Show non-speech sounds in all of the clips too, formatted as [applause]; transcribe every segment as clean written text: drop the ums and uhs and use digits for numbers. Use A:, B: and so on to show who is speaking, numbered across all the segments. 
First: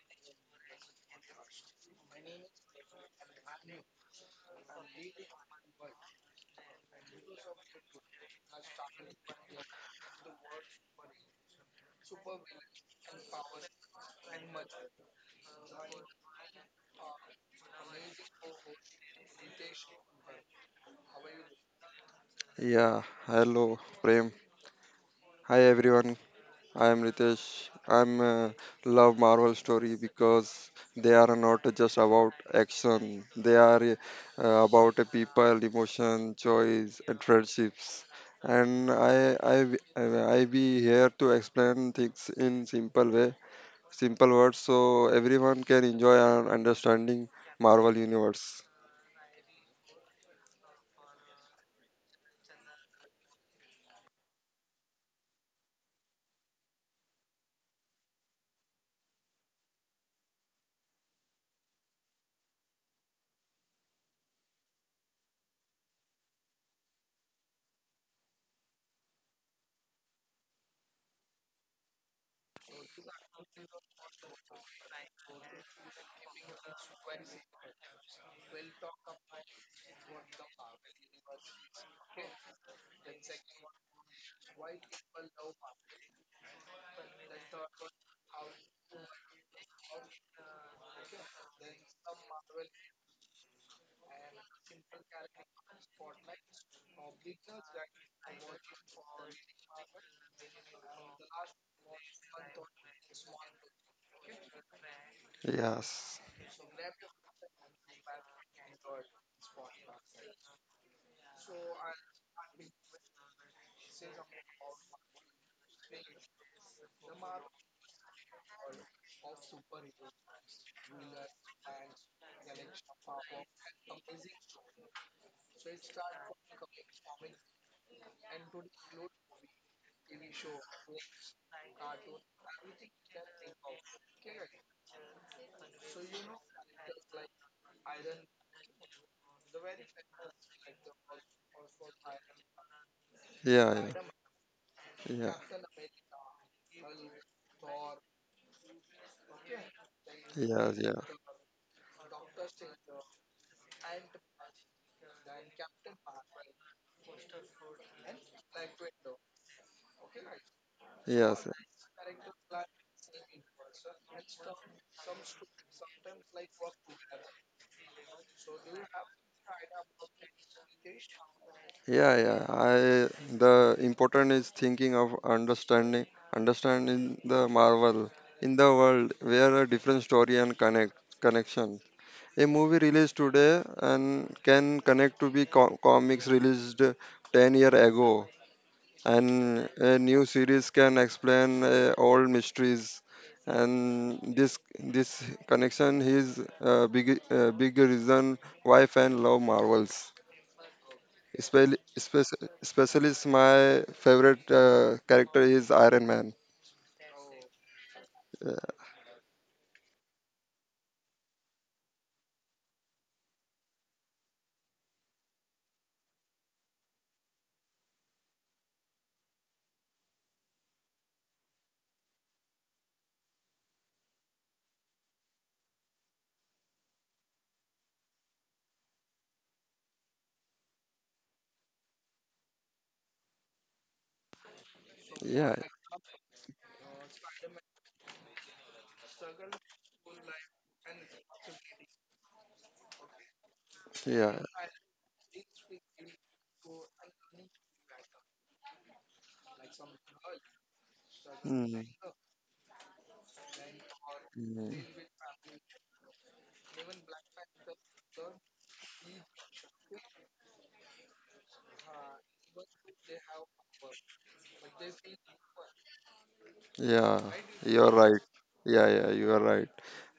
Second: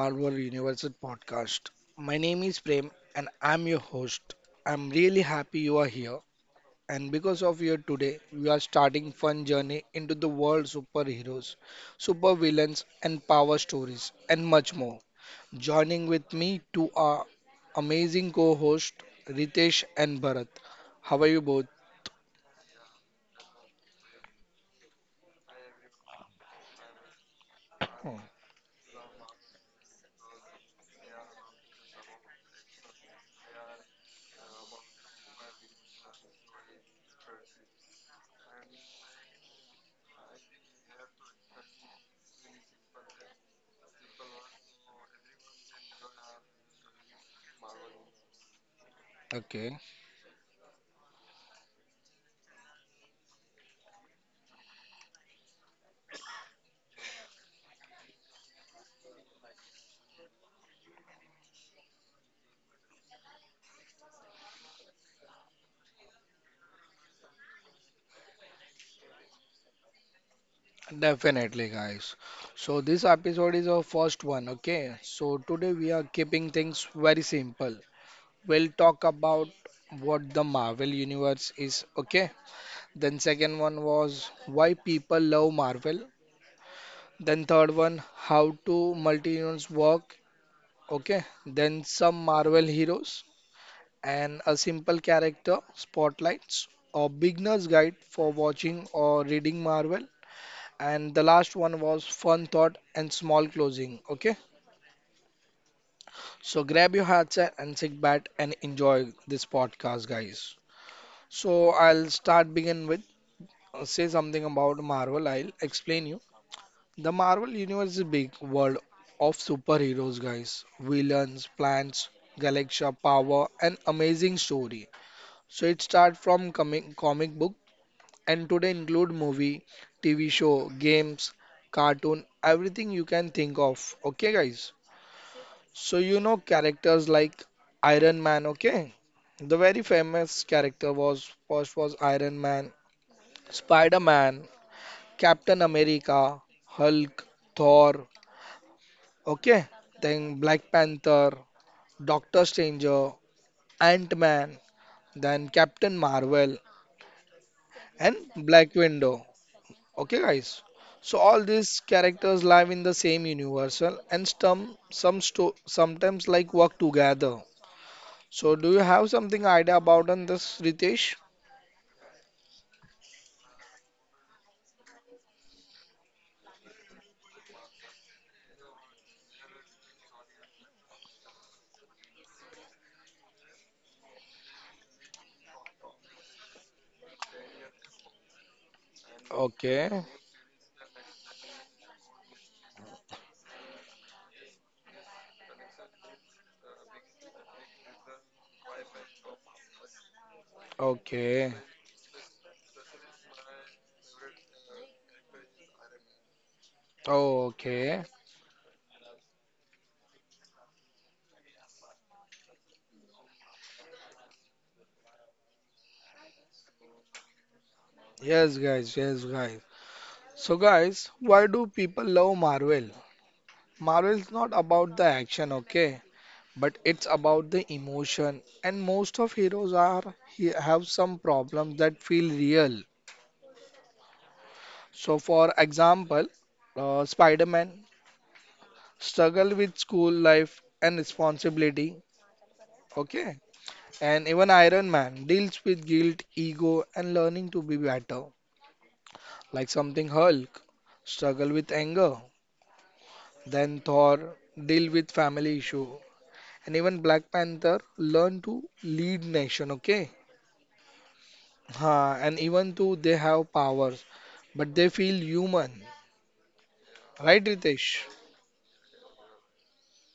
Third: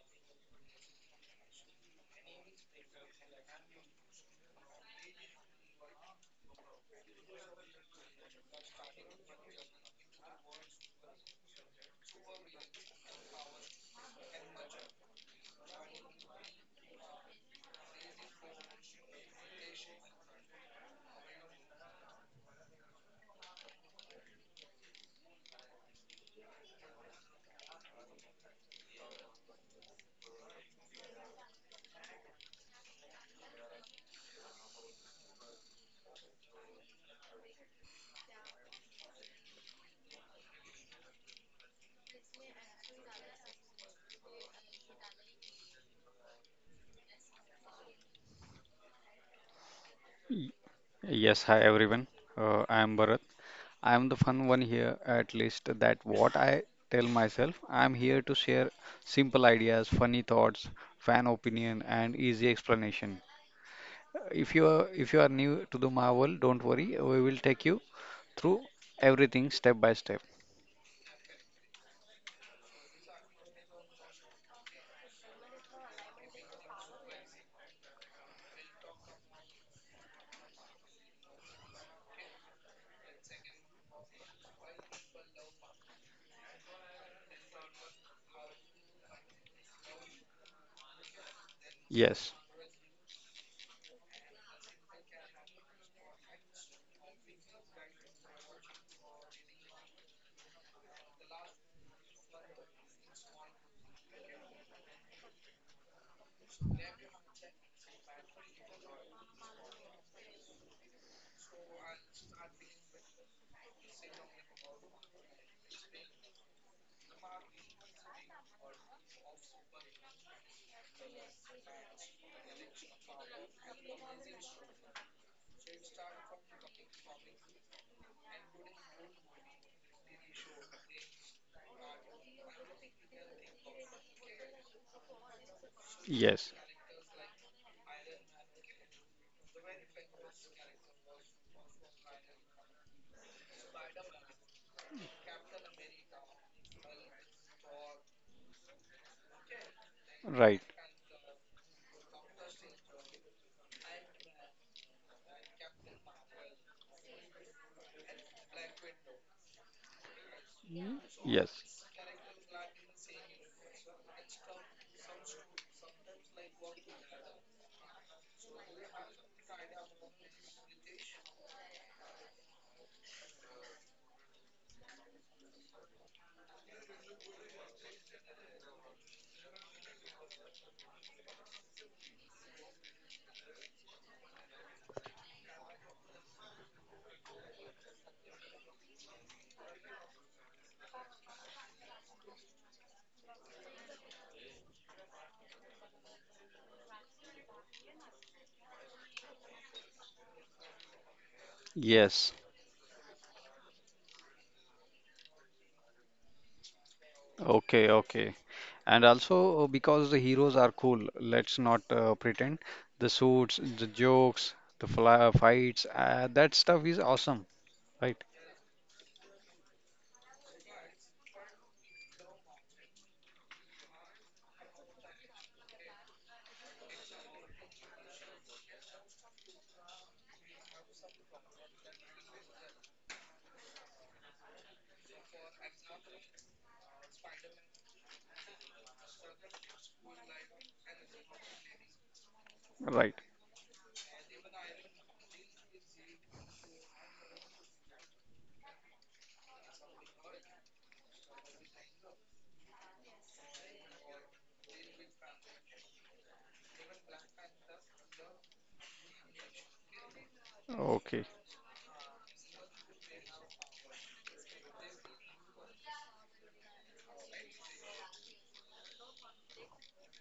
A: Marvel Universe podcast. My name is Prem, and I'm your host. I'm really happy you are here, and because of you today, we are starting fun journey into the world superheroes, supervillains, and power stories, and much more. Joining with me to our amazing co-host Ritesh and Bharat. How are you both?
B: Yeah, hello Prem. Hi everyone. I am Ritesh.
A: Oh,
B: I'm love Marvel story because they are not just about action. They are about a people, emotion, choice, and friendships. And I be here to explain things in simple way, simple words, so everyone can enjoy and understanding Marvel universe.
A: okay.
C: Y- Yes, hi everyone. I am Bharat. I am the fun one here, at least that what I tell myself. I am here to share simple ideas, funny thoughts, fan opinion, and easy explanation. If you are new to the Marvel, don't worry. We will take you through everything step by step.
A: Definitely, guys. So this episode is our first one, okay? So today we are keeping things very simple. We'll talk about what the Marvel universe is, okay? Then second one was why people love Marvel. Then third one, how to multi-universe work, okay? Then some
C: Yes,
A: Marvel heroes and a simple character spotlights or beginner's guide for watching or reading Marvel. And the last one was fun thought and small closing. Okay.
B: Yes.
A: So grab your headset and sit back and enjoy this podcast, guys. So I'll start begin with say something about Marvel. I'll explain you. The Marvel universe is a big world of superheroes, guys. Villains, plants, Galaxia power, and amazing story. So it starts from comic book and today include movie, TV show, games, cartoon, everything you can think of. Okay, guys. So you know
C: yes,
A: characters like Iron Man, okay? The very famous character was first was Iron Man,
B: Yeah.
A: Spider-Man,
B: Yeah. Yeah.
A: Captain America, Hulk, Thor, okay? Then
C: right.
B: Yes.
A: Black
B: Yeah.
A: Panther, Doctor Stranger, Ant-Man, then Captain Marvel and Black Widow. Okay, guys? So
B: Yes,
A: all these
C: Yes,
A: characters live in the same universal and sometimes like work together. So, do you have something idea about on this, Ritesh?
B: yeah, yeah. I the important is thinking of understanding, understanding the marvel in the world where a different story and connect connection. A movie released today and can connect to be comics released 10 year ago, and a
A: Okay,
B: new series can explain old mysteries. And this connection is a big big reason why fans love Marvels.
A: okay.
B: Especially,
C: yes.
B: especially, especially is my favorite character is Iron Man.
A: Oh,
C: Okay,
A: okay.
C: okay.
B: Uh,
C: And also because the heroes are cool, let's not pretend. The suits, the jokes, the fly fights, that stuff is awesome, right?
A: Yes, guys. Yes, guys. So, guys, why do people love Marvel? Marvel is not about the action, okay, but it's about the emotion. And most of heroes are he have some problems that feel real. So, for
B: yeah,
A: example, Spider-Man struggle with school life and responsibility,
C: Right.
A: okay. And
B: yeah,
A: even Iron Man deals with guilt, ego, and learning to be better. Like something Hulk, struggle with
B: mm,
A: anger. Then Thor,
B: mm,
A: deal with family issue. And even Black Panther, learn to lead nation, okay?
C: Okay.
A: Ha, and even though they have powers, but they feel human.
B: yeah.
A: Right,
B: You're
A: Ritesh?
B: right. Yeah, yeah, you are right.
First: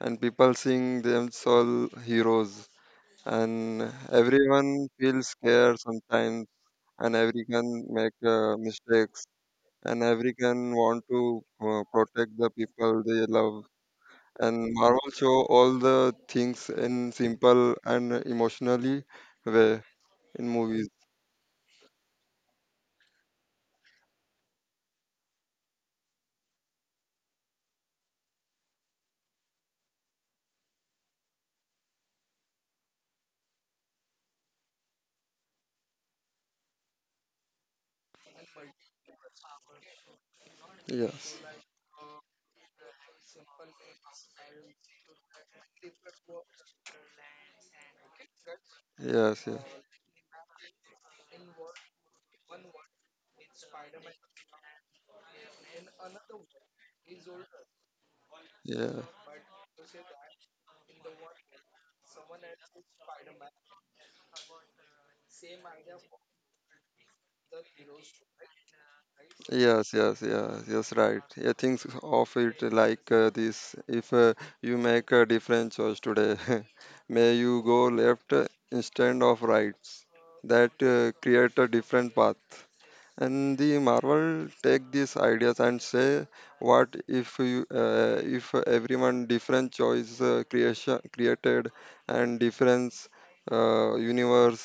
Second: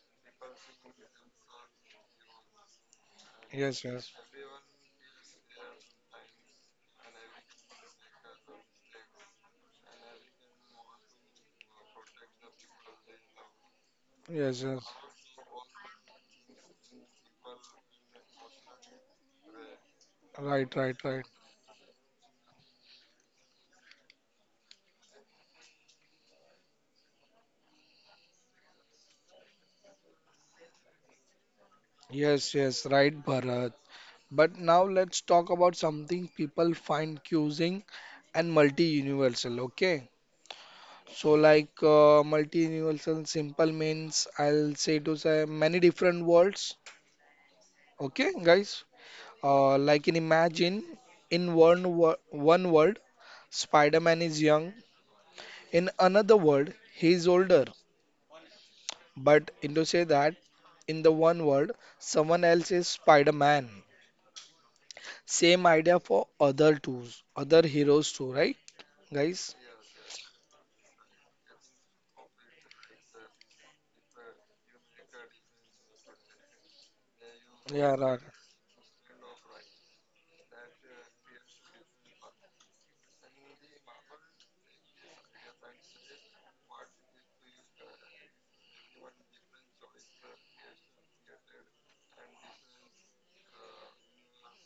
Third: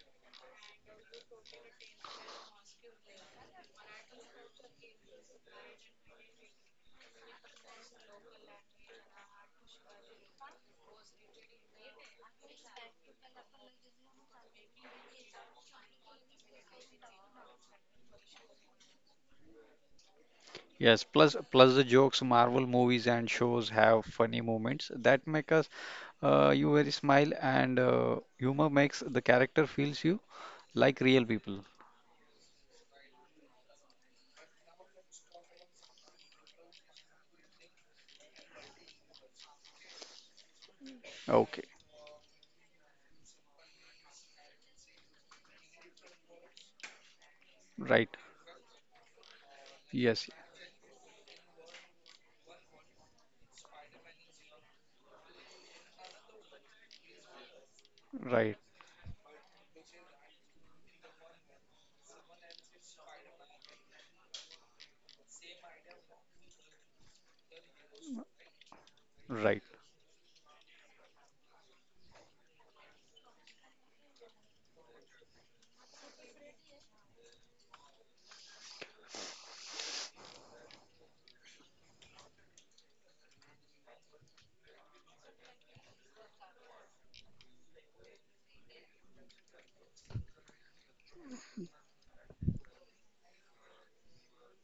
B: And people seeing them all heroes, and
A: Yes, yes.
B: everyone feels scared sometimes, and everyone make mistakes, and everyone want to protect the people they love
A: Yes,
B: and
A: yes.
B: Marvel show all the things in simple and emotionally way in
A: Right,
B: movies.
A: right,
C: Yes.
A: right.
C: Plus the jokes, Marvel movies and shows have funny moments that make us you very smile, and humor makes the character feels you like real people.
A: Yes, yes, right, Bharat. But now let's talk about something people find confusing and multi-universal, okay?
B: Yeah,
A: So
C: Okay.
A: like multiversal simple means I'll say to say many different words.
C: Right.
A: Okay, guys.
B: yes, yeah,
A: Like in
C: Yes.
A: imagine in one world Spider-Man is young. In another world he is older.
C: Right.
B: yeah,
A: But in to say that in the one world someone else is Spider-Man. Same idea for other tools, other heroes too, right, guys?
C: Right.
B: yes, yes, yes, yes, right. Yeah, things of it like this. If you make a different choice today, [laughs] may you go
A: Yeah, right.
B: left instead of right. That create a different path. And the marvel take these ideas and say what if you if everyone different choice creation created and different universe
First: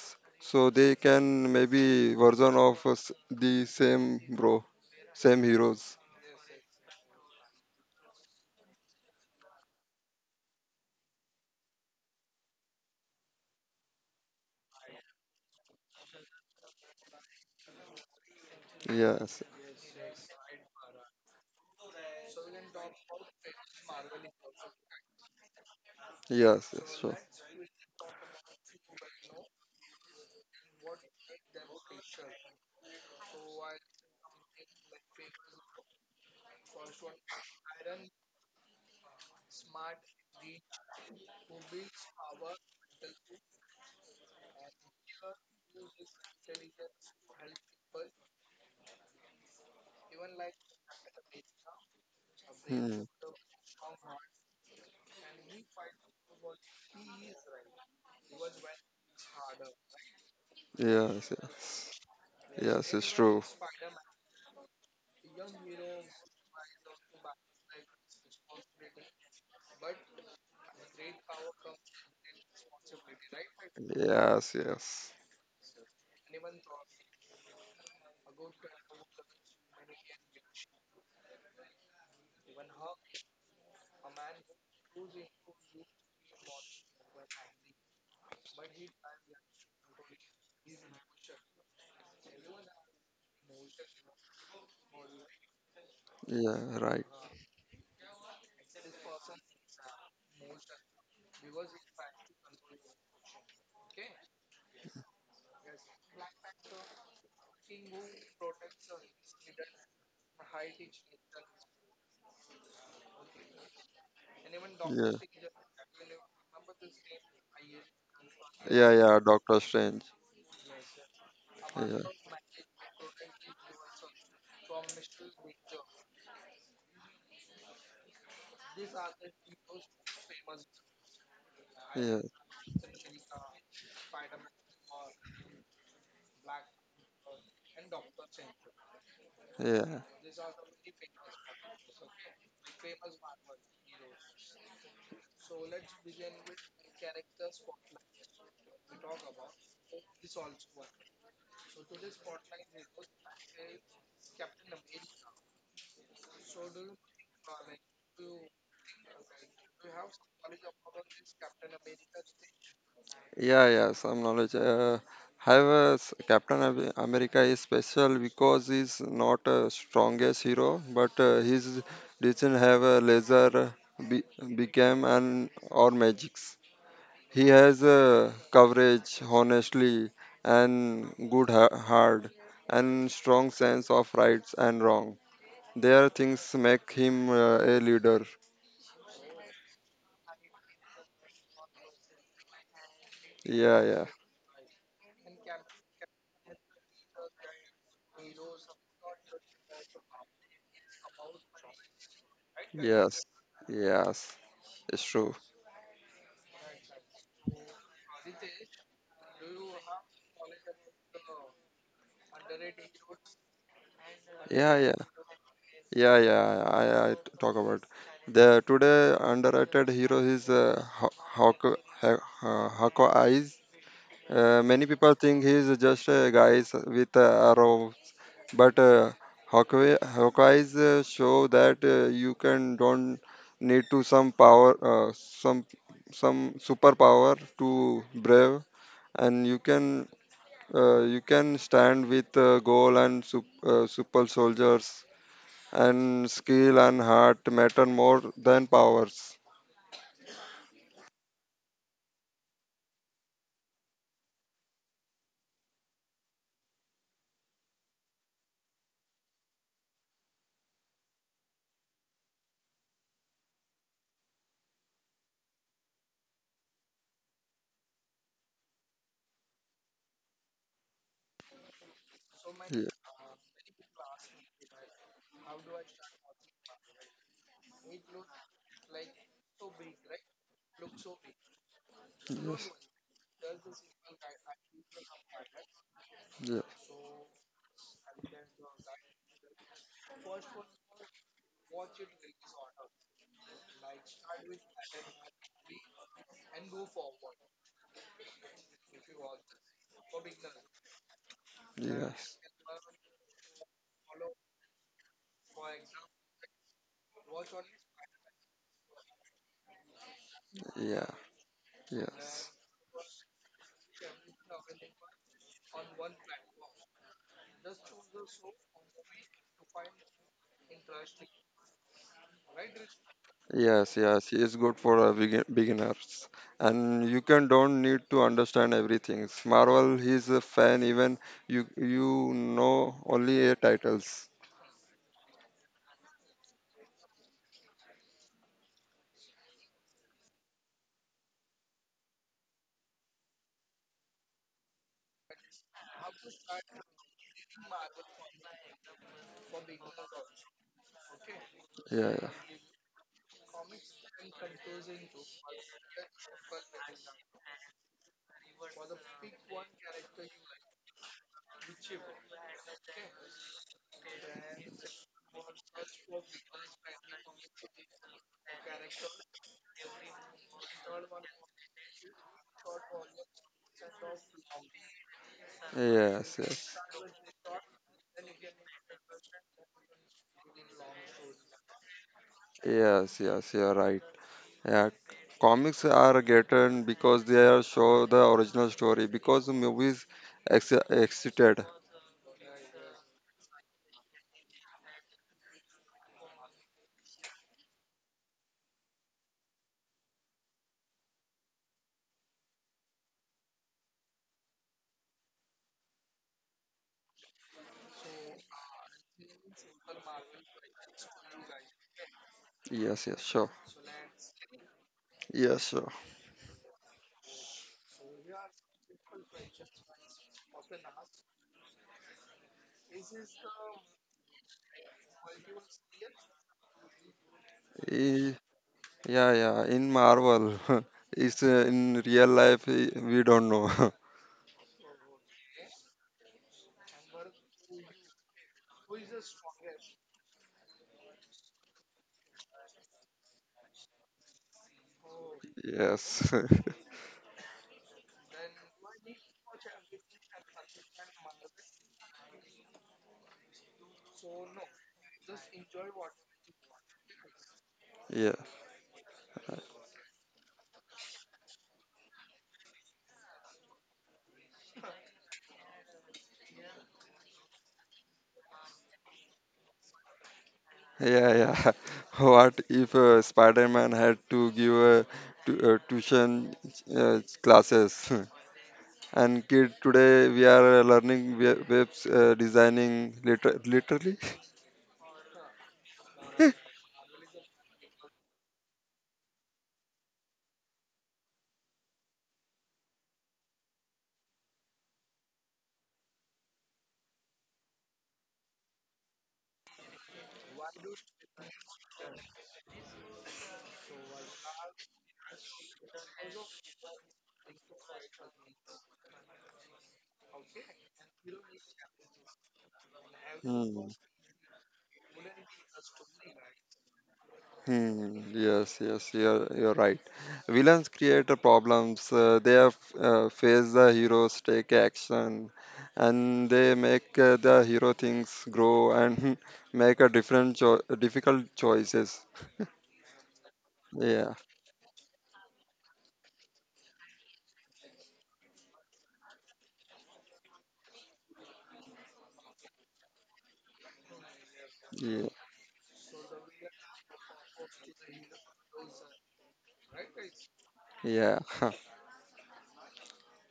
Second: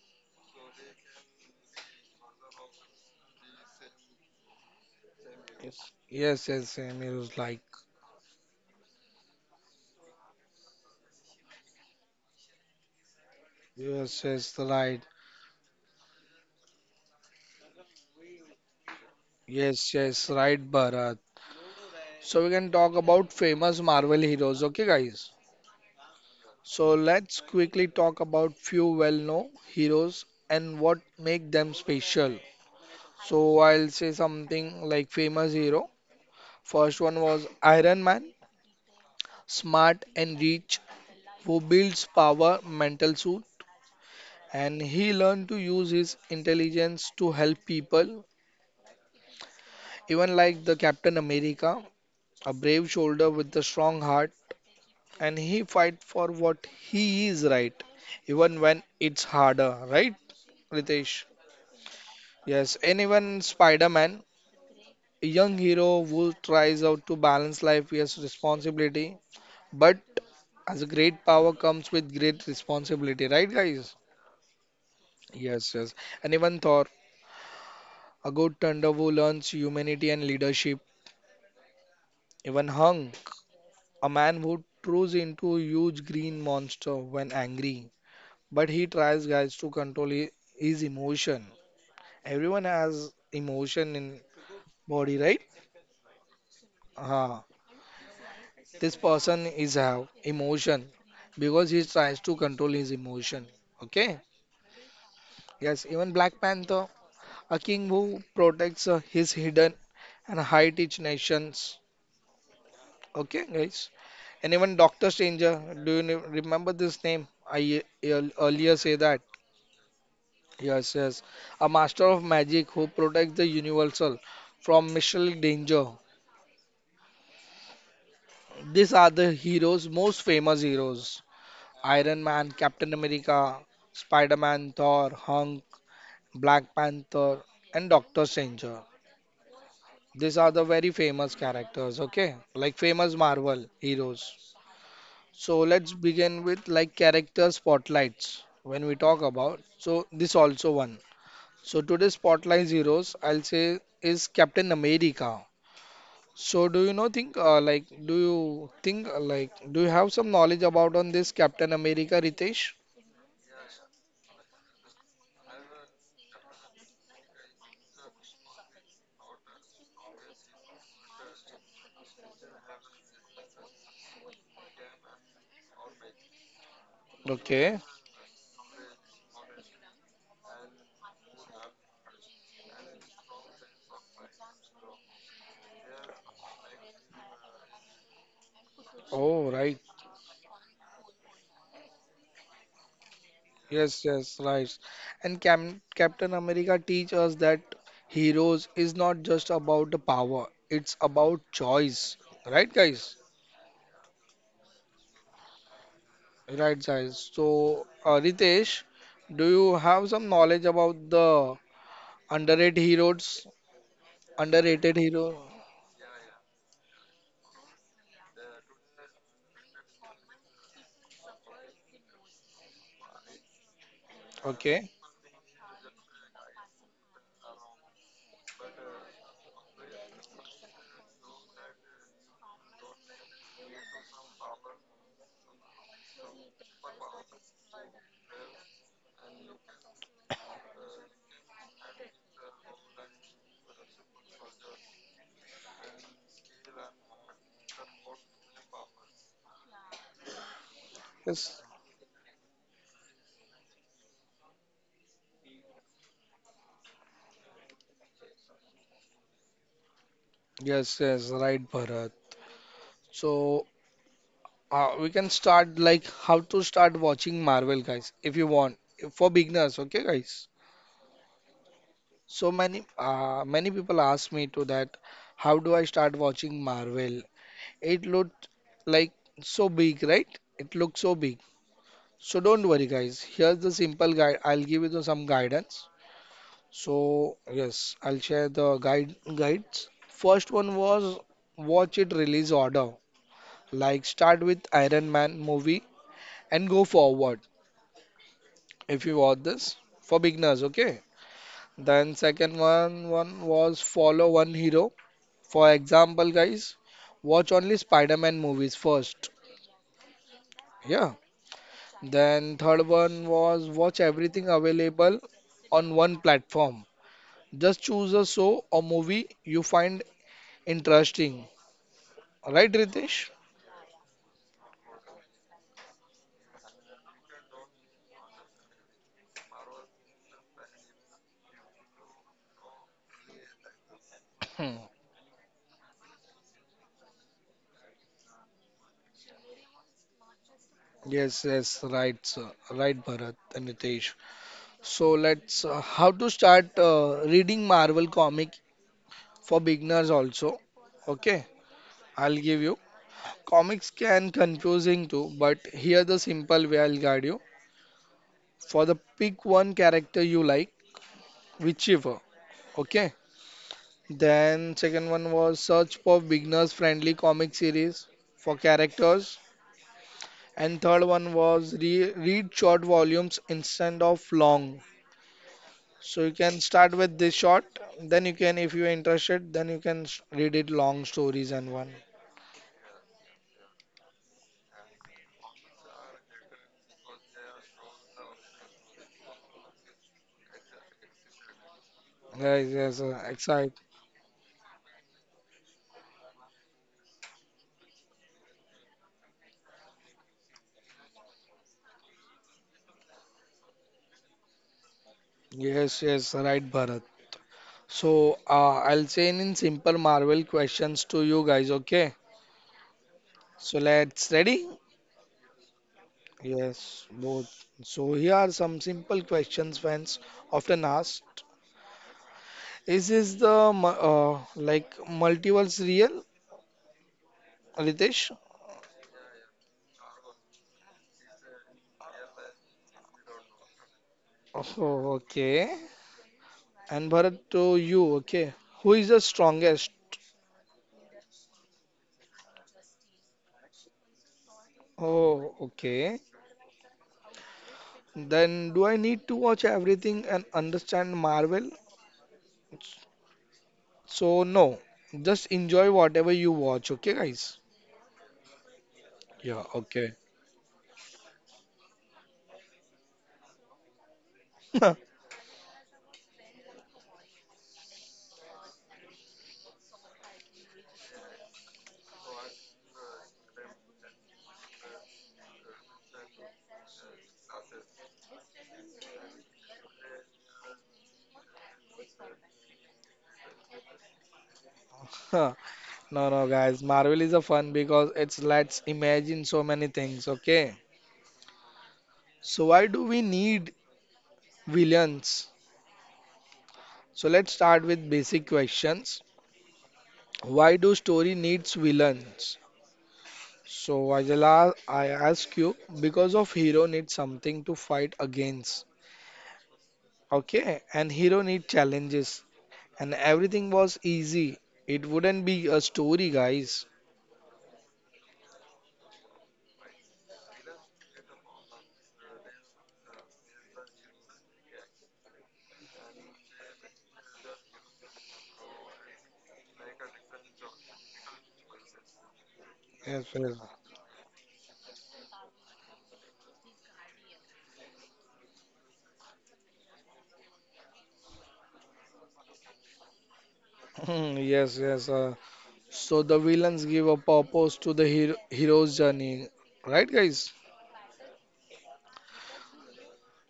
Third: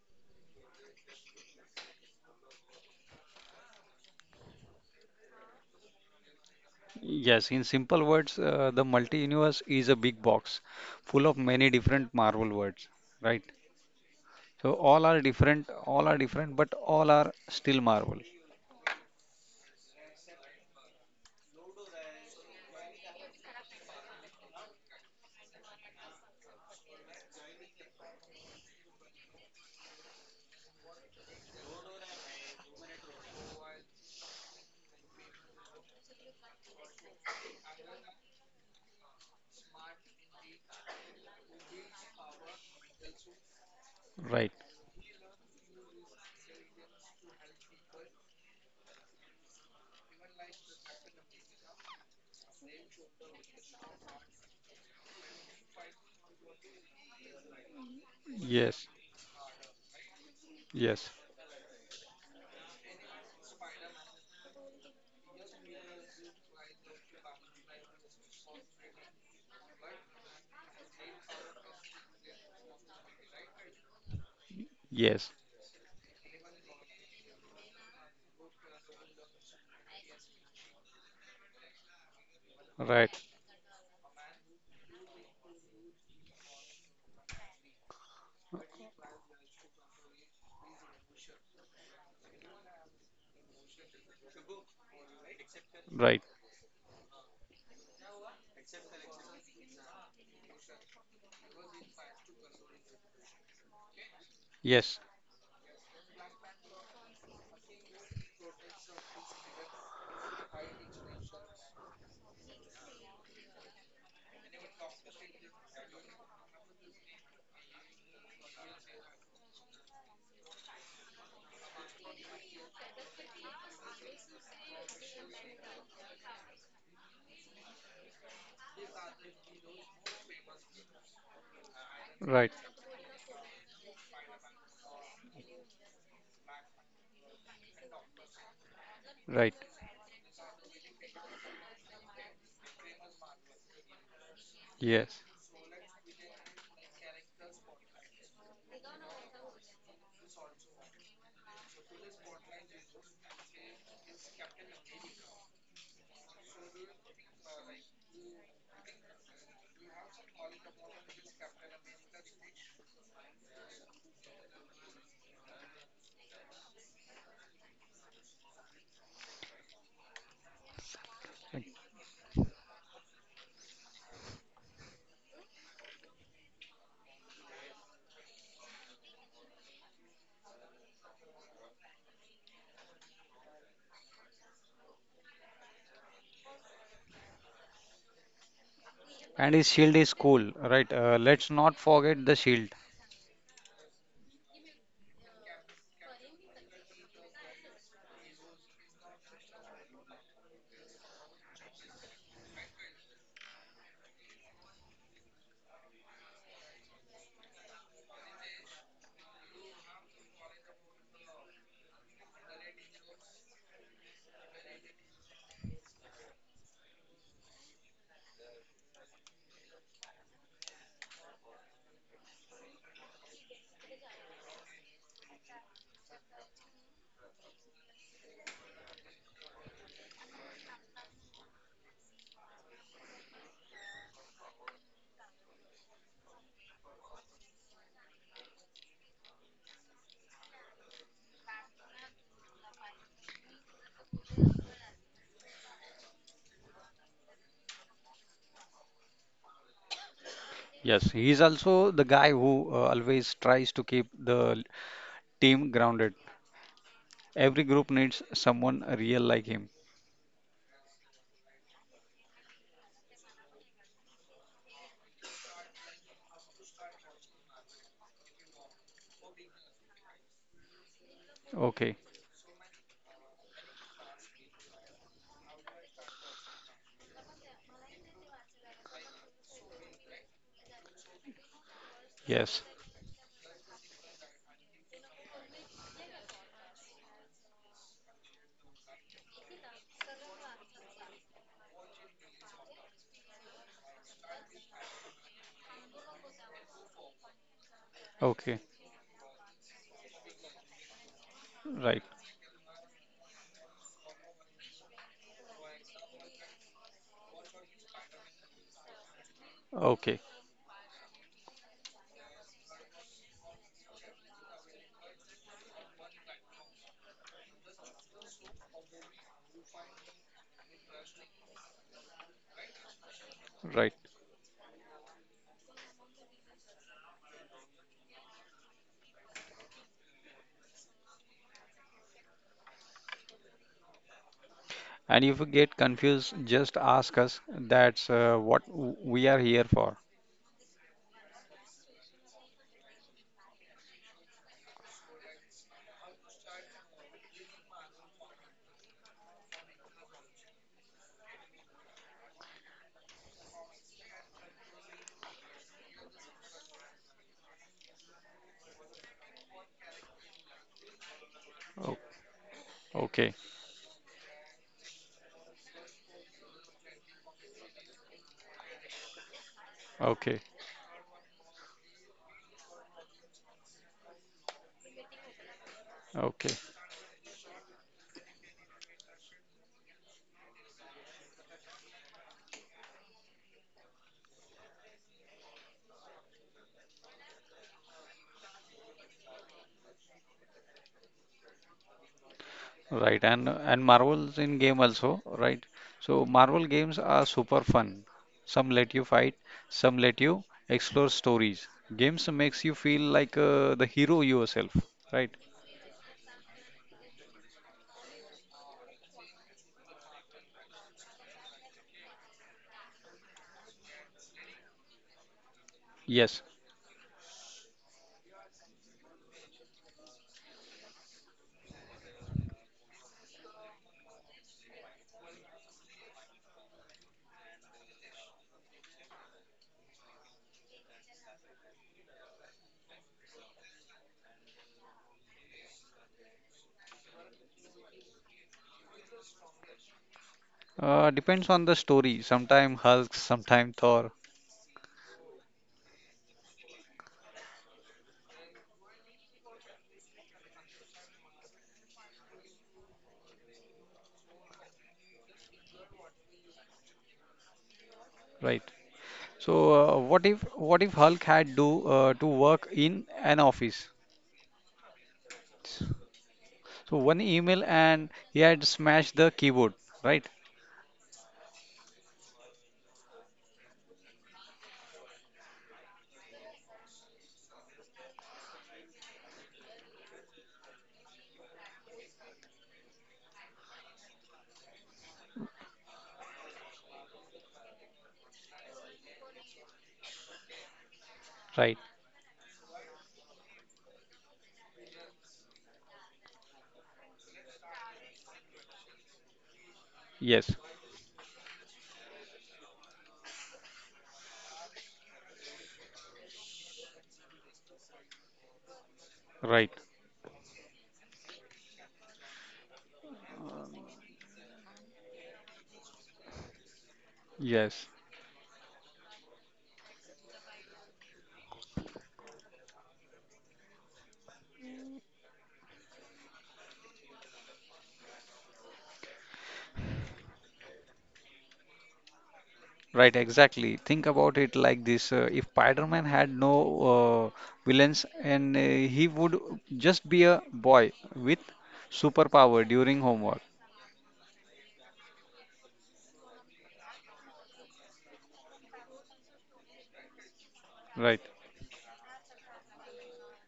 B: so they can maybe version of the same bro same heroes.
A: Yes, yes, same heroes
C: Yes, in
A: like
C: simple words, the multi-universe is a big box full of many different Marvel words, right?
A: yes, yes,
C: So
A: right.
C: all are different, but all are still Marvel,
B: Yes,
A: Yes, yes, right, Bara. So we can talk about famous Marvel heroes, okay guys?
B: yes, yes,
A: So
B: sure.
A: let's quickly talk about few well-known heroes and what make them special. So I'll say something like famous hero. First one was Iron Man, smart and rich, who builds power mental suit
C: right?
A: and he learned to use his intelligence to help people, even like the Captain America, a brave
B: Hmm.
A: shoulder with a strong heart and he fight for what he is right even when
C: Yes,
A: it's harder, right,
C: yes,
A: Ritesh?
B: Yes, yes,
A: Yes,
B: yes, it's
A: anyone
B: true.
A: Spider-Man, a young hero who tries out to balance life with responsibility but as a great power comes with great responsibility, right, guys?
B: Yes, yes,
C: yes,
A: Yes, yes. And even Thor, a good thunder who learns humanity and leadership. Even hung,
C: right,
A: a man who turns into a huge green monster when angry, but he tries guys to control his emotion. Everyone has emotion in body, right?
C: right,
B: yeah, right,
A: uh, this person is have emotion because he tries to control his emotion, okay?
C: yes,
A: Yes, even Black Panther, a king who protects his hidden and hide each nations, okay guys? And even
B: yeah.
A: Doctor Stranger, do you remember this name I earlier
B: Yeah,
A: say
B: yeah,
A: that?
B: Doctor Strange.
A: Yes, yes. A
B: Yeah,
A: master of magic who protects the universal from mystical danger. These are the heroes, most famous heroes:
B: yeah,
A: Iron Man,
C: right,
A: Captain America, Spider Man, Thor, Hulk, Black Panther, and Doctor Stranger.
C: right,
B: yeah,
A: These are the very famous characters, okay? Like famous Marvel heroes.
C: yes.
A: So let's begin with like character spotlights when we talk about. So this also one. So today's spotlight heroes I'll say is Captain America. So do you know think like do you have some knowledge about on this Captain America, Ritesh?
B: yeah, yeah. Some knowledge. However, Captain America is special because he's not a strongest hero, but his doesn't have a laser became and or magics. He
A: Okay.
B: has coverage, honestly, and good heart, and strong sense of rights and wrong. There things make him a leader.
A: Oh,
C: And his
A: right.
C: shield is cool, right? Let's not forget the shield.
B: Yeah, yeah,
A: Yes, yes, right. And Cam Captain America teach us that heroes is not just about the power, it's about choice. Right, guys?
B: yes, yes, it's true.
A: Right, guys. So, Ritesh, do you have some knowledge about the underrated heroes?
B: Yeah, yeah,
A: Underrated hero?
B: yeah, I talk about the today underrated hero is Hawk Hawk Eyes. Many
A: Okay.
B: people think he's just a guy with a arrow, but Hawkeye's show that you can don't need to some power, some superpower to brave, and you can stand with goal and super soldiers, and skill and heart matter more than powers.
C: Yes, he is
A: Yes.
C: also the guy who always tries to keep the team grounded. Every group needs someone real like him.
A: Yes, yes, right, Bharat. So, we can start like how to start watching Marvel, guys, if you want. For beginners, okay, guys?
C: Okay.
A: So many
B: Yeah,
A: many people ask me to that, how do I start watching Marvel? It looked like so big, right? It looks so big. So
C: Yes.
A: don't worry, guys. Here's the simple guide. I'll give you the, some guidance.
B: yeah,
A: So yes, I'll share the guides. First one was watch it release order. Like start with Iron Man movie and go forward.
C: Okay.
A: If you watch this for beginners, okay?
C: Right.
A: Then
B: yes,
A: second one was follow one hero. For example, guys, watch only Spider-Man movies first.
C: Okay.
B: yeah,
A: Yeah. Then third one was watch everything available on one platform. Just choose a show or movie you find interesting. Right, Ritesh?
C: Right.
B: yes, yes, yes. It's good for beginners, and you can don't need to understand everything. Marvel, he's a fan. Even you, you know only a titles.
A: Hmm.
C: And if you get confused, just ask us. That's what we are here for.
A: Yes, yes, right, sir. Right, Bharat and Ritesh. So let's how to start reading Marvel comic for beginners also. Okay,
B: Yeah, yeah,
A: I'll give you. Comics can confusing too, but here the simple way I'll guide you. For the pick one character you like,
C: O-
A: whichever. Okay.
C: Okay.
A: Then second one was search for beginners friendly comic series for characters.
C: Okay.
A: And third one was read short volumes instead of long. So you
B: yes,
C: Okay.
A: can
B: yes,
A: start with this short. Then you can, if you're interested, then you can read it long stories and one.
B: yes, yes. You're right. Yeah, comics are getting because they are show the original story because the movies exited.
A: Yes, yes,
C: Right. And
A: excite.
C: and Marvel's in game also, right? So Marvel games are super fun. Some let you fight, some let you explore stories. Games makes you feel like the hero yourself, right?
A: Yes, yes, right, Bharat. So I'll say in simple Marvel questions to you guys. Okay.
B: Yes, yes, sure.
A: So let's ready.
B: Yes, sure.
C: Yes.
A: Yes, both. So here are some simple questions fans often asked. Is this the like multiverse real, Ritesh?
B: E- yeah, yeah. In Marvel, [laughs] it's in real life we don't know. [laughs]
A: Oh, okay. And Bharat to you, okay. Who is the strongest?
C: Depends on the story. Sometime Hulk, sometime Thor,
A: Oh, okay.
B: Yes. [laughs]
A: Then do I need to watch everything and understand Marvel? So no, just enjoy whatever you watch, okay, guys?
B: Yeah,
C: right? So,
A: Yeah, okay.
C: what if Hulk had do to work in an office? So one email and he had smashed the keyboard, right?
B: yeah, yeah. [laughs] What if Spider-Man had to give tuition classes? [laughs] And kid today we are learning we webs designing literally.
A: [laughs] No, no, guys. Marvel is a fun because it's lets imagine so many things. Okay.
C: Right.
A: So why do we need villains? So let's start with basic questions.
C: Yes.
A: Why do story needs villains? So Ajala, I ask you because of hero needs something to fight against.
C: Right.
A: Okay, and hero need challenges. And everything
B: Mm,
A: was easy. It wouldn't be a story, guys.
C: Yes,
B: hmm, yes, yes, you're right. Villains create the problems. They have, face the heroes, take action, and they make the hero things grow and [laughs] make a different cho difficult choices.
C: right,
A: Yes, yes.
C: exactly. Think
B: Yeah,
C: about it like this. If Spider-Man had no villains and he would just be a boy with superpower during homework.
A: [laughs] Yes, yes.
B: yeah,
A: So the villains give a purpose to the hero, hero's journey, right, guys?
C: Right.
B: yeah, [laughs]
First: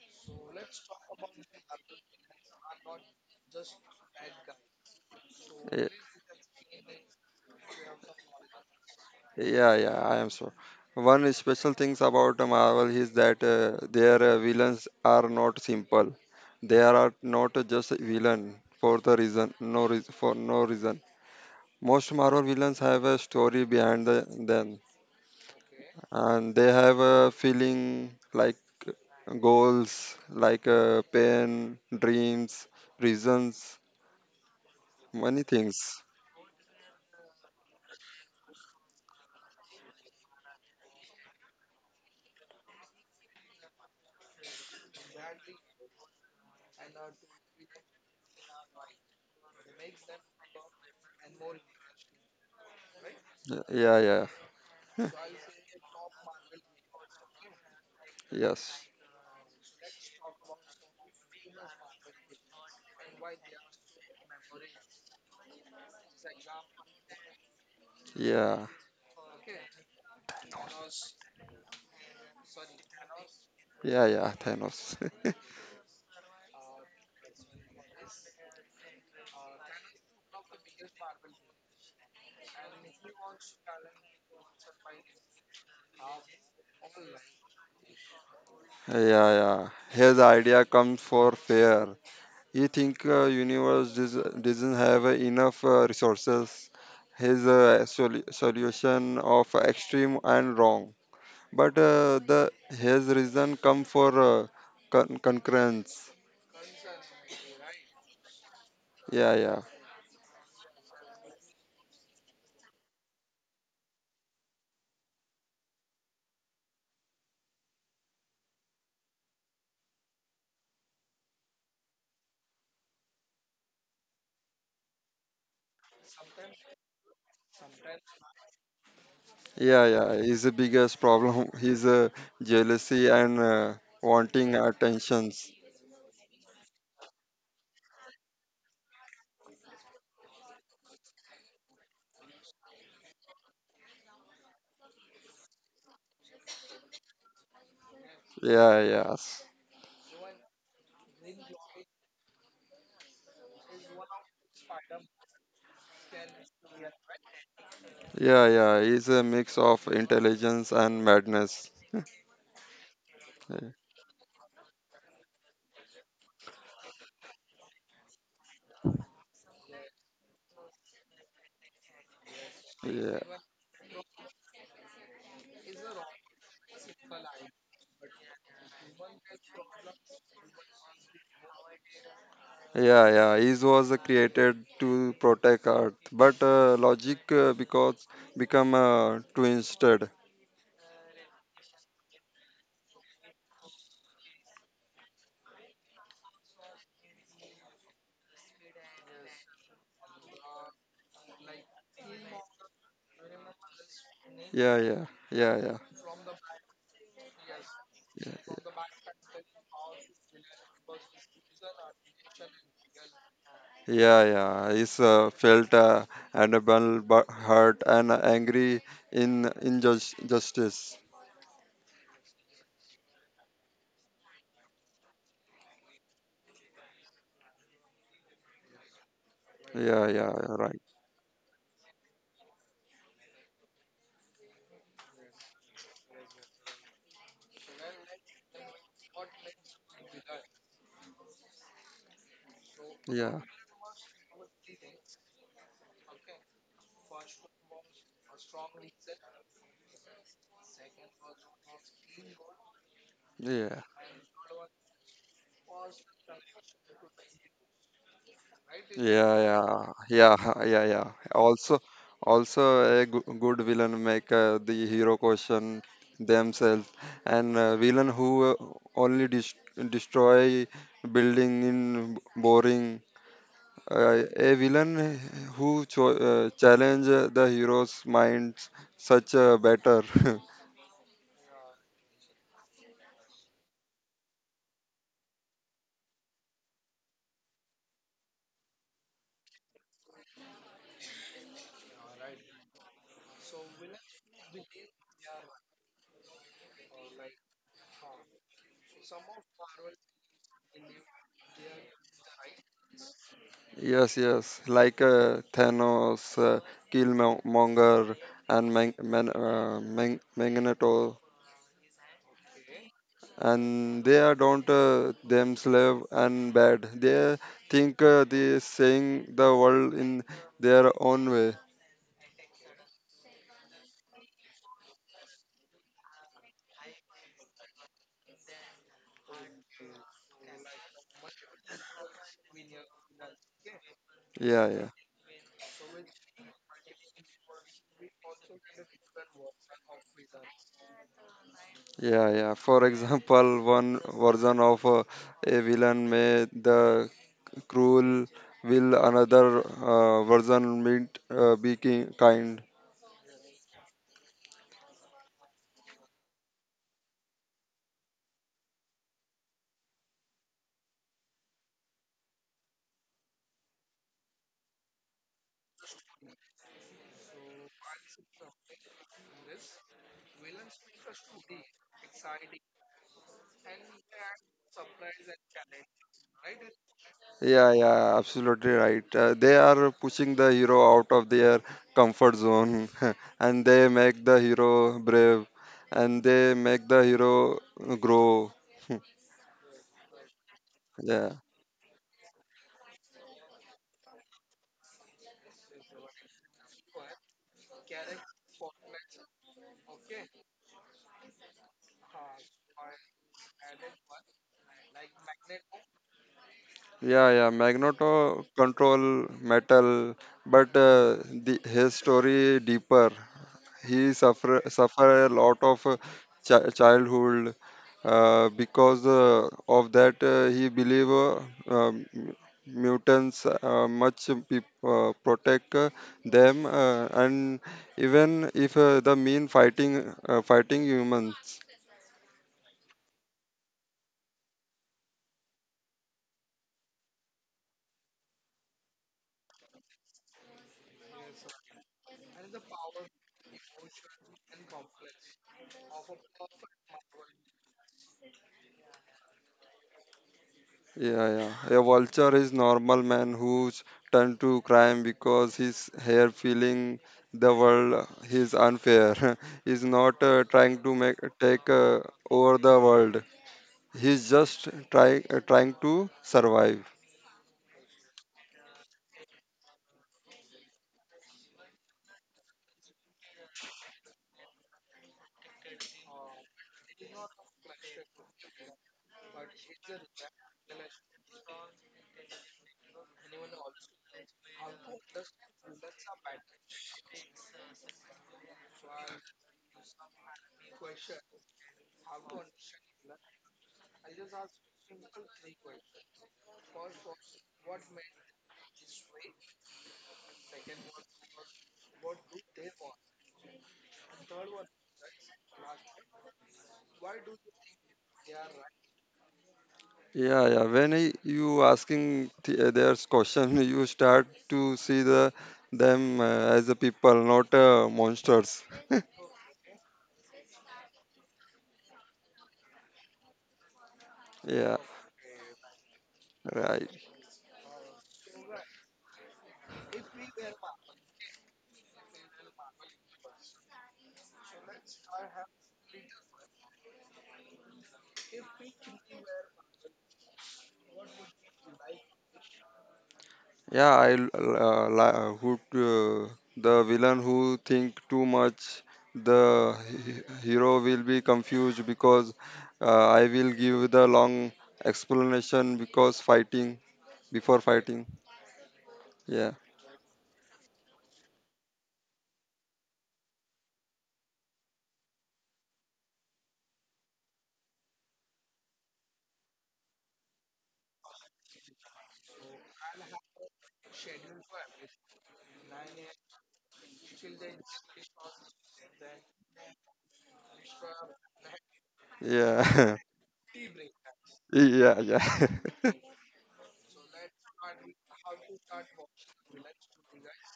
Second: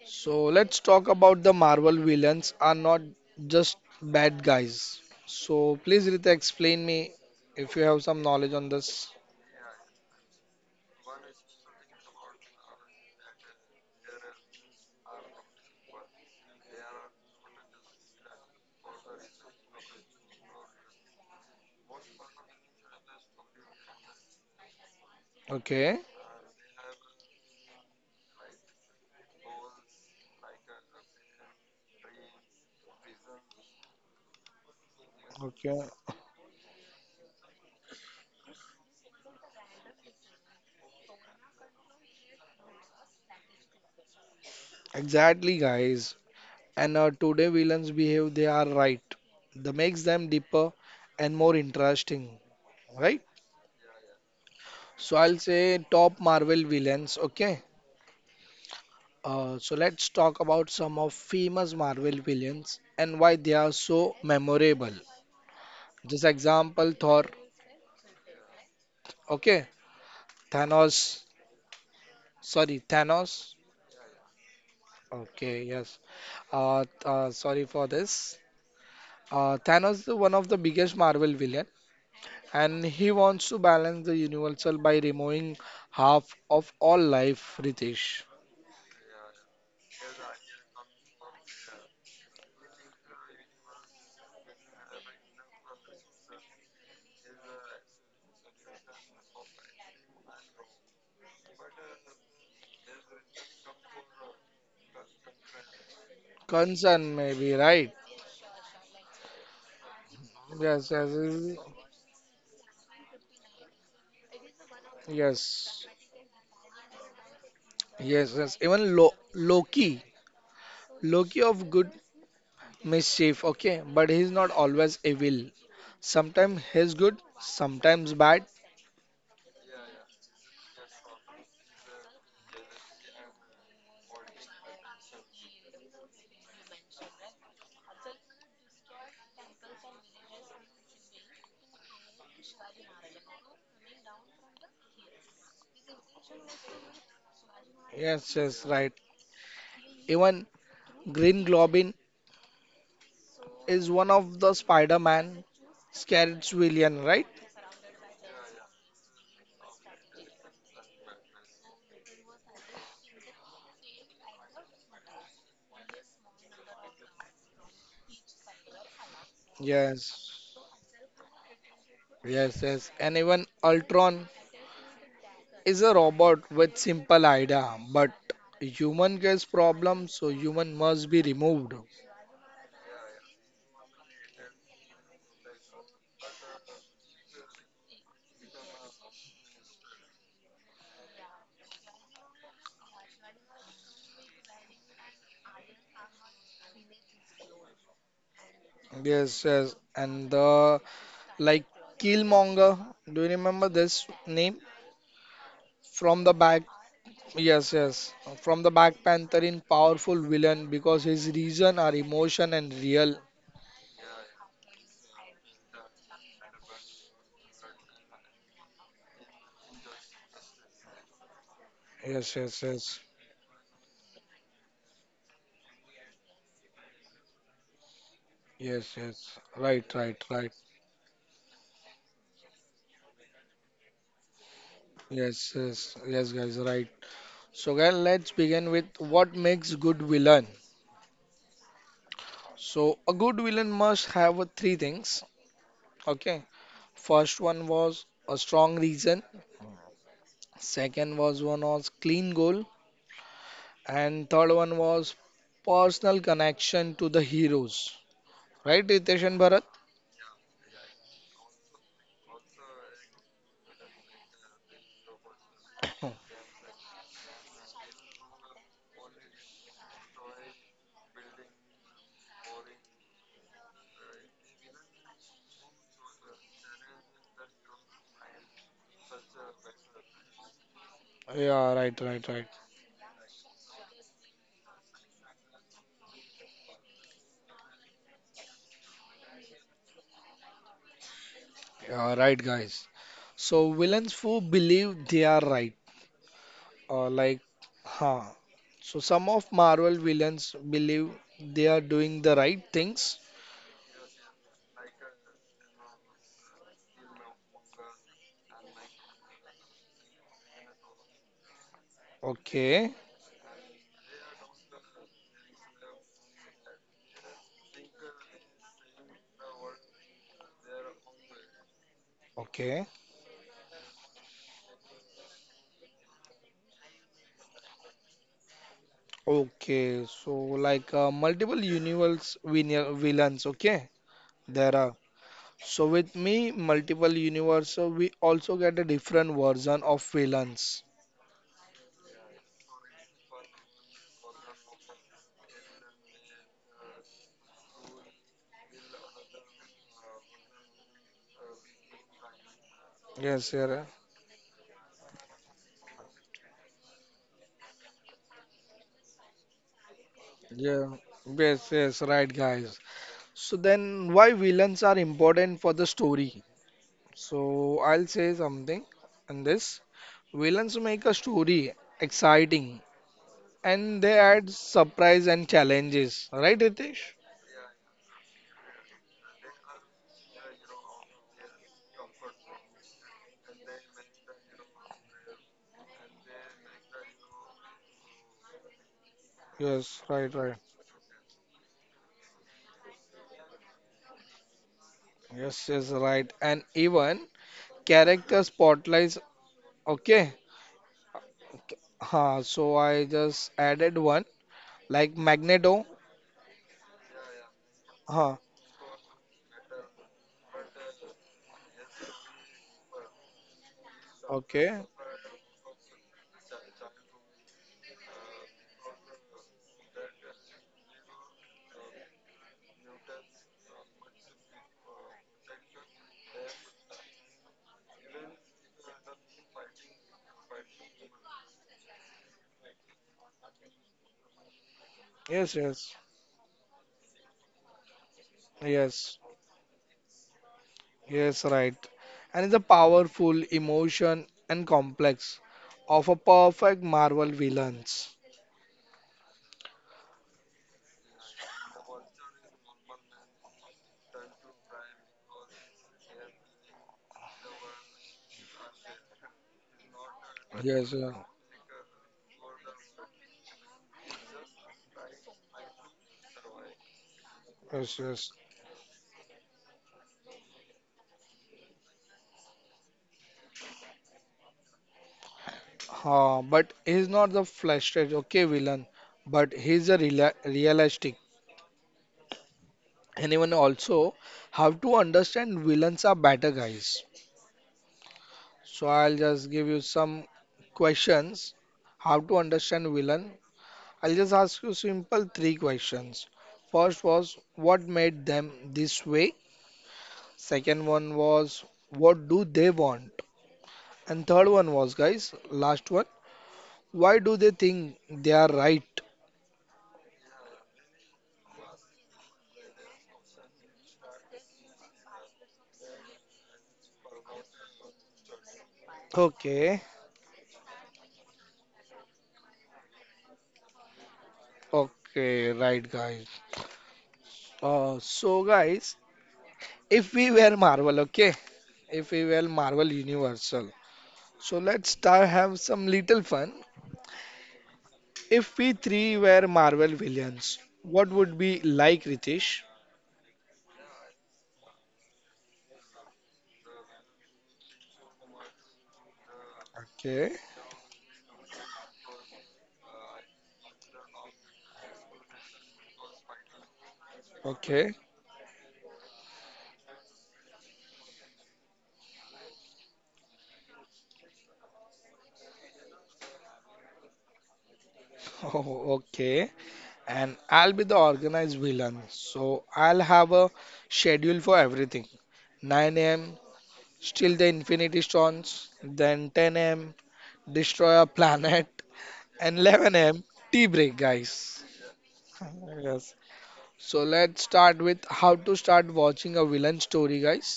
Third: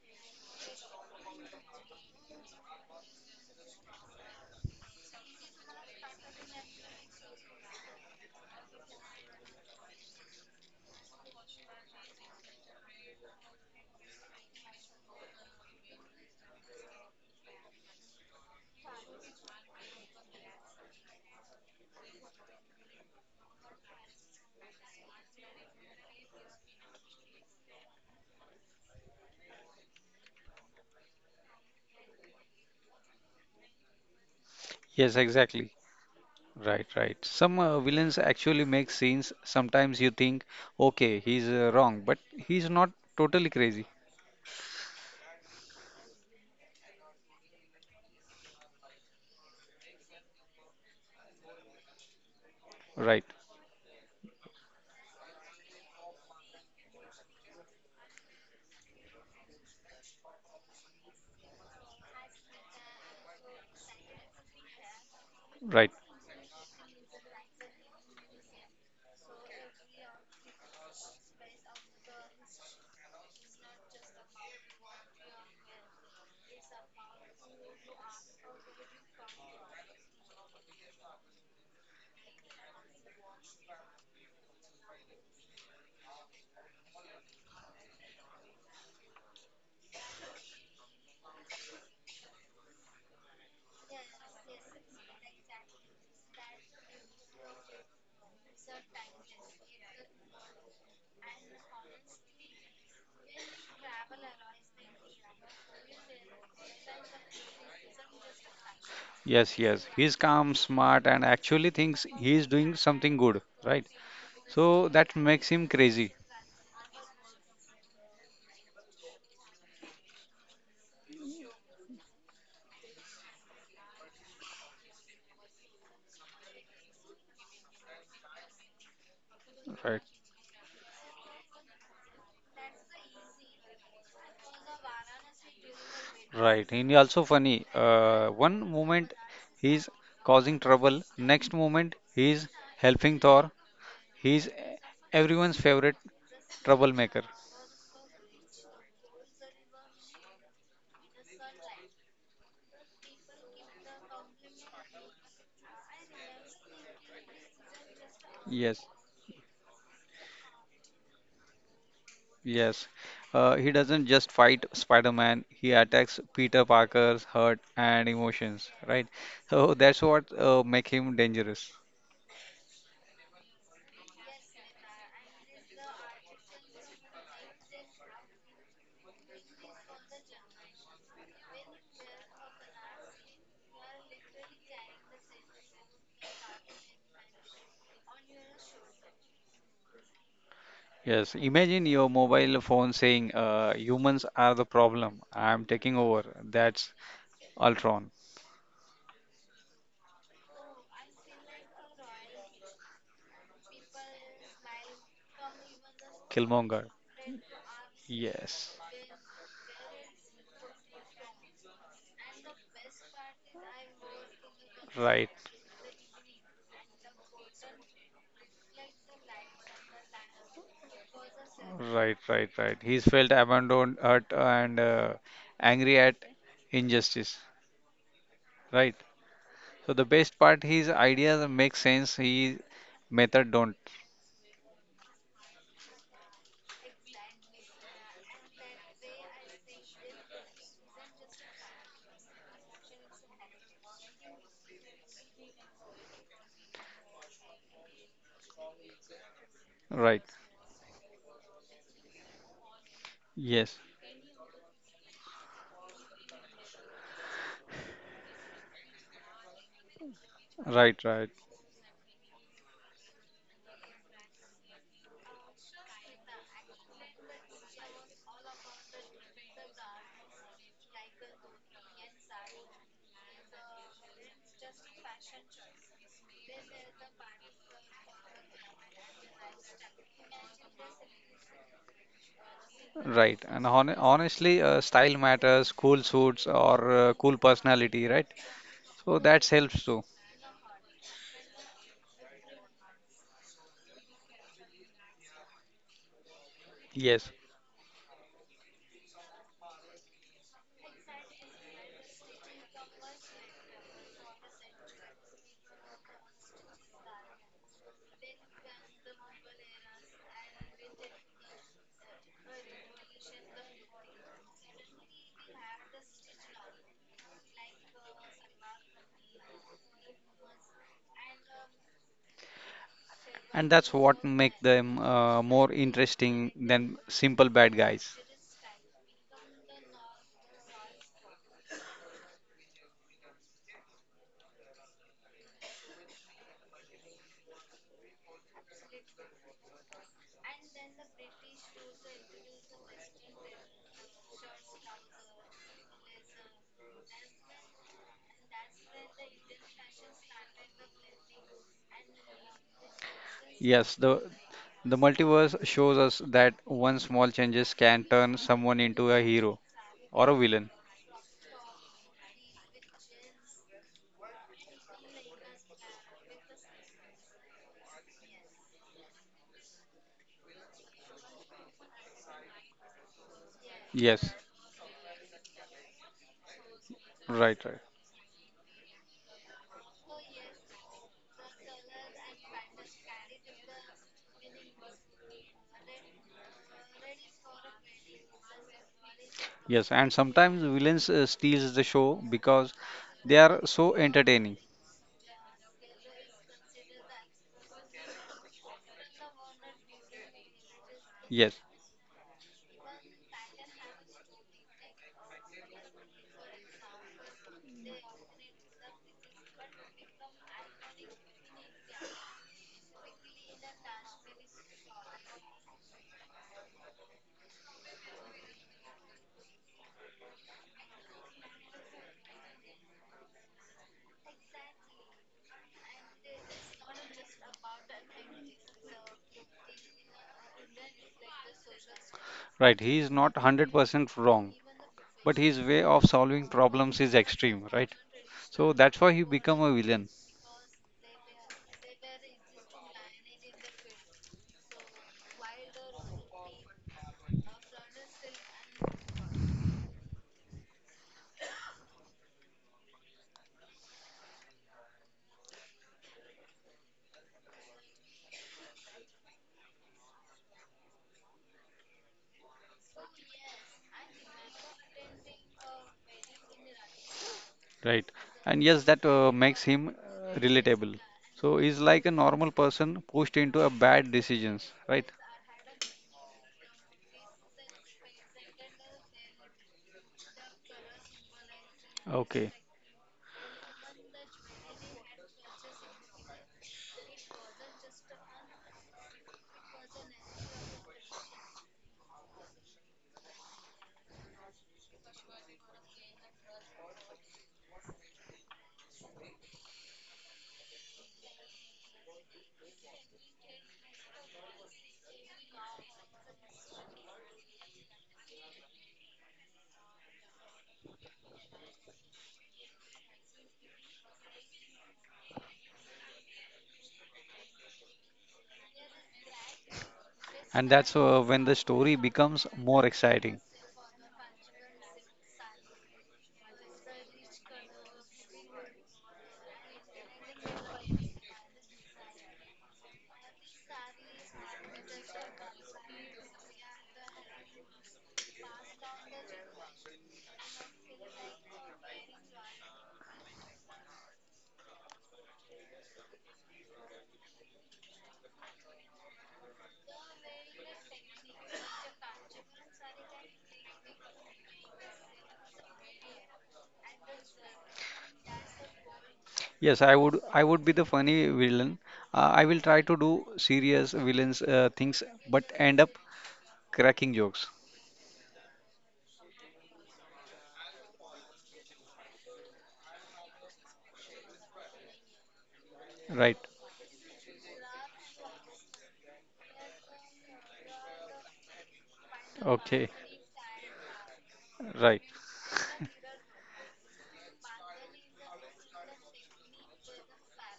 A: So let's talk about the Marvel villains are not just bad guys. So
B: yeah,
A: please, Rita, explain me if you have some knowledge on this.
B: yeah, yeah. I am sure. One special things about the Marvel is that their villains are not simple. They are not just villain for the reason, no reason, for no reason. Most Marvel villains have a story behind the, them,
A: Okay,
B: and they have a feeling like goals, like pain, dreams, reasons,
C: Yes,
B: many
C: exactly.
A: okay,
B: things.
C: Right, right. Some villains actually make scenes. Sometimes you think, okay, he's wrong, but he's not totally crazy.
A: exactly, guys. And today villains behave they are right. That makes them deeper and more interesting, right?
C: Right,
B: Yeah, yeah,
A: So I'll say top Marvel villains. Okay,
B: yes,
A: So let's talk about some of famous Marvel villains and why they are so memorable.
C: right.
A: Just example Thor,
B: yeah,
A: okay, Thanos, sorry, Thanos.
B: yeah, yeah. Thanos. [laughs]
A: Okay, yes. Sorry for this. Thanos is one of the biggest Marvel villain, and he wants to balance the universal by removing half of all life. Ritesh,
B: Yeah, yeah. His idea comes for fair. He think doesn't have enough resources. His solution of extreme and wrong. But the his reason come for concurrence.
A: concern maybe right?
B: Yeah,
C: Yes,
B: yeah,
C: yes. He's calm,
A: Yes, yes,
C: smart, and
A: yes,
C: actually thinks he's doing something good. Right. So that makes him
A: yes,
C: crazy.
A: yes. Yes. Even Lo Loki. Loki of good mischief, okay, but he's not always evil. Sometimes he's good, sometimes bad.
B: yeah,
C: Right,
B: yeah. His biggest problem [laughs] is jealousy and wanting attentions.
C: right. And he also funny. One moment he's causing trouble. Next moment he's helping Thor. He's everyone's favorite troublemaker.
A: Yes, yes,
B: Yeah,
A: right.
B: yes,
A: Even Green Globin is one of the Spider-Man scared villain, right?
B: yeah, yeah.
C: Yes.
B: He's a mix of intelligence and madness.
C: Yes, he doesn't just fight Spider-Man, he attacks Peter Parker's hurt and emotions, right? So that's what
A: Yes,
C: make him dangerous.
A: yes, yes. And
B: Yeah,
A: even Ultron is a robot with simple idea, but human case problem, so human must be removed.
B: yeah, yeah. It was created to protect Earth, but logic because become twisted.
C: Yes, imagine your mobile phone saying, humans are the problem. I'm taking over. That's Ultron,
A: Yes, yes. And the like Killmonger, do you remember this name?
B: Yeah, yeah, yeah, yeah.
A: From the back,
C: Killmonger.
A: yes, yes. From the
C: Yes,
A: back, Panther in powerful villain because his reason are emotion and real.
B: Yeah, yeah. It's
C: right,
B: uh, felt uh, unable, but hurt and angry in injustice.
C: right,
A: Yes,
C: right,
A: yes,
C: right.
A: yes,
C: He's felt abandoned, hurt, and angry at injustice, right?
A: yes, yes. Right,
C: So the
B: Yeah,
A: right,
B: yeah,
C: best
A: right.
B: yeah,
C: part,
B: right.
C: his ideas make sense, his method don't.
A: Yes, yes, yes, guys, right. So, guys, let's begin with what makes good villain. So, a good
B: Yeah,
A: villain must have three things. Okay. First one was a strong reason.
C: Right.
A: Second was one was clean goal,
C: Yes.
B: yeah,
A: and third one was personal connection to the heroes. Right, Ritesh
B: yeah,
A: and Bharat?
B: yeah, yeah, [laughs] yeah,
C: Right.
B: yeah.
C: Right.
B: Also, also a good villain make the hero question
A: Oh,
B: themselves, and villain who only destroy building in boring a villain who challenge the hero's minds such a better. [laughs]
A: yeah, right, right, right.
C: Right. And honestly, style matters. Cool suits or cool personality, right? So that helps too.
A: Yeah, right, guys. So villains who believe they are right, or
C: Yes.
A: like, huh. So some of Marvel villains believe they are doing the right things.
B: Yes, yes, like Thanos, Killmonger and Magneto,
A: Okay,
B: and they are don't them slave and bad. They think they saying the world in their own way.
A: okay,
C: And that's what make them more interesting than simple bad guys.
A: okay. So like villains. Okay,
B: Yeah,
A: there
B: yeah,
A: are. So with me, multiple universe, so we also get a different version of villains.
B: yeah, yeah. For example, one version of a villain may the cruel? Will another version meant be kind?
A: Yes, yeah,
C: Yes. The multiverse shows us that one small changes can turn someone into a hero or a villain.
A: yeah. Yes, yes, right, guys. So then, why villains are important for the story? So I'll say something on this. Villains make a story exciting and they
C: Yes.
A: add surprise and challenges. Right, Ritesh?
C: Right.
B: Yeah,
C: Right.
B: yeah, absolutely right. They are pushing the hero out of their comfort zone [laughs] and they make the hero brave and they make the hero grow. [laughs]
C: Yes.
A: Yes,
C: And
A: right, right.
C: sometimes villains
B: Yeah,
C: steals the show because they are so entertaining.
A: Yes, yes, right. And even character spotlights. Okay.
C: Yes.
A: So I just added one like Magneto.
B: yeah, yeah.
A: Huh,
B: Magneto control metal, but the his story deeper. He suffer
A: okay.
B: suffer a lot of childhood because of that he believe um, mutants much peop protect them and even if the mean fighting humans.
C: Right, he is not 100% wrong, but
A: Yes,
C: his way
A: yes,
C: of solving problems is extreme, right? So that's why
A: yes.
C: he become a villain,
A: Yes, right. And it's a powerful emotion and complex of a perfect Marvel villains.
B: Yeah, yeah. A vulture is normal man who's turned to crime because his hair feeling the world is unfair. [laughs] He's not trying
A: Yes,
B: to
A: yeah,
B: make take over the world. He's just trying to survive.
A: yes,
C: right?
A: yes.
C: And yes, that makes him relatable. So he's like a normal person pushed into a bad decisions, right?
A: But he's not the flesh okay villain, but he's a realistic.
C: Okay.
A: Anyone also have to understand villains are better guys. So I'll just give you some questions. How to understand villain? I'll just ask you simple three questions. First was, what made them this way? Second one was, what do they want? And third one was, guys, last one, why do they think they are right?
B: Yeah, yeah. When I, you asking their question, [laughs] you start to see the them as a people, not monsters. [laughs]
A: Okay,
C: And that's when the story becomes more exciting.
B: Yeah,
A: okay, right guys.
B: right.
A: So guys, if we were Marvel, okay, if we were Marvel Universal. So let's start have some little fun. If we three were Marvel villains, what would be like Ritesh?
B: Yeah, I who the villain who think too much, the
A: Okay,
B: hero will be confused because I will give the long explanation because fighting before
A: okay,
B: fighting. Yeah,
C: Yes, I would be the funny villain. I will try to do serious villains things, but end up cracking jokes,
A: [laughs] oh, okay. And I'll be the organized villain. So I'll have a schedule for everything. 9 a.m.
C: right?
A: steal the Infinity Stones, then 10 a.m. destroy a planet, [laughs] and
C: Okay,
B: yeah,
A: 11 a.m. tea break, guys.
B: [laughs] yeah,
C: right. [laughs]
A: [laughs]
B: yeah,
A: Yes. So let's start with how to start watching a villain story, guys.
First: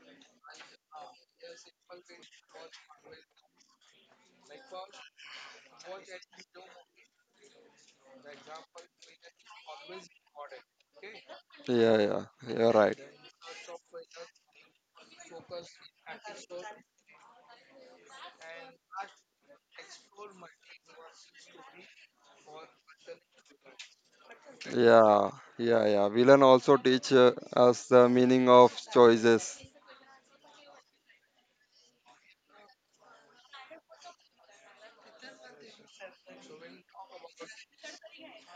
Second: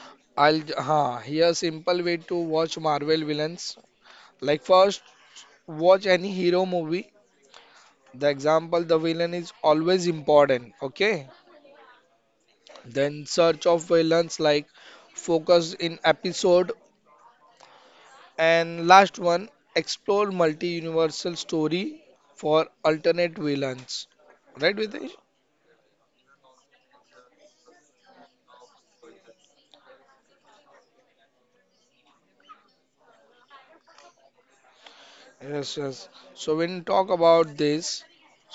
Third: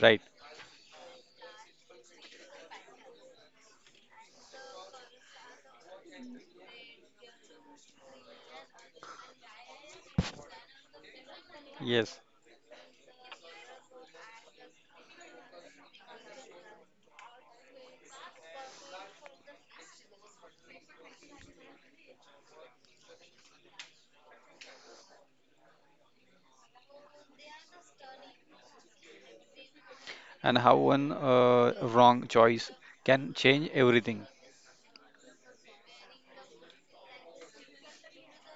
C: Right.
A: I'll here simple way to watch Marvel villains. Like first, watch any hero movie. The example, the villain is always important. Okay,
B: [laughs] yeah,
C: Yes.
B: yeah. You're right.
A: then search of villains like focus in episode and last one explore multi-universal story for alternate villains, right Vitesh?
B: Yeah, yeah, yeah. Villain also teach us the meaning of choices.
C: And how one wrong choice can change everything.
A: Yes, yes, so when talk about this,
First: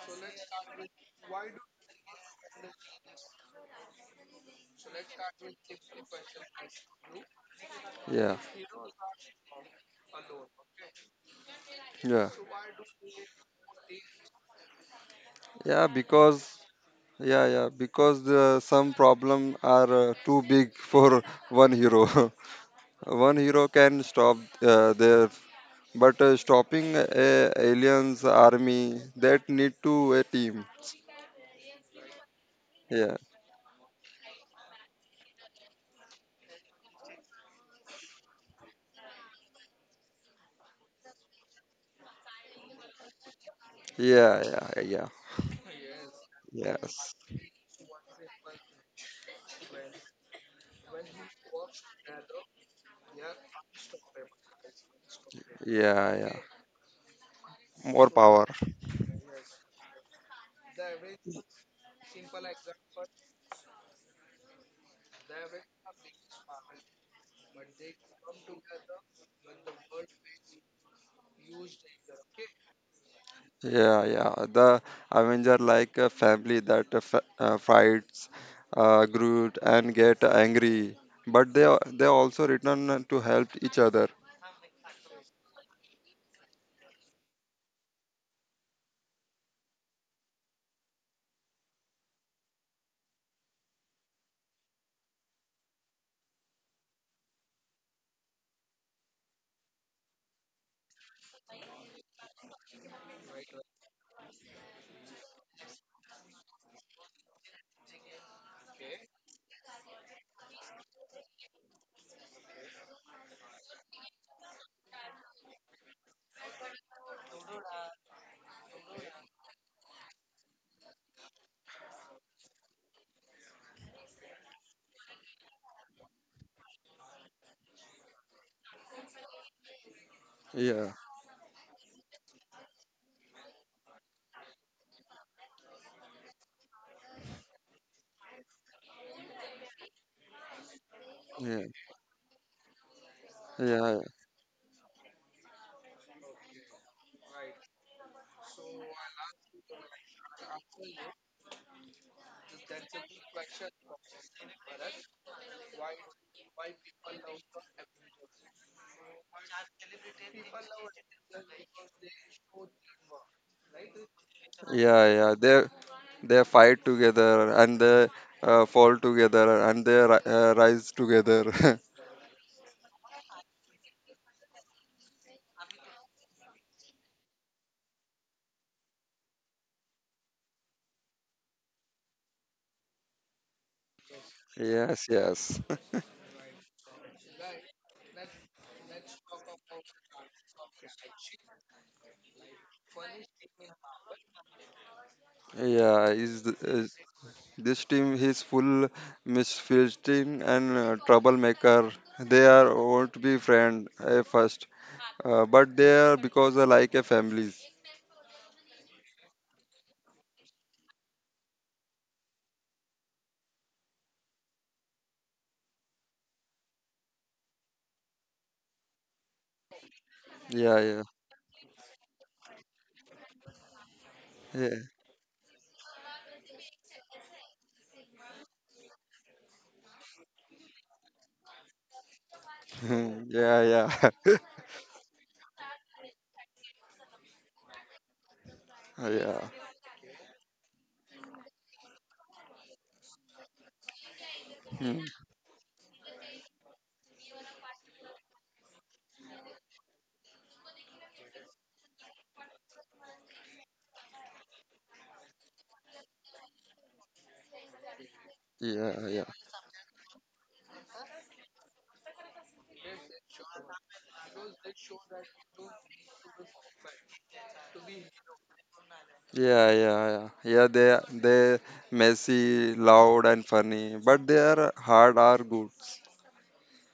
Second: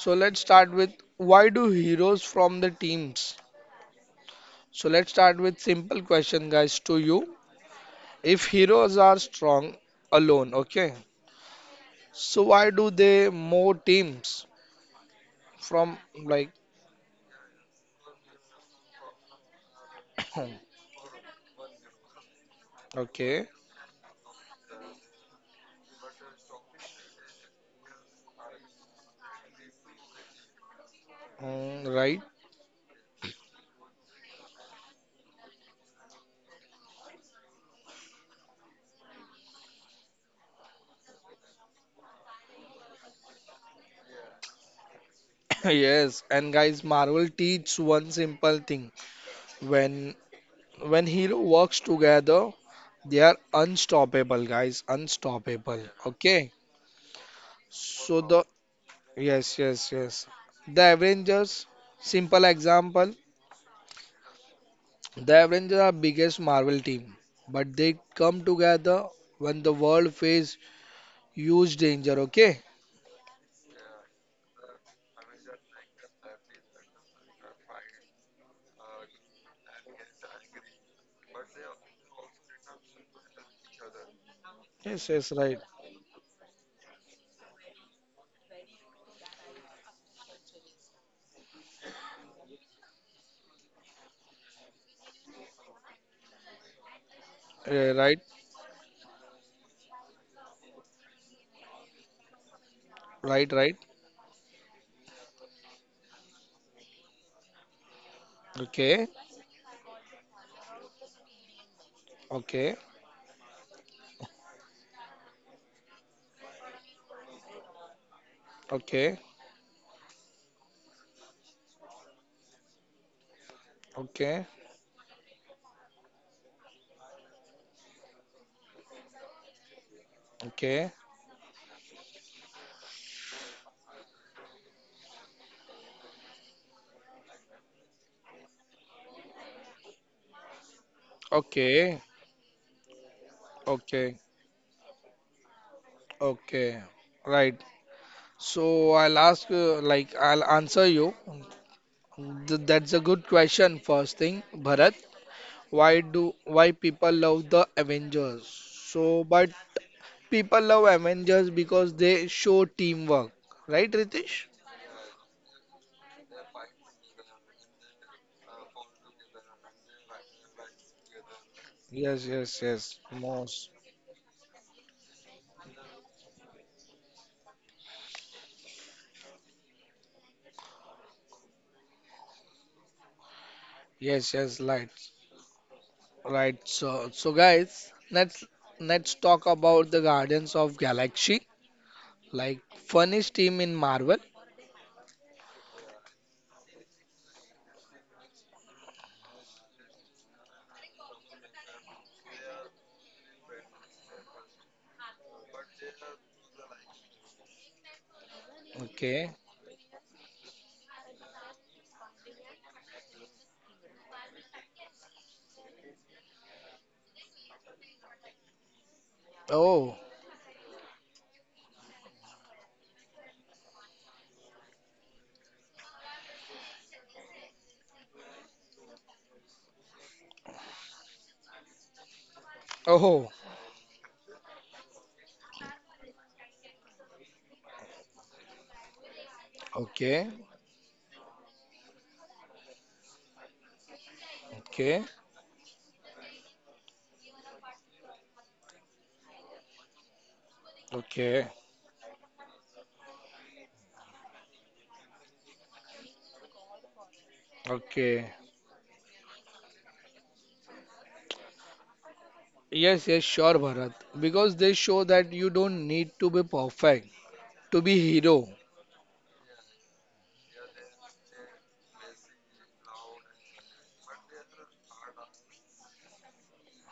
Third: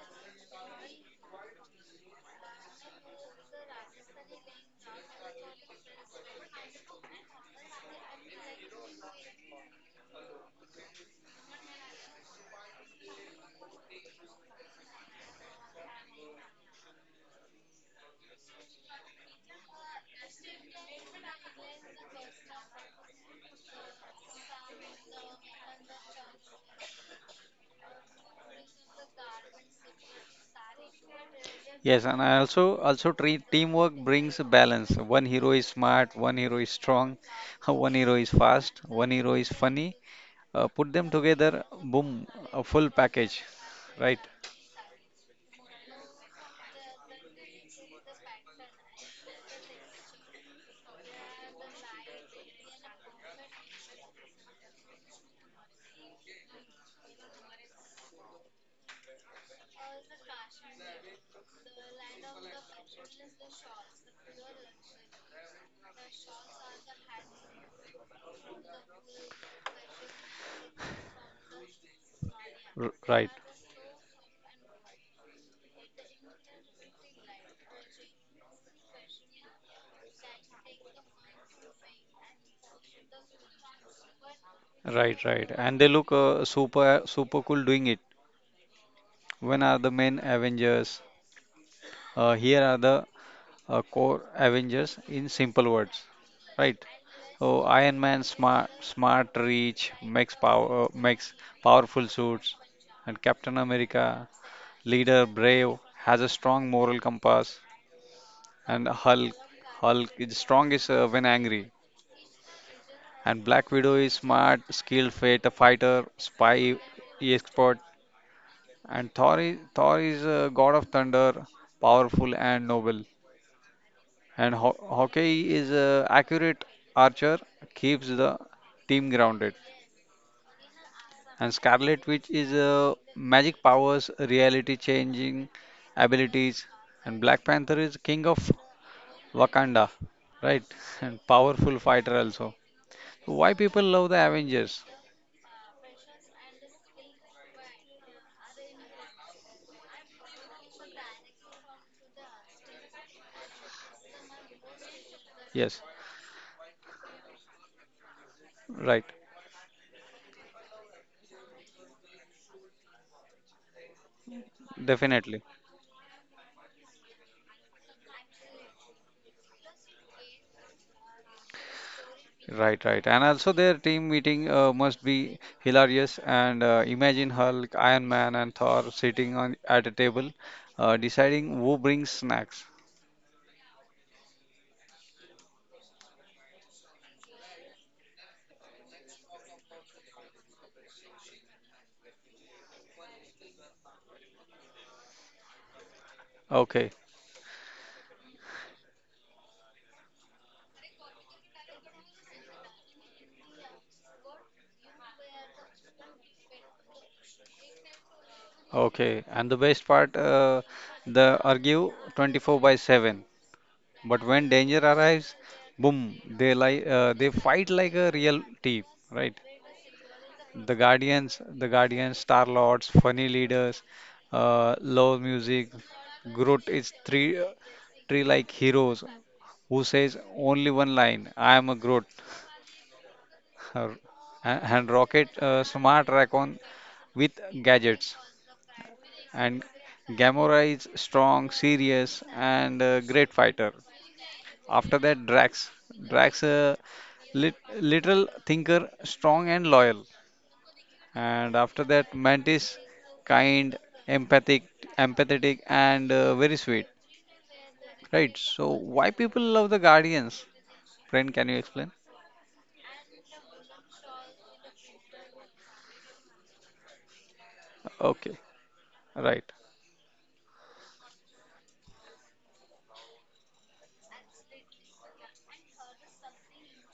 A: so let's start with why do heroes from the teams, so let's start with simple question guys to you,
B: Yeah,
A: if heroes are strong alone, okay,
B: yeah,
A: so why do they more teams
B: yeah.
A: from
B: Because
A: like
B: yeah, yeah, because some problem are too big
A: [coughs] [clears throat]
B: for [laughs] one hero. [laughs] One
A: okay,
B: hero can stop there, but stopping a aliens army that need to a team.
C: Yes, and
A: right.
C: I also
B: Yeah,
C: treat teamwork brings a balance. One hero is smart, one hero is strong, [laughs] one hero is fast, one hero is funny. Put them together, boom, a full package. Right,
B: yeah, yeah, yeah.
A: Yes, and guys,
B: Yes,
A: Marvel teaches one simple thing. When when hero works together, they are unstoppable, guys, unstoppable.
B: yeah, yeah.
A: Okay.
B: More
A: So the
B: power.
A: yes, yes, yes. The Avengers, simple example. The Avengers are biggest Marvel team, but they come together when the world face huge danger. Okay.
C: right,
B: Yeah, yeah. The Avenger like a family that fights, Groot, and get angry, but they also return to help each other.
A: Yes,
C: right,
A: yes,
C: right.
A: right.
C: And they look super cool doing it. When are the main Avengers? Here are the core Avengers in simple words, right? So
A: Eh,
C: Iron
A: right,
C: Man smart, reach, makes powerful suits, and
A: right,
C: Captain
A: right.
C: America, leader, brave, has a strong moral compass, and
A: Okay,
C: Hulk is strongest when angry,
A: okay,
C: and Black Widow is smart, skilled, fighter, spy, expert, and
A: okay,
C: Thor is a god of thunder, powerful and noble.
A: okay,
C: And ho hockey is a accurate archer, keeps the team grounded.
A: okay.
B: Yeah,
C: And Scarlet Witch is a magic powers, reality changing abilities. And Black Panther is king of Wakanda, right? [laughs] And
B: yeah.
C: powerful
A: Okay,
C: fighter also. Why people
B: Yeah,
C: love
A: okay,
C: the Avengers?
A: okay, right. So I'll ask, like, I'll answer you. That's a good question. First thing, Bharat,
C: Yes,
A: why people love the Avengers?
C: right,
A: So, but people love Avengers because they show teamwork, right, Ritesh?
B: yeah, yeah.
C: definitely.
B: They fight together and they fall together and they rise together. [laughs]
A: Yes, yes,
C: Right,
A: yes.
C: right. And also
A: Most.
C: their team meeting must be hilarious. And imagine Hulk, Iron Man, and Thor sitting on at a table, deciding who brings snacks.
A: Yes, yes, right.
B: Yes, yes.
A: Right. So guys, let's talk about the Guardians of Galaxy, like funniest team in Marvel.
B: Yeah,
C: Okay,
B: this team is full misfitting and troublemaker. They are won't be friend at first, but they are because they like a families.
C: okay.
A: Okay.
C: And the best part, they argue 24 by 7. But when danger arrives, boom, they fight like a real team, right?
A: Oh,
C: The
B: Yeah, yeah,
C: Guardians, the Guardians, Star Lords, funny leaders,
B: yeah,
C: love music. Groot is three like heroes who says only one line, "I am a Groot,"
B: [laughs]
A: oh,
B: yeah,
C: [laughs] and
B: yeah,
C: Rocket, smart raccoon with gadgets,
B: [laughs] yeah,
C: and
A: okay,
C: Gamora is strong, serious, and a great fighter. After
B: hmm,
A: okay,
C: that, Drax, literal thinker, strong and loyal.
A: okay,
C: And after that, Mantis, kind, empathic empathetic, and very sweet,
A: okay.
C: right? So why
B: yeah, yeah.
C: people love the Guardians, friend? Can you explain?
A: Yes, yes, sure, Bharat. Because they show that you don't need to be perfect to be
C: Okay.
A: hero.
C: Right,
B: Yeah, yeah, yeah. Yeah, they messy, loud, and funny, but they are hard are good.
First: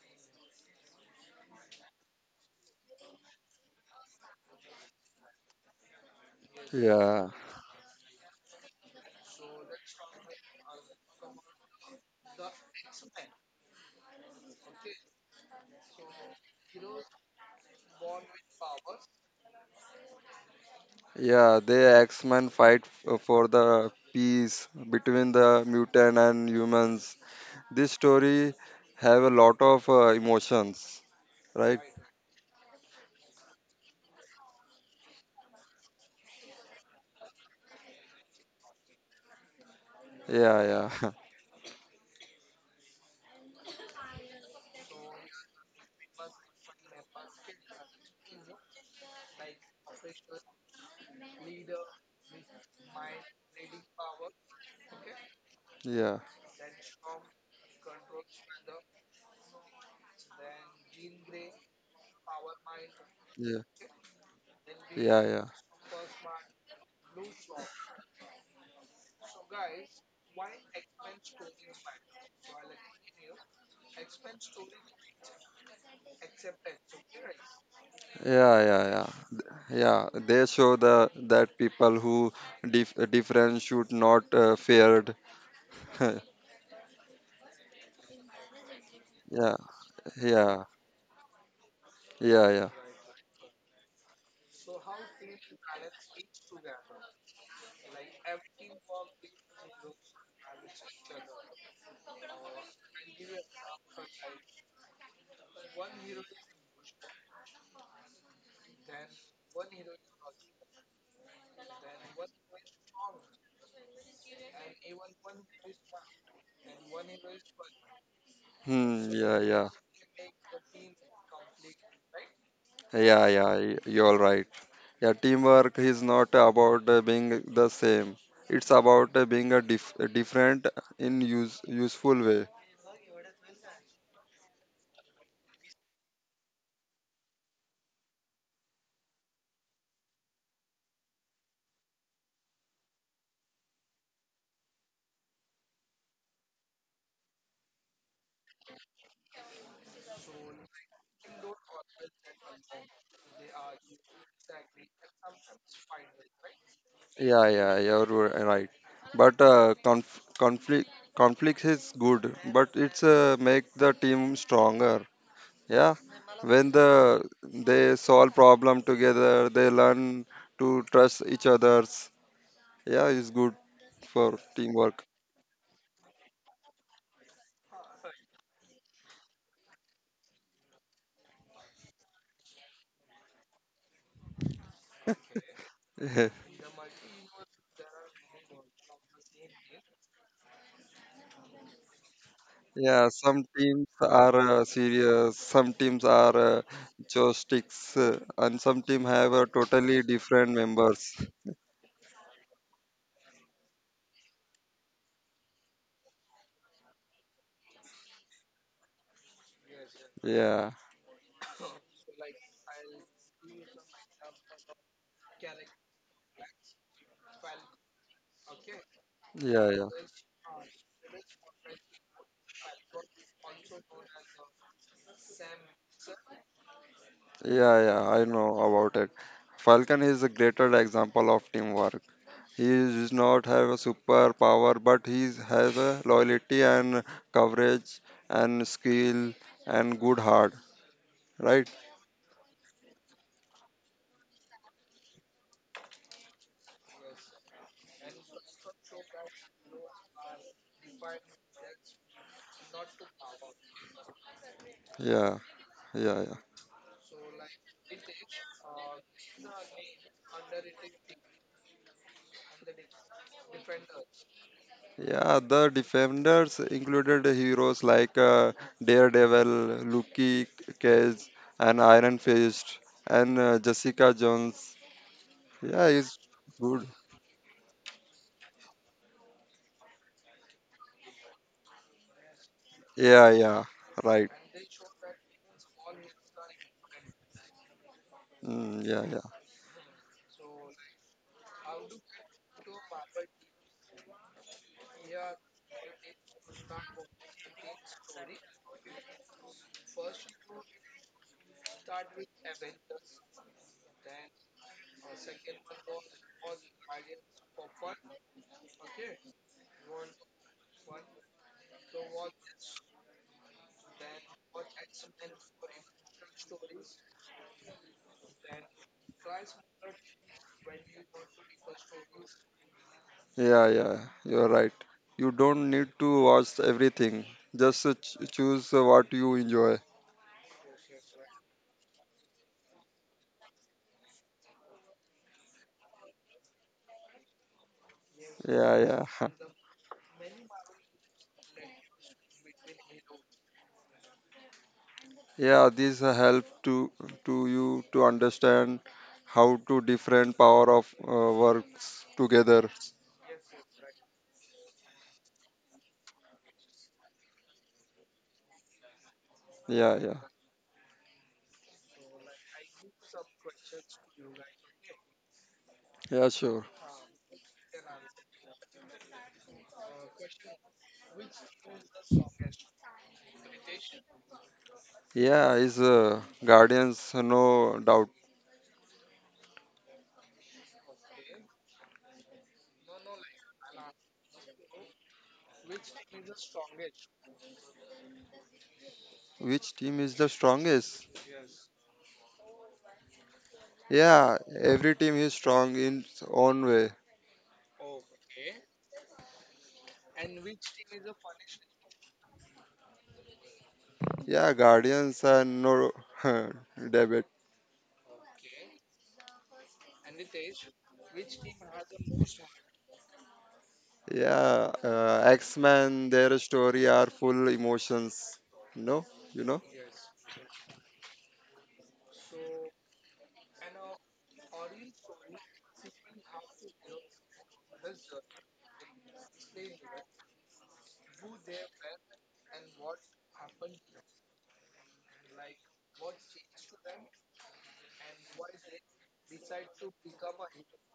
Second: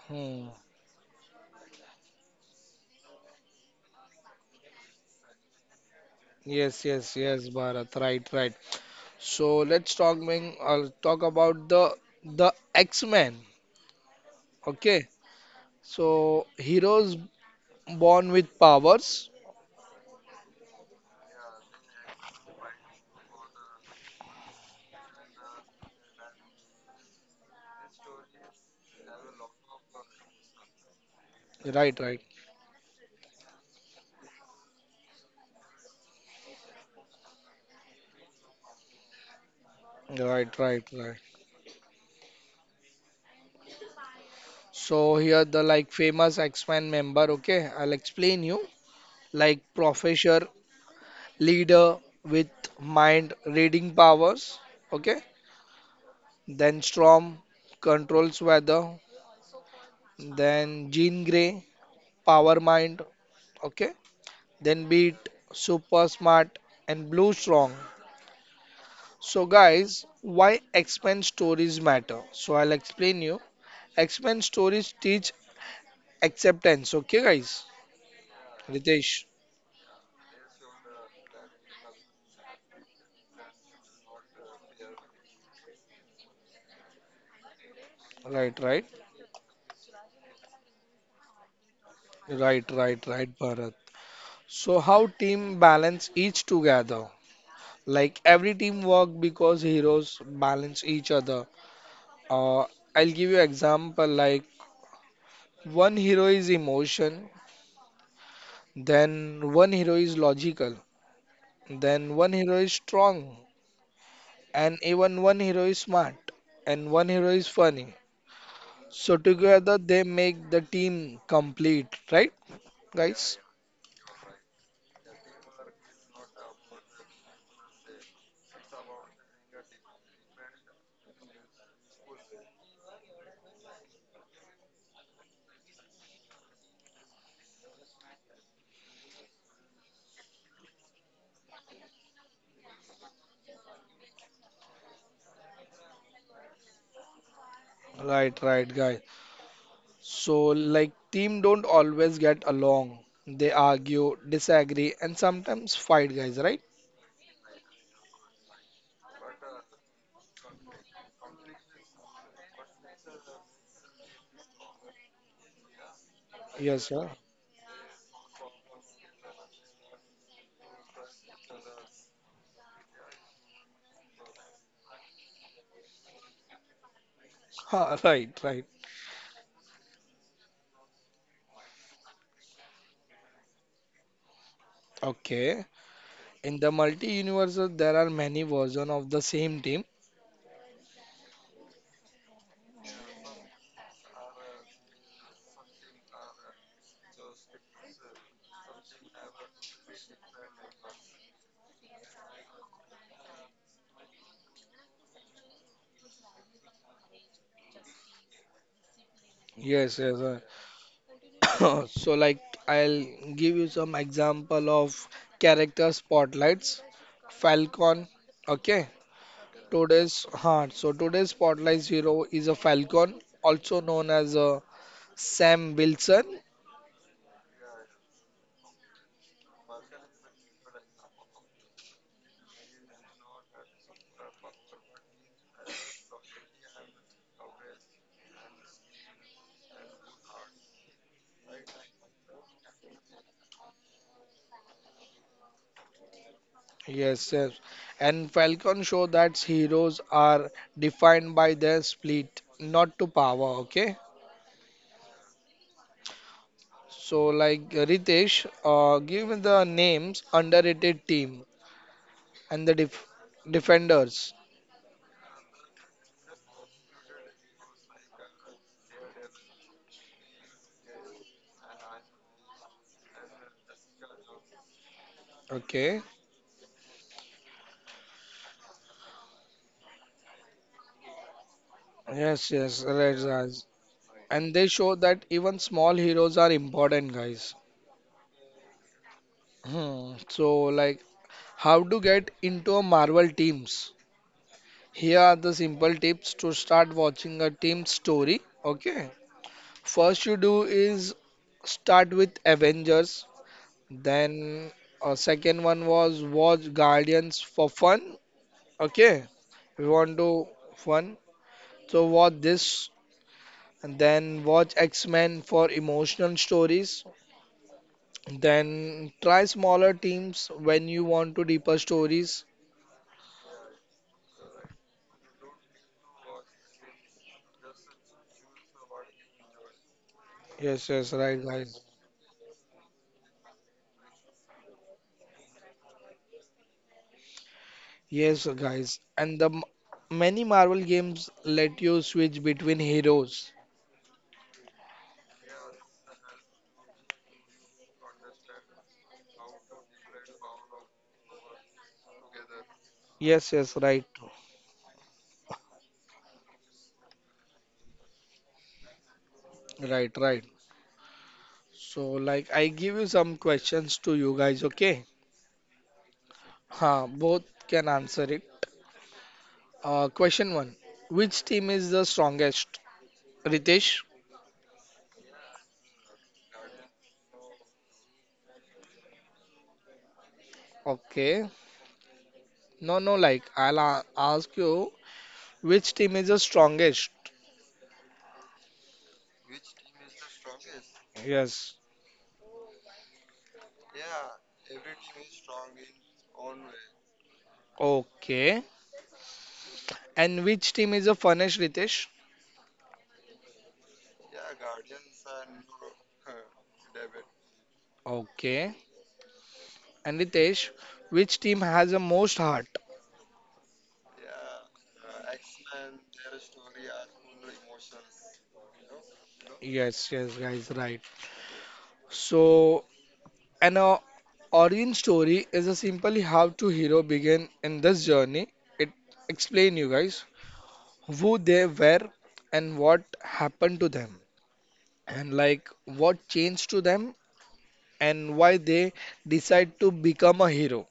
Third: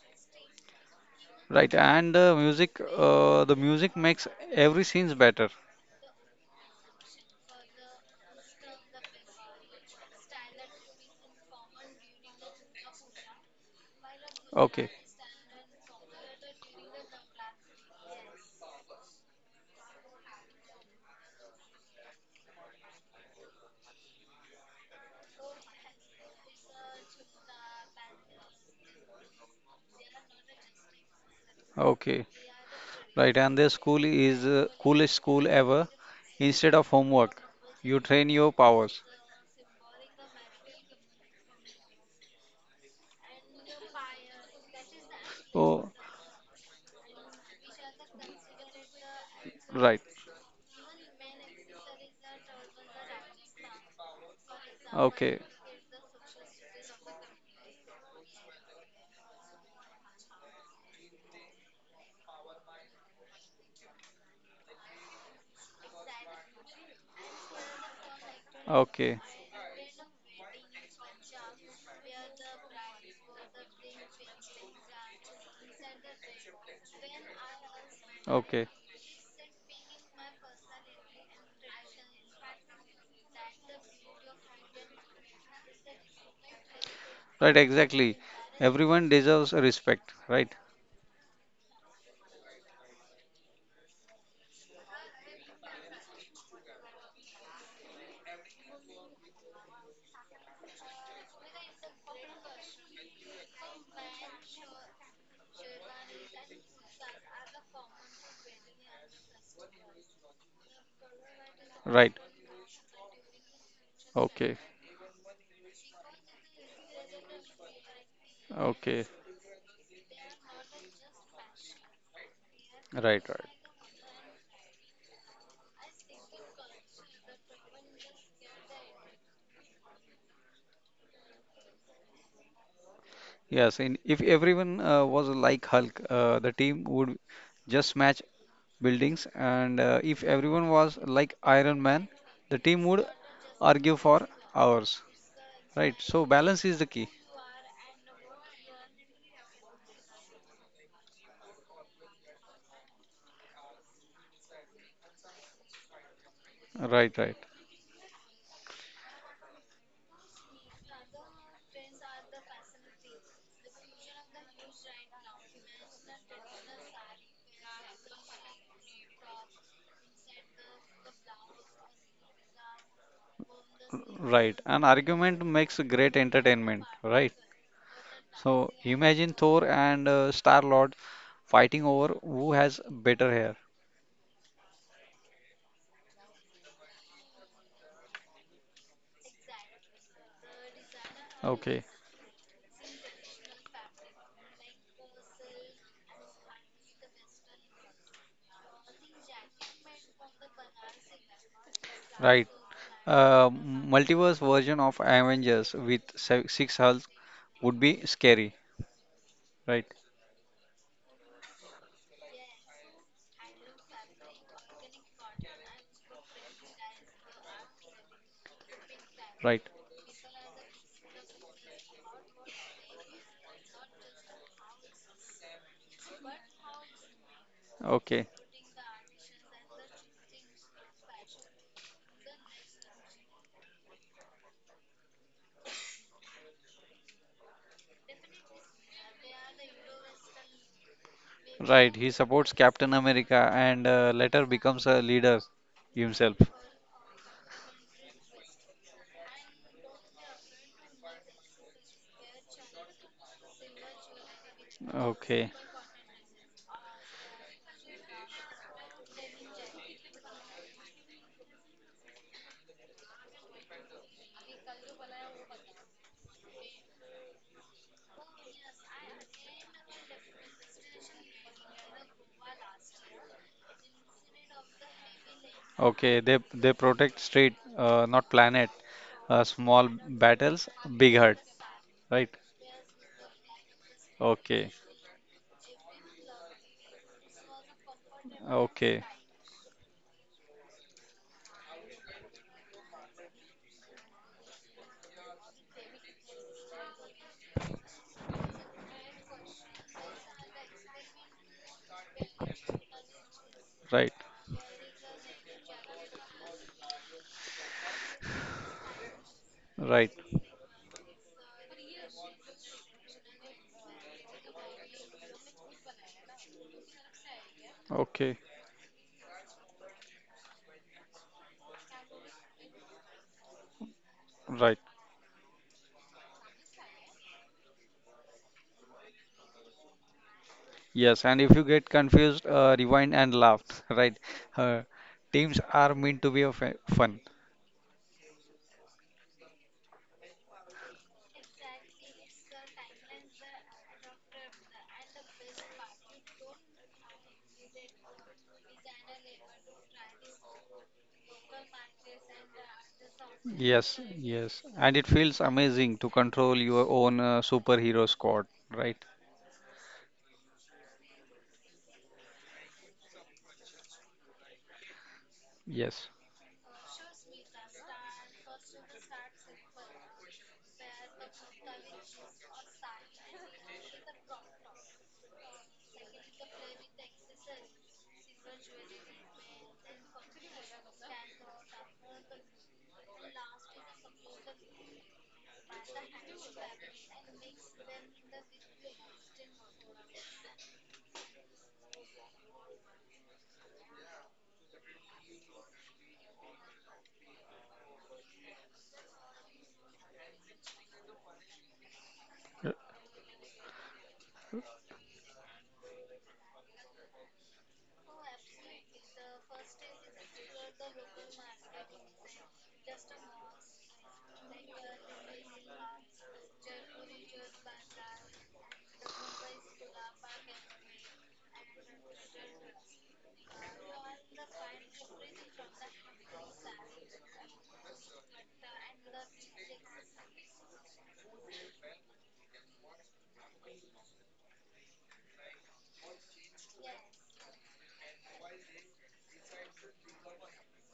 A: Hmm.
C: right. And music the music makes every scenes better.
A: Yes, yes,
B: Yeah,
A: yes, Bharat. Right, right. So let's talk Ming, I'll talk about the X-Men.
C: Okay.
A: Okay. So heroes born with powers.
B: yeah. They X-Men for the peace between the mutant and humans. This story have a lot of emotions, right?
A: Right,
C: Okay,
A: right.
C: right. And their school is coolest school ever. Instead of homework, you train your powers.
A: Right,
B: Yeah,
A: right, right.
B: yeah,
A: So here the
C: Oh,
A: like famous X-Men member, okay? I'll explain you. Like
C: right.
A: professor leader with mind reading powers, okay,
C: Okay,
B: [laughs] yeah,
A: then storm controls weather, then jean gray power mind,
B: yeah,
A: okay, then beat
B: yeah, yeah.
A: super smart and blue strong.
C: okay,
A: So guys, why x-men stories matter, so I'll explain you. X-men stories teach acceptance, okay guys,
B: Yeah,
C: okay.
B: yeah, yeah.
A: ritesh?
B: Yeah, they show the that people who different should not feared. [laughs]
C: Right, exactly.
A: Right, right,
C: Everyone deserves
B: Yeah.
C: respect, right?
B: Yeah, yeah,
A: right,
B: yeah.
A: right, right Bharat. So how team balance each together. Like every team work because heroes balance each other. Uh, I'll give you example like one hero is emotion, then one hero is logical, then
C: Right.
A: one hero is strong,
C: Okay,
A: and even one hero is smart, and one hero is funny.
C: okay,
A: So
B: Hmm, yeah,
A: together
B: yeah,
A: they make the team complete, right,
C: right,
B: yeah,
A: guys?
C: right.
B: yeah. You're right. Yeah, teamwork is not about being the same. It's about being a different in useful way.
C: Yes, and if everyone was like Hulk, the team would just smash buildings, and if everyone was like Iron Man, the team would argue for hours, right? So balance is the key,
A: Right, right, guys. So like team don't always get along. They argue, disagree, and sometimes fight, guys, right?
C: right, right,
B: Yeah, yeah, you're right. But conflict is good, but it's make the team stronger. Yeah, when
A: Yes,
B: the
A: sir.
B: they solve problem together, they learn to trust each others. Yeah, it's good for
C: right? An
B: teamwork.
C: argument makes great entertainment, right?
A: Ha, right, right.
C: So imagine Thor and Star Lord fighting over who has better hair,
A: Okay. In
B: [laughs]
A: the multi-universe, there are many versions of the same team.
C: okay,
B: Yeah, some teams are serious, some teams are joysticks, and some team have totally different members.
C: right? Uh, Multiverse version of Avengers with six Hulk would be scary, right?
A: Yes, yes.
B: Yeah,
A: [coughs] So, like, I'll give you some example of character spotlights. Falcon. Okay.
C: Right.
B: yeah, yeah,
A: Today's huh? So today's spotlight hero is a Falcon, also known as Sam Wilson.
B: yeah, yeah. I
C: Okay.
B: know about it. Falcon is a greater example of teamwork. He does not have a superpower, but he has a loyalty and coverage and skill and good heart. Right?
C: Right. He supports Captain America and later becomes a leader himself.
A: Yes, yes. And Falcon show that heroes are defined by their split, not to power. Okay.
B: Yeah,
C: Okay.
B: yeah, yeah.
A: So, like Ritesh, give me the names underrated team and the defenders.
B: Yeah, the Defenders included heroes like Daredevil, Luke Cage, and Iron Fist, and Jessica Jones. Yeah,
A: Okay.
B: it's
C: Okay. They
B: good.
C: protect street, not planet. Small battles, big hurt. Right.
A: Yes, yes, right,
B: Yeah,
A: Raj.
B: yeah, right.
A: And they
C: Okay.
A: show that even small heroes are important, guys.
B: Mm, yeah,
C: Okay.
B: yeah,
A: Hmm. So, like, how to get into a Marvel teams? Here are the simple tips to start watching a team story. Okay. First, you do is start with Avengers.
C: Right.
A: Then, a second one was watch Guardians for fun. Okay, we
C: Right.
A: want to one. So watch this, and then watch X-Men for emotional stories.
C: Okay.
A: Then try smaller teams when you want to deeper stories.
B: yeah, yeah. You're right.
C: Right.
B: You don't need to watch everything. Just choose what you enjoy.
A: Yes, yes,
C: Yes.
A: right,
C: And if you
A: guys.
C: get confused, rewind and laugh. [laughs] Right. Uh, Teams are meant to be of fun.
A: Yes,
B: Yeah,
A: guys.
B: yeah.
A: And the
B: [laughs]
A: many Marvel games let you switch between heroes.
B: Yeah, this help to you to understand how to different power of works together.
A: Yes, yes,
C: Yes,
A: right,
C: yes. And it feels amazing to control your own superhero squad, right?
B: Yeah,
A: right,
B: yeah,
A: right. So like I give you some questions to you guys. Okay,
C: Yes.
B: yeah, sure.
A: ha, both can answer it. Question one: Which team is the strongest? Ritesh,
B: Yeah, is Guardians no doubt.
A: okay. No, no, like I'll ask you, which team is the strongest?
B: Which team is the strongest?
A: Yes,
B: Yeah, every team is strong in its own way.
A: okay. And which team is the funnest, Ritesh?
C: Y-
B: Yeah, Guardians are no [laughs] debate.
A: Okay. And Ritesh, which team has the most heart?
B: Yeah, X-Men, their story are full emotions. No, you know.
A: Yes, yes, guys, right. So, an origin story is a simply how two hero begin in this journey. It explain you guys who they were and what happened to them and like what changed to them and why they decide to become a hero.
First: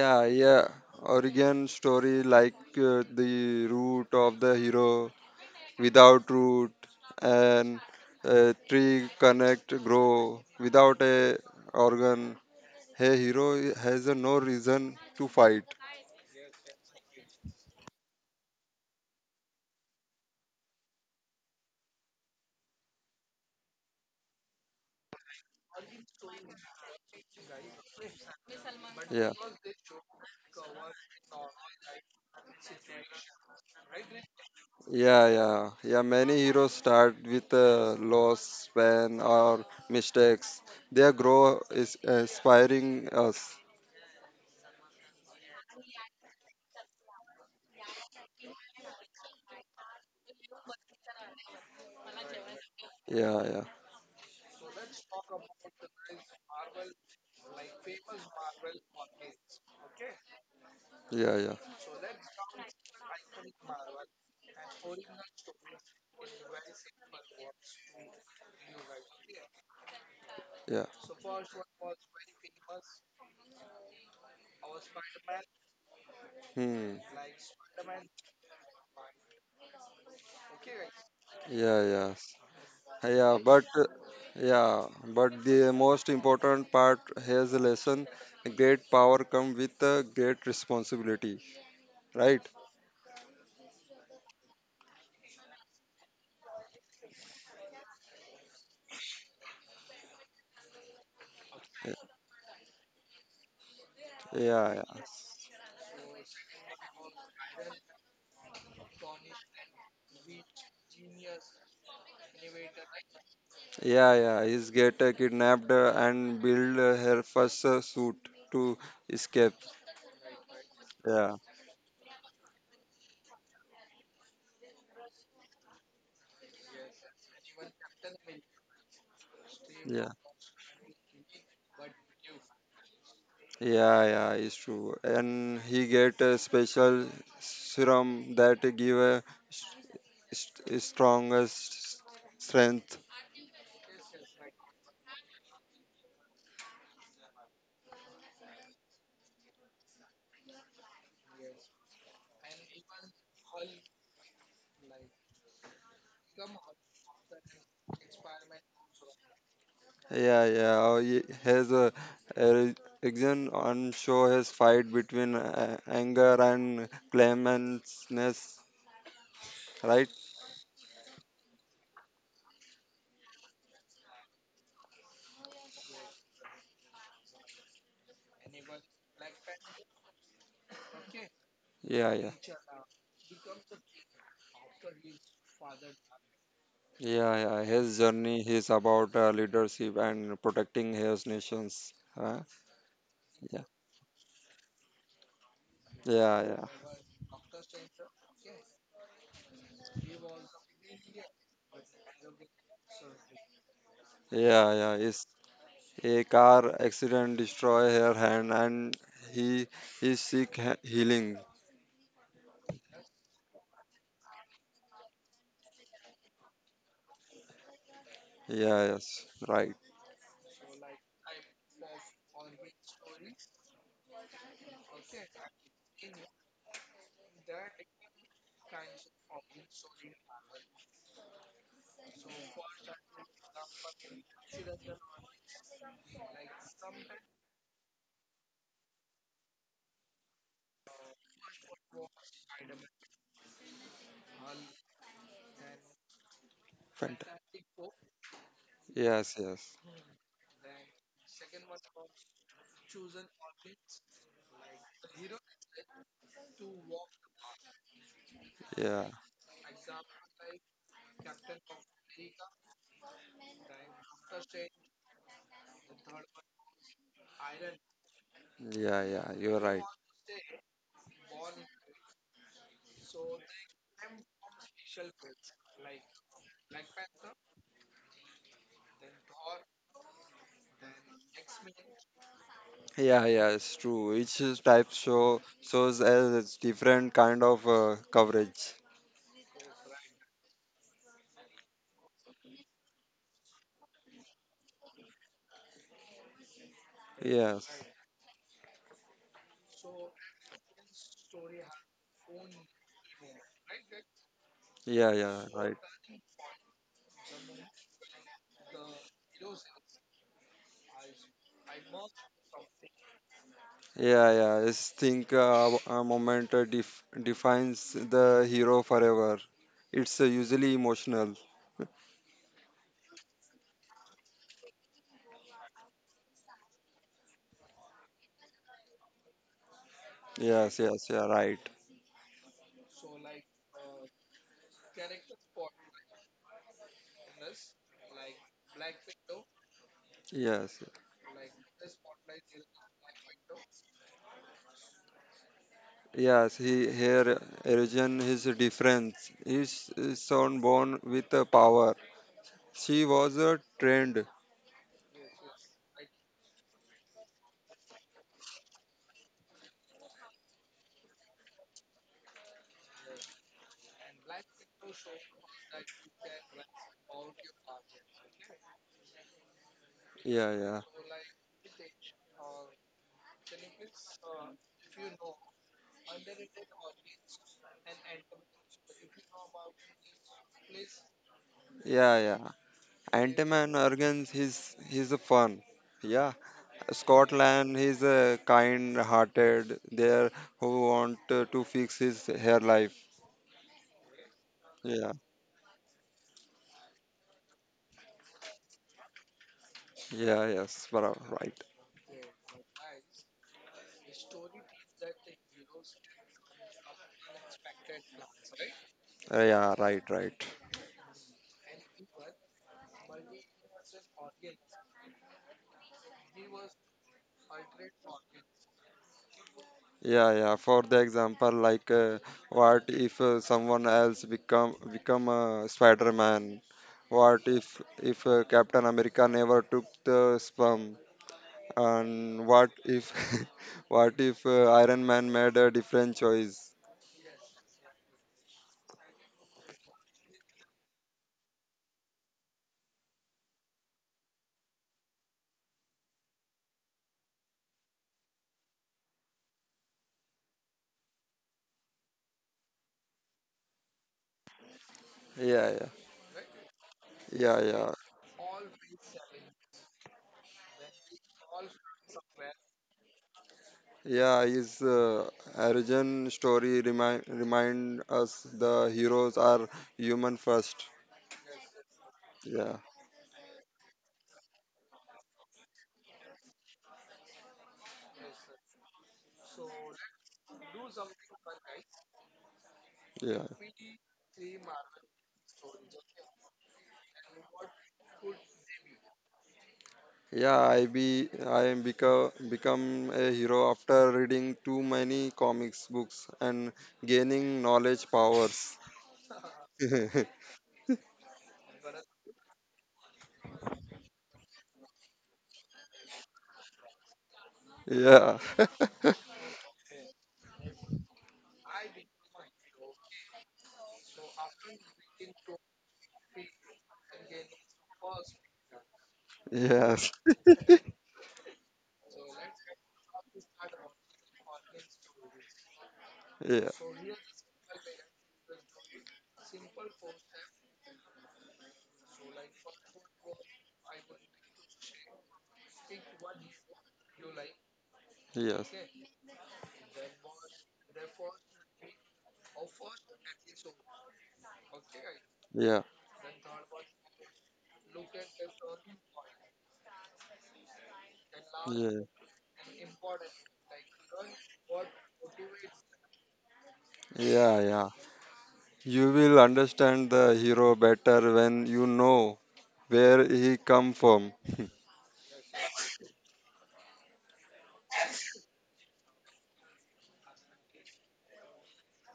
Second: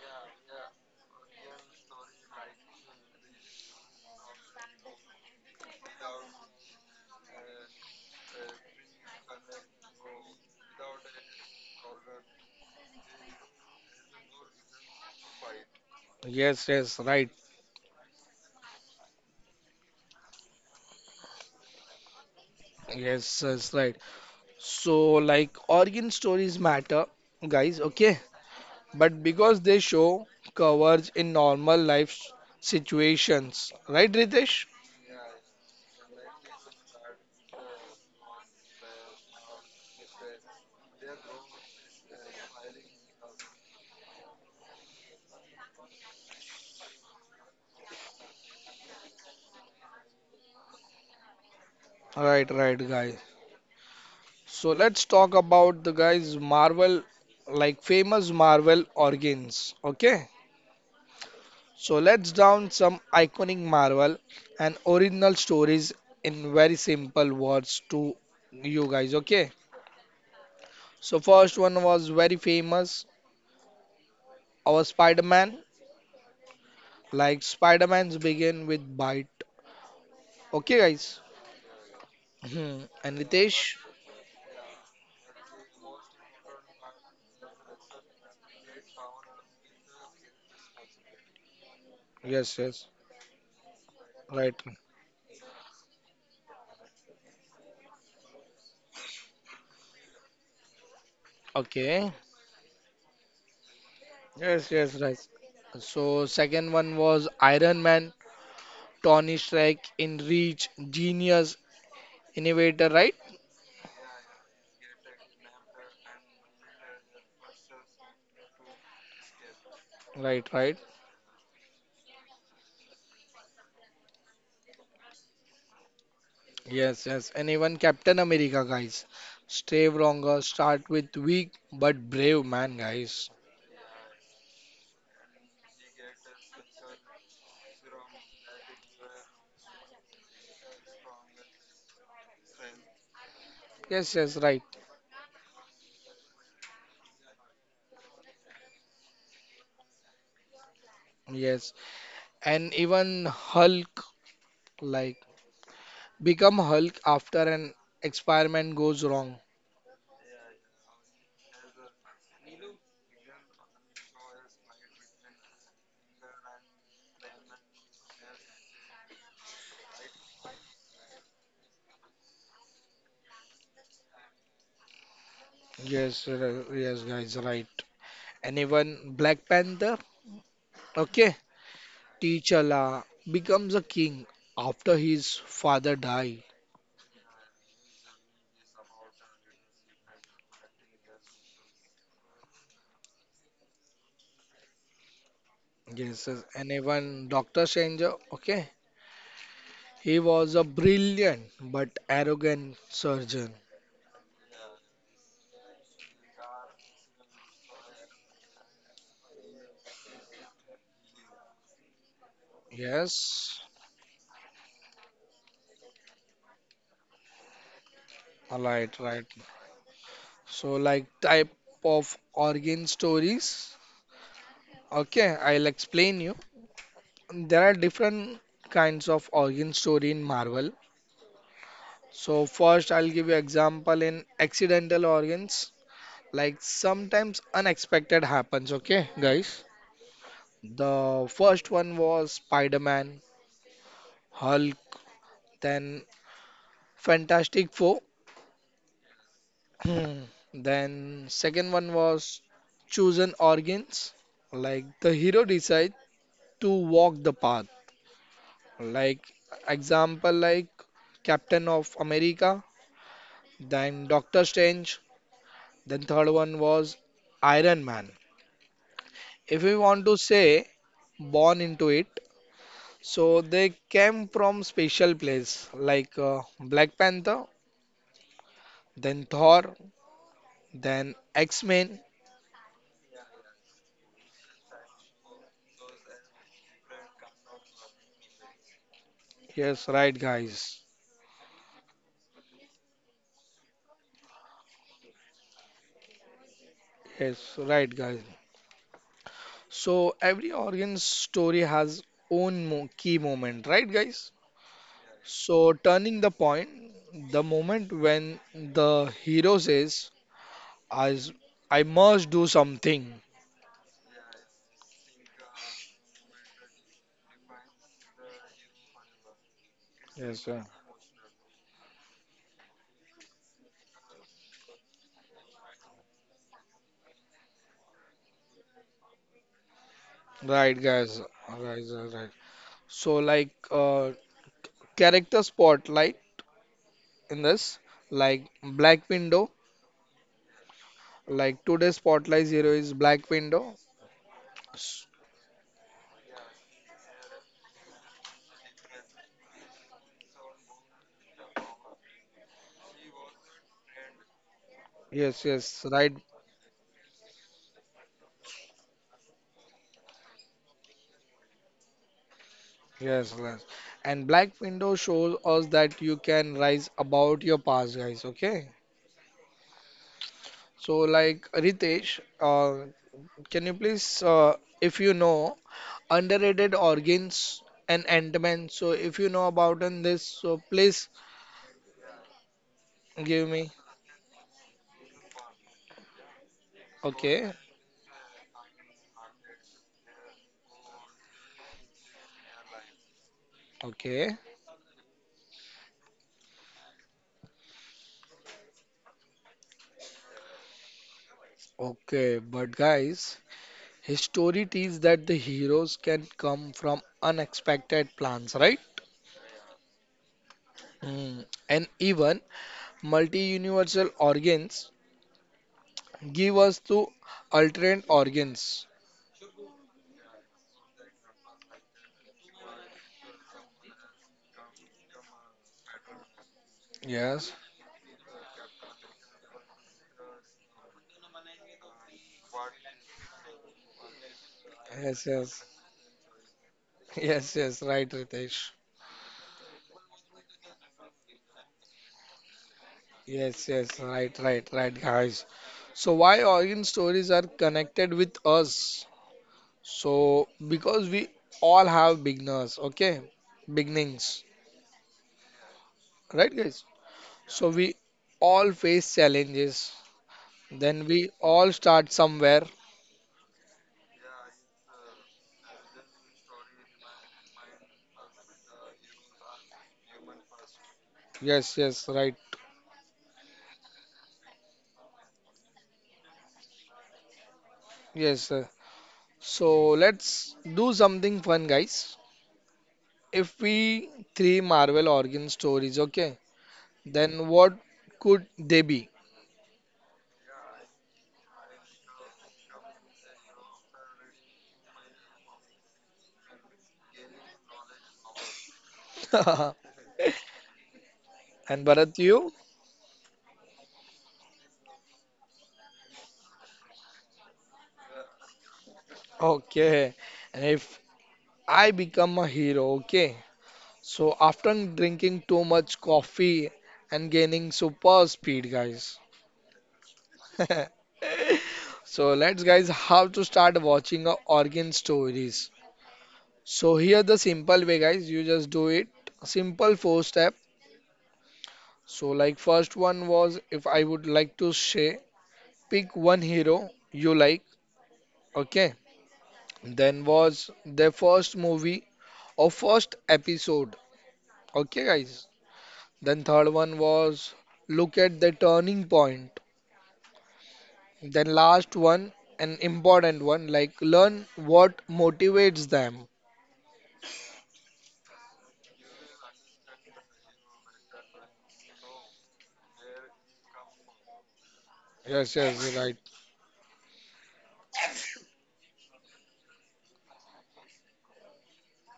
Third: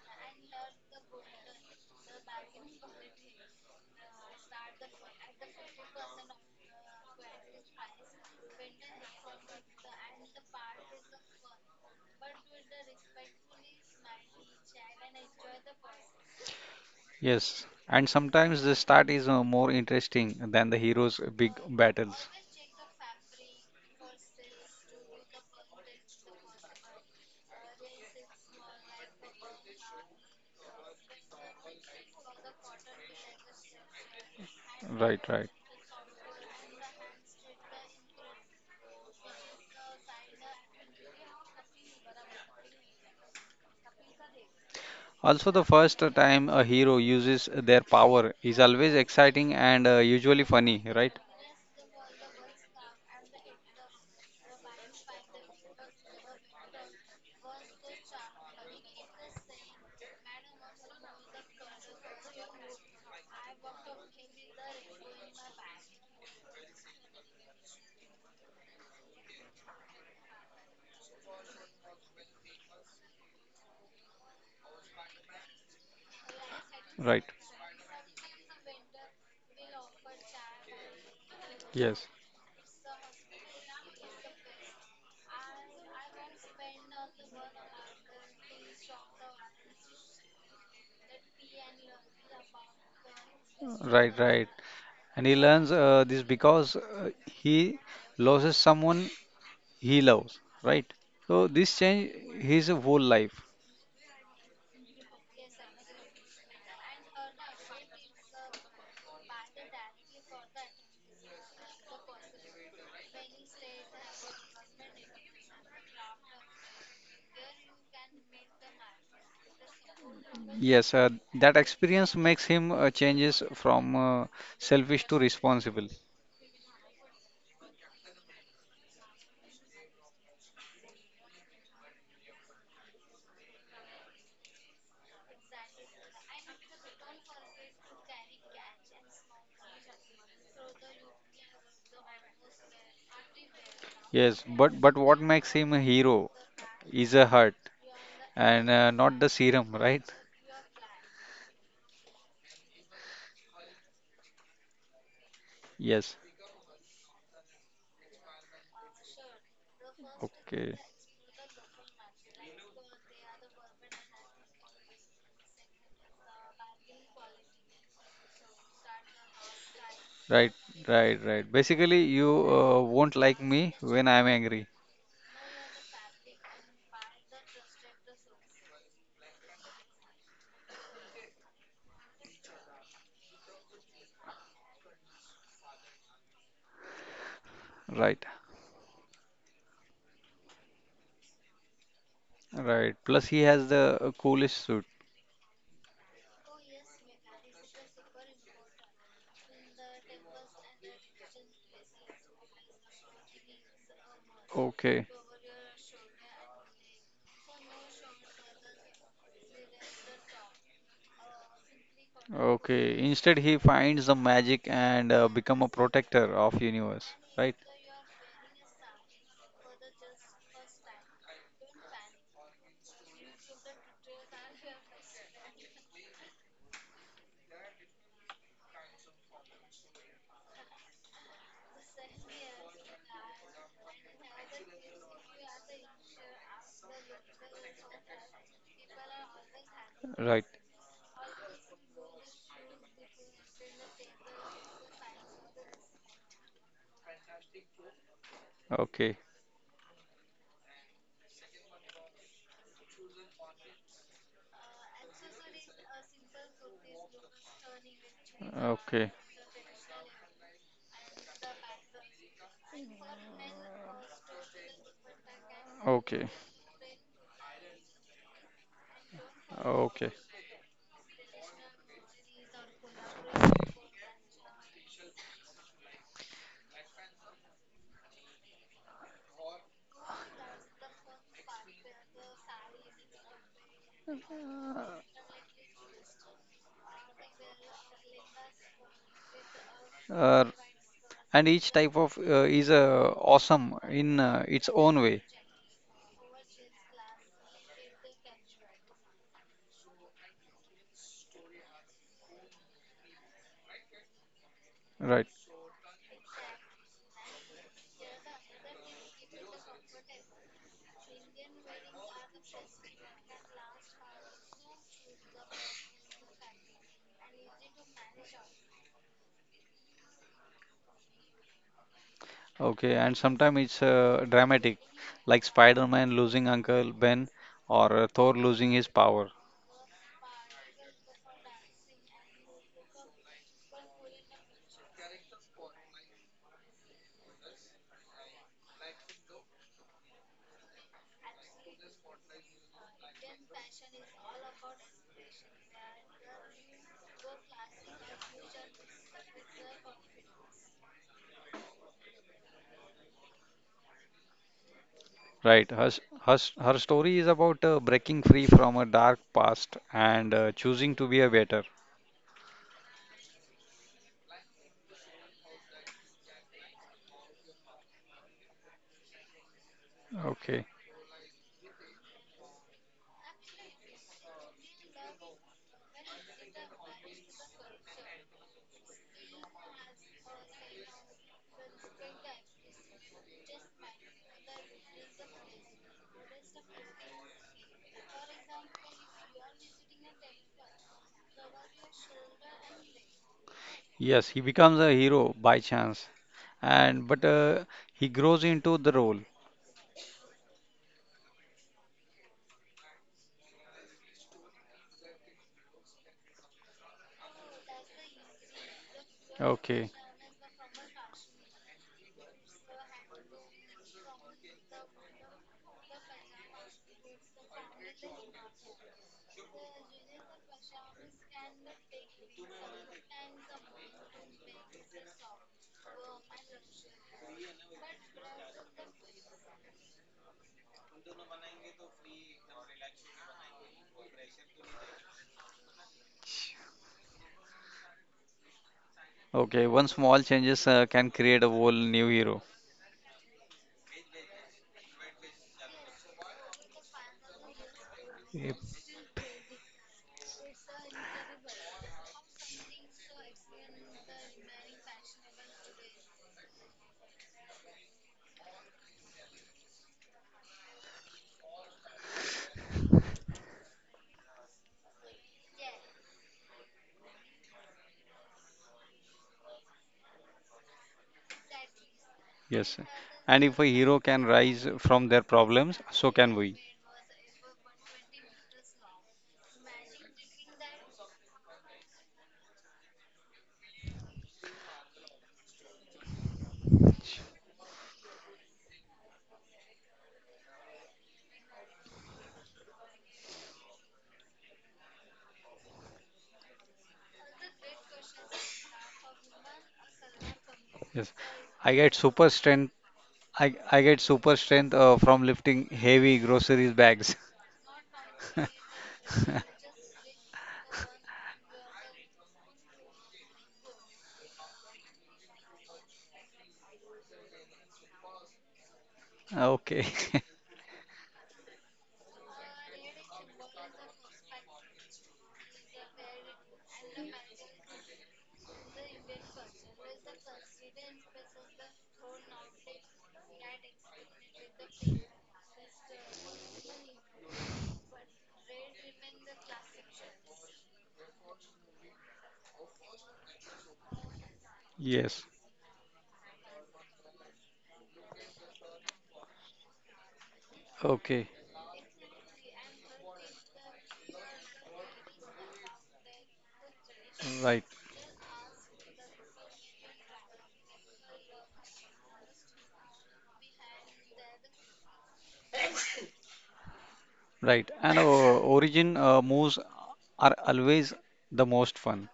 B: Yeah, yeah. Origin story like the root of the hero, without root, and tree connect grow without a organ. Hey, hero has a no reason to fight.
A: Yes, yes, right.
C: Yes. And sometimes the start is more interesting than the hero's big battles.
A: Yes, yes, right. So, like, origin stories matter, guys, okay? But
B: Yeah,
A: because they show coverage in normal life situations, right, Ritesh?
C: Right,
B: yeah,
C: right.
B: yeah, yeah. Many heroes start with a loss, pain, or mistakes. Their grow is inspiring us.
C: Also, the first time a hero uses their power is always exciting and usually funny, right?
A: Right, right, guys.
B: Yeah, yeah,
A: So, let's talk about the guys' Marvel, like, famous Marvel organs, okay?
B: yeah, yeah,
A: So let's down some iconic Marvel and original stories in very simple words to you guys, okay? So first one was very famous, our Spider-Man,
B: yeah. Hmm.
C: Right.
A: like Spider-Man's begin with bite. Okay guys.
B: Yeah,
C: Yes.
B: yes.
A: Hmm. And
B: Yeah, but
A: Ritesh?
B: uh, yeah, but the most important part has a lesson. Great power come with a great responsibility, right?
A: Yes, yes.
C: Right, right.
A: Right.
C: And he learns this because he loses someone he loves, right? So this
B: Yeah,
A: Okay.
C: change his whole life.
A: Yes,
B: yeah,
A: yes, right. So second one was Iron Man, Tony Stark in Reach, Genius, Innovator, right?
B: yeah, yeah. He's get kidnapped and build her first suit to escape.
A: Right, right.
C: Yes,
B: Yeah,
C: that experience makes him changes from selfish to responsible.
A: Yes, yes, and even Captain America, guys. Stay
B: yeah,
A: stronger, start with weak but brave man, guys.
B: yeah, yeah. It's true. And he get a special serum that give a s- strongest strength.
A: Yes, yes,
C: Yes,
A: right.
C: but what makes him a hero is a heart and not the serum, right?
A: Yes, and even Hulk, like
C: Yes.
A: become Hulk after an experiment goes wrong.
B: Yeah, yeah.
C: Okay.
B: Oh, he has a action on show his fight between anger and clemency, right?
C: Right, right, right. Basically, you won't like me when I'm angry.
A: Yes, r- yes, guys, right. And even Black Panther, okay,
B: Yeah, yeah,
A: T'Challa becomes a king after his father died.
B: yeah, yeah. His
C: Right,
B: journey is about leadership and protecting his nations. Huh?
C: right. Plus, he
B: Yeah,
C: has the coolest suit.
A: Yes, yes.
B: yeah, yeah,
A: And even Doctor Strange, okay, he was a brilliant but arrogant surgeon.
B: yeah, yeah.
C: Okay.
B: It's a car accident destroy her hand, and he he seek healing.
C: Okay. Instead,
A: Yes,
C: he finds the magic and become a protector of universe. Right?
B: Yeah,
A: alright, right.
B: yes, right.
A: So, like type of organ stories. Okay, I'll explain you. There are different kinds of organ story in Marvel. So first, I'll give you example in accidental organs. Like sometimes unexpected happens. Okay, guys.
C: Right.
A: The first one was Spider-Man, Hulk, then
B: Fantastic.
A: Fantastic Four.
C: Okay.
B: Yes, yes,
A: Hmm. Then second one was chosen organs. Like the hero decide to walk the path.
B: yeah,
C: Okay.
A: Like example like Captain of America, then Doctor Strange. Then third
C: Okay.
A: one was Iron Man.
B: yeah, yeah.
A: If
B: You're
A: we
B: right.
A: want
C: Okay.
A: to say born into it, so they came from special place like Black Panther, then Thor, then X-Men.
B: Yeah, yeah, it's true. Each type show shows as it's different kind of coverage.
A: Yes, right
C: Uh,
A: guys.
C: and each type of is awesome in its own way.
A: Yes,
B: Yes.
A: right guys. So every organ's story has own key moment, right, guys?
B: Yeah,
C: Right.
B: yeah,
A: So
B: right.
A: turning the point, the moment when the hero says, "I, s- I must do something,"
B: Yeah, yeah. I think a moment defines the hero forever. It's
A: Yes, sir.
B: usually emotional.
C: Okay. And sometimes it's dramatic, like Spider-Man losing Uncle Ben or Thor losing his power.
A: Right,
B: Yes, yes,
A: guys?
B: yeah, right.
A: Right, right, right. So like character spotlight in this, like Black Window,
B: Yes,
A: like today's spotlight hero is Black Window. S-
B: yes. He here origin his difference. His son born with a power. She was a trend.
A: yes,
C: Right.
A: yes,
C: Her, s-
A: right.
C: her, s- her story is about breaking free from a dark past and choosing to be a better.
A: Yes, yes. And Black Window shows us that you can rise about your past, guys. Okay.
B: Yeah,
C: Okay.
B: yeah,
A: So, like Ritesh, can you please, if you know, underrated organs and Ant-Man. So, if you know about on this, so please
B: yeah, yeah.
A: give me.
B: Ant-Man organs he's a fun. Yeah.
A: Okay,
B: Scotland he's a kind hearted there who want to fix his hair life.
C: Yes,
A: okay,
C: he becomes a
B: Yeah.
C: hero by chance, and but he grows into the role.
B: Yeah, yes. Right.
A: okay. But guys, his story teaches that the heroes can come from unexpected plans, right?
B: Yeah,
C: Okay,
B: right, right.
A: Mm. And even multi-universal organs give us to alternate organs.
B: Yeah, yeah. For the example, like what if someone else become a Spider-Man? What
A: Yes,
B: if Captain America never took the sperm? And what if [laughs] what if Iron
A: yes,
B: Man
A: yes,
B: made a different choice?
A: [laughs] yes, yes, right, Ritesh.
C: okay. One small changes can create a whole new hero.
A: Yes, yes, right, right, right, guys. So, why origin stories are connected with
C: Yep.
A: us? So, because we all have beginners, okay? Beginnings,
B: Yeah, yeah,
A: right, guys?
B: yeah,
A: So,
B: yeah.
A: we all face challenges, then we all start somewhere.
B: Yeah, his origin story remind us the heroes are human first.
A: Yes, yes, right,
B: Yeah,
C: Yes, and if a hero can rise from their problems, so can we.
A: yes, sir. So, let's do something fun, guys.
B: yeah,
A: If we three Marvel origin stories, okay, then what could they be?
B: yeah. I be I am become become a hero after reading too many comics books and gaining knowledge powers.
A: [laughs] And
B: [laughs] Yeah,
C: Yes, I get
A: Bharat,
C: super
A: you?
C: strength. I get super strength from lifting heavy groceries bags. [laughs]
B: [laughs]
A: Okay. And if I become a hero, okay. So after drinking too much coffee and gaining super speed, guys.
C: Okay.
B: yes,
C: [laughs]
B: [laughs]
A: [laughs] So let's guys how to start watching a origin stories.
B: yeah,
A: So here the simple way guys, you just do it. Simple four step. So like first one was if I would like to say pick one hero you like,
B: yes, yeah.
A: okay? Then was their first movie or first episode, okay,
C: Yes.
A: guys?
B: Yeah,
A: Then third one was look at the turning point.
C: Okay.
A: Then last one, an important one, like learn what motivates them.
B: yeah,
C: Right.
B: yeah. You will understand the hero better when you know where he come from. [laughs]
A: Yes, yes, right.
C: Right, and origin moves are always the most fun.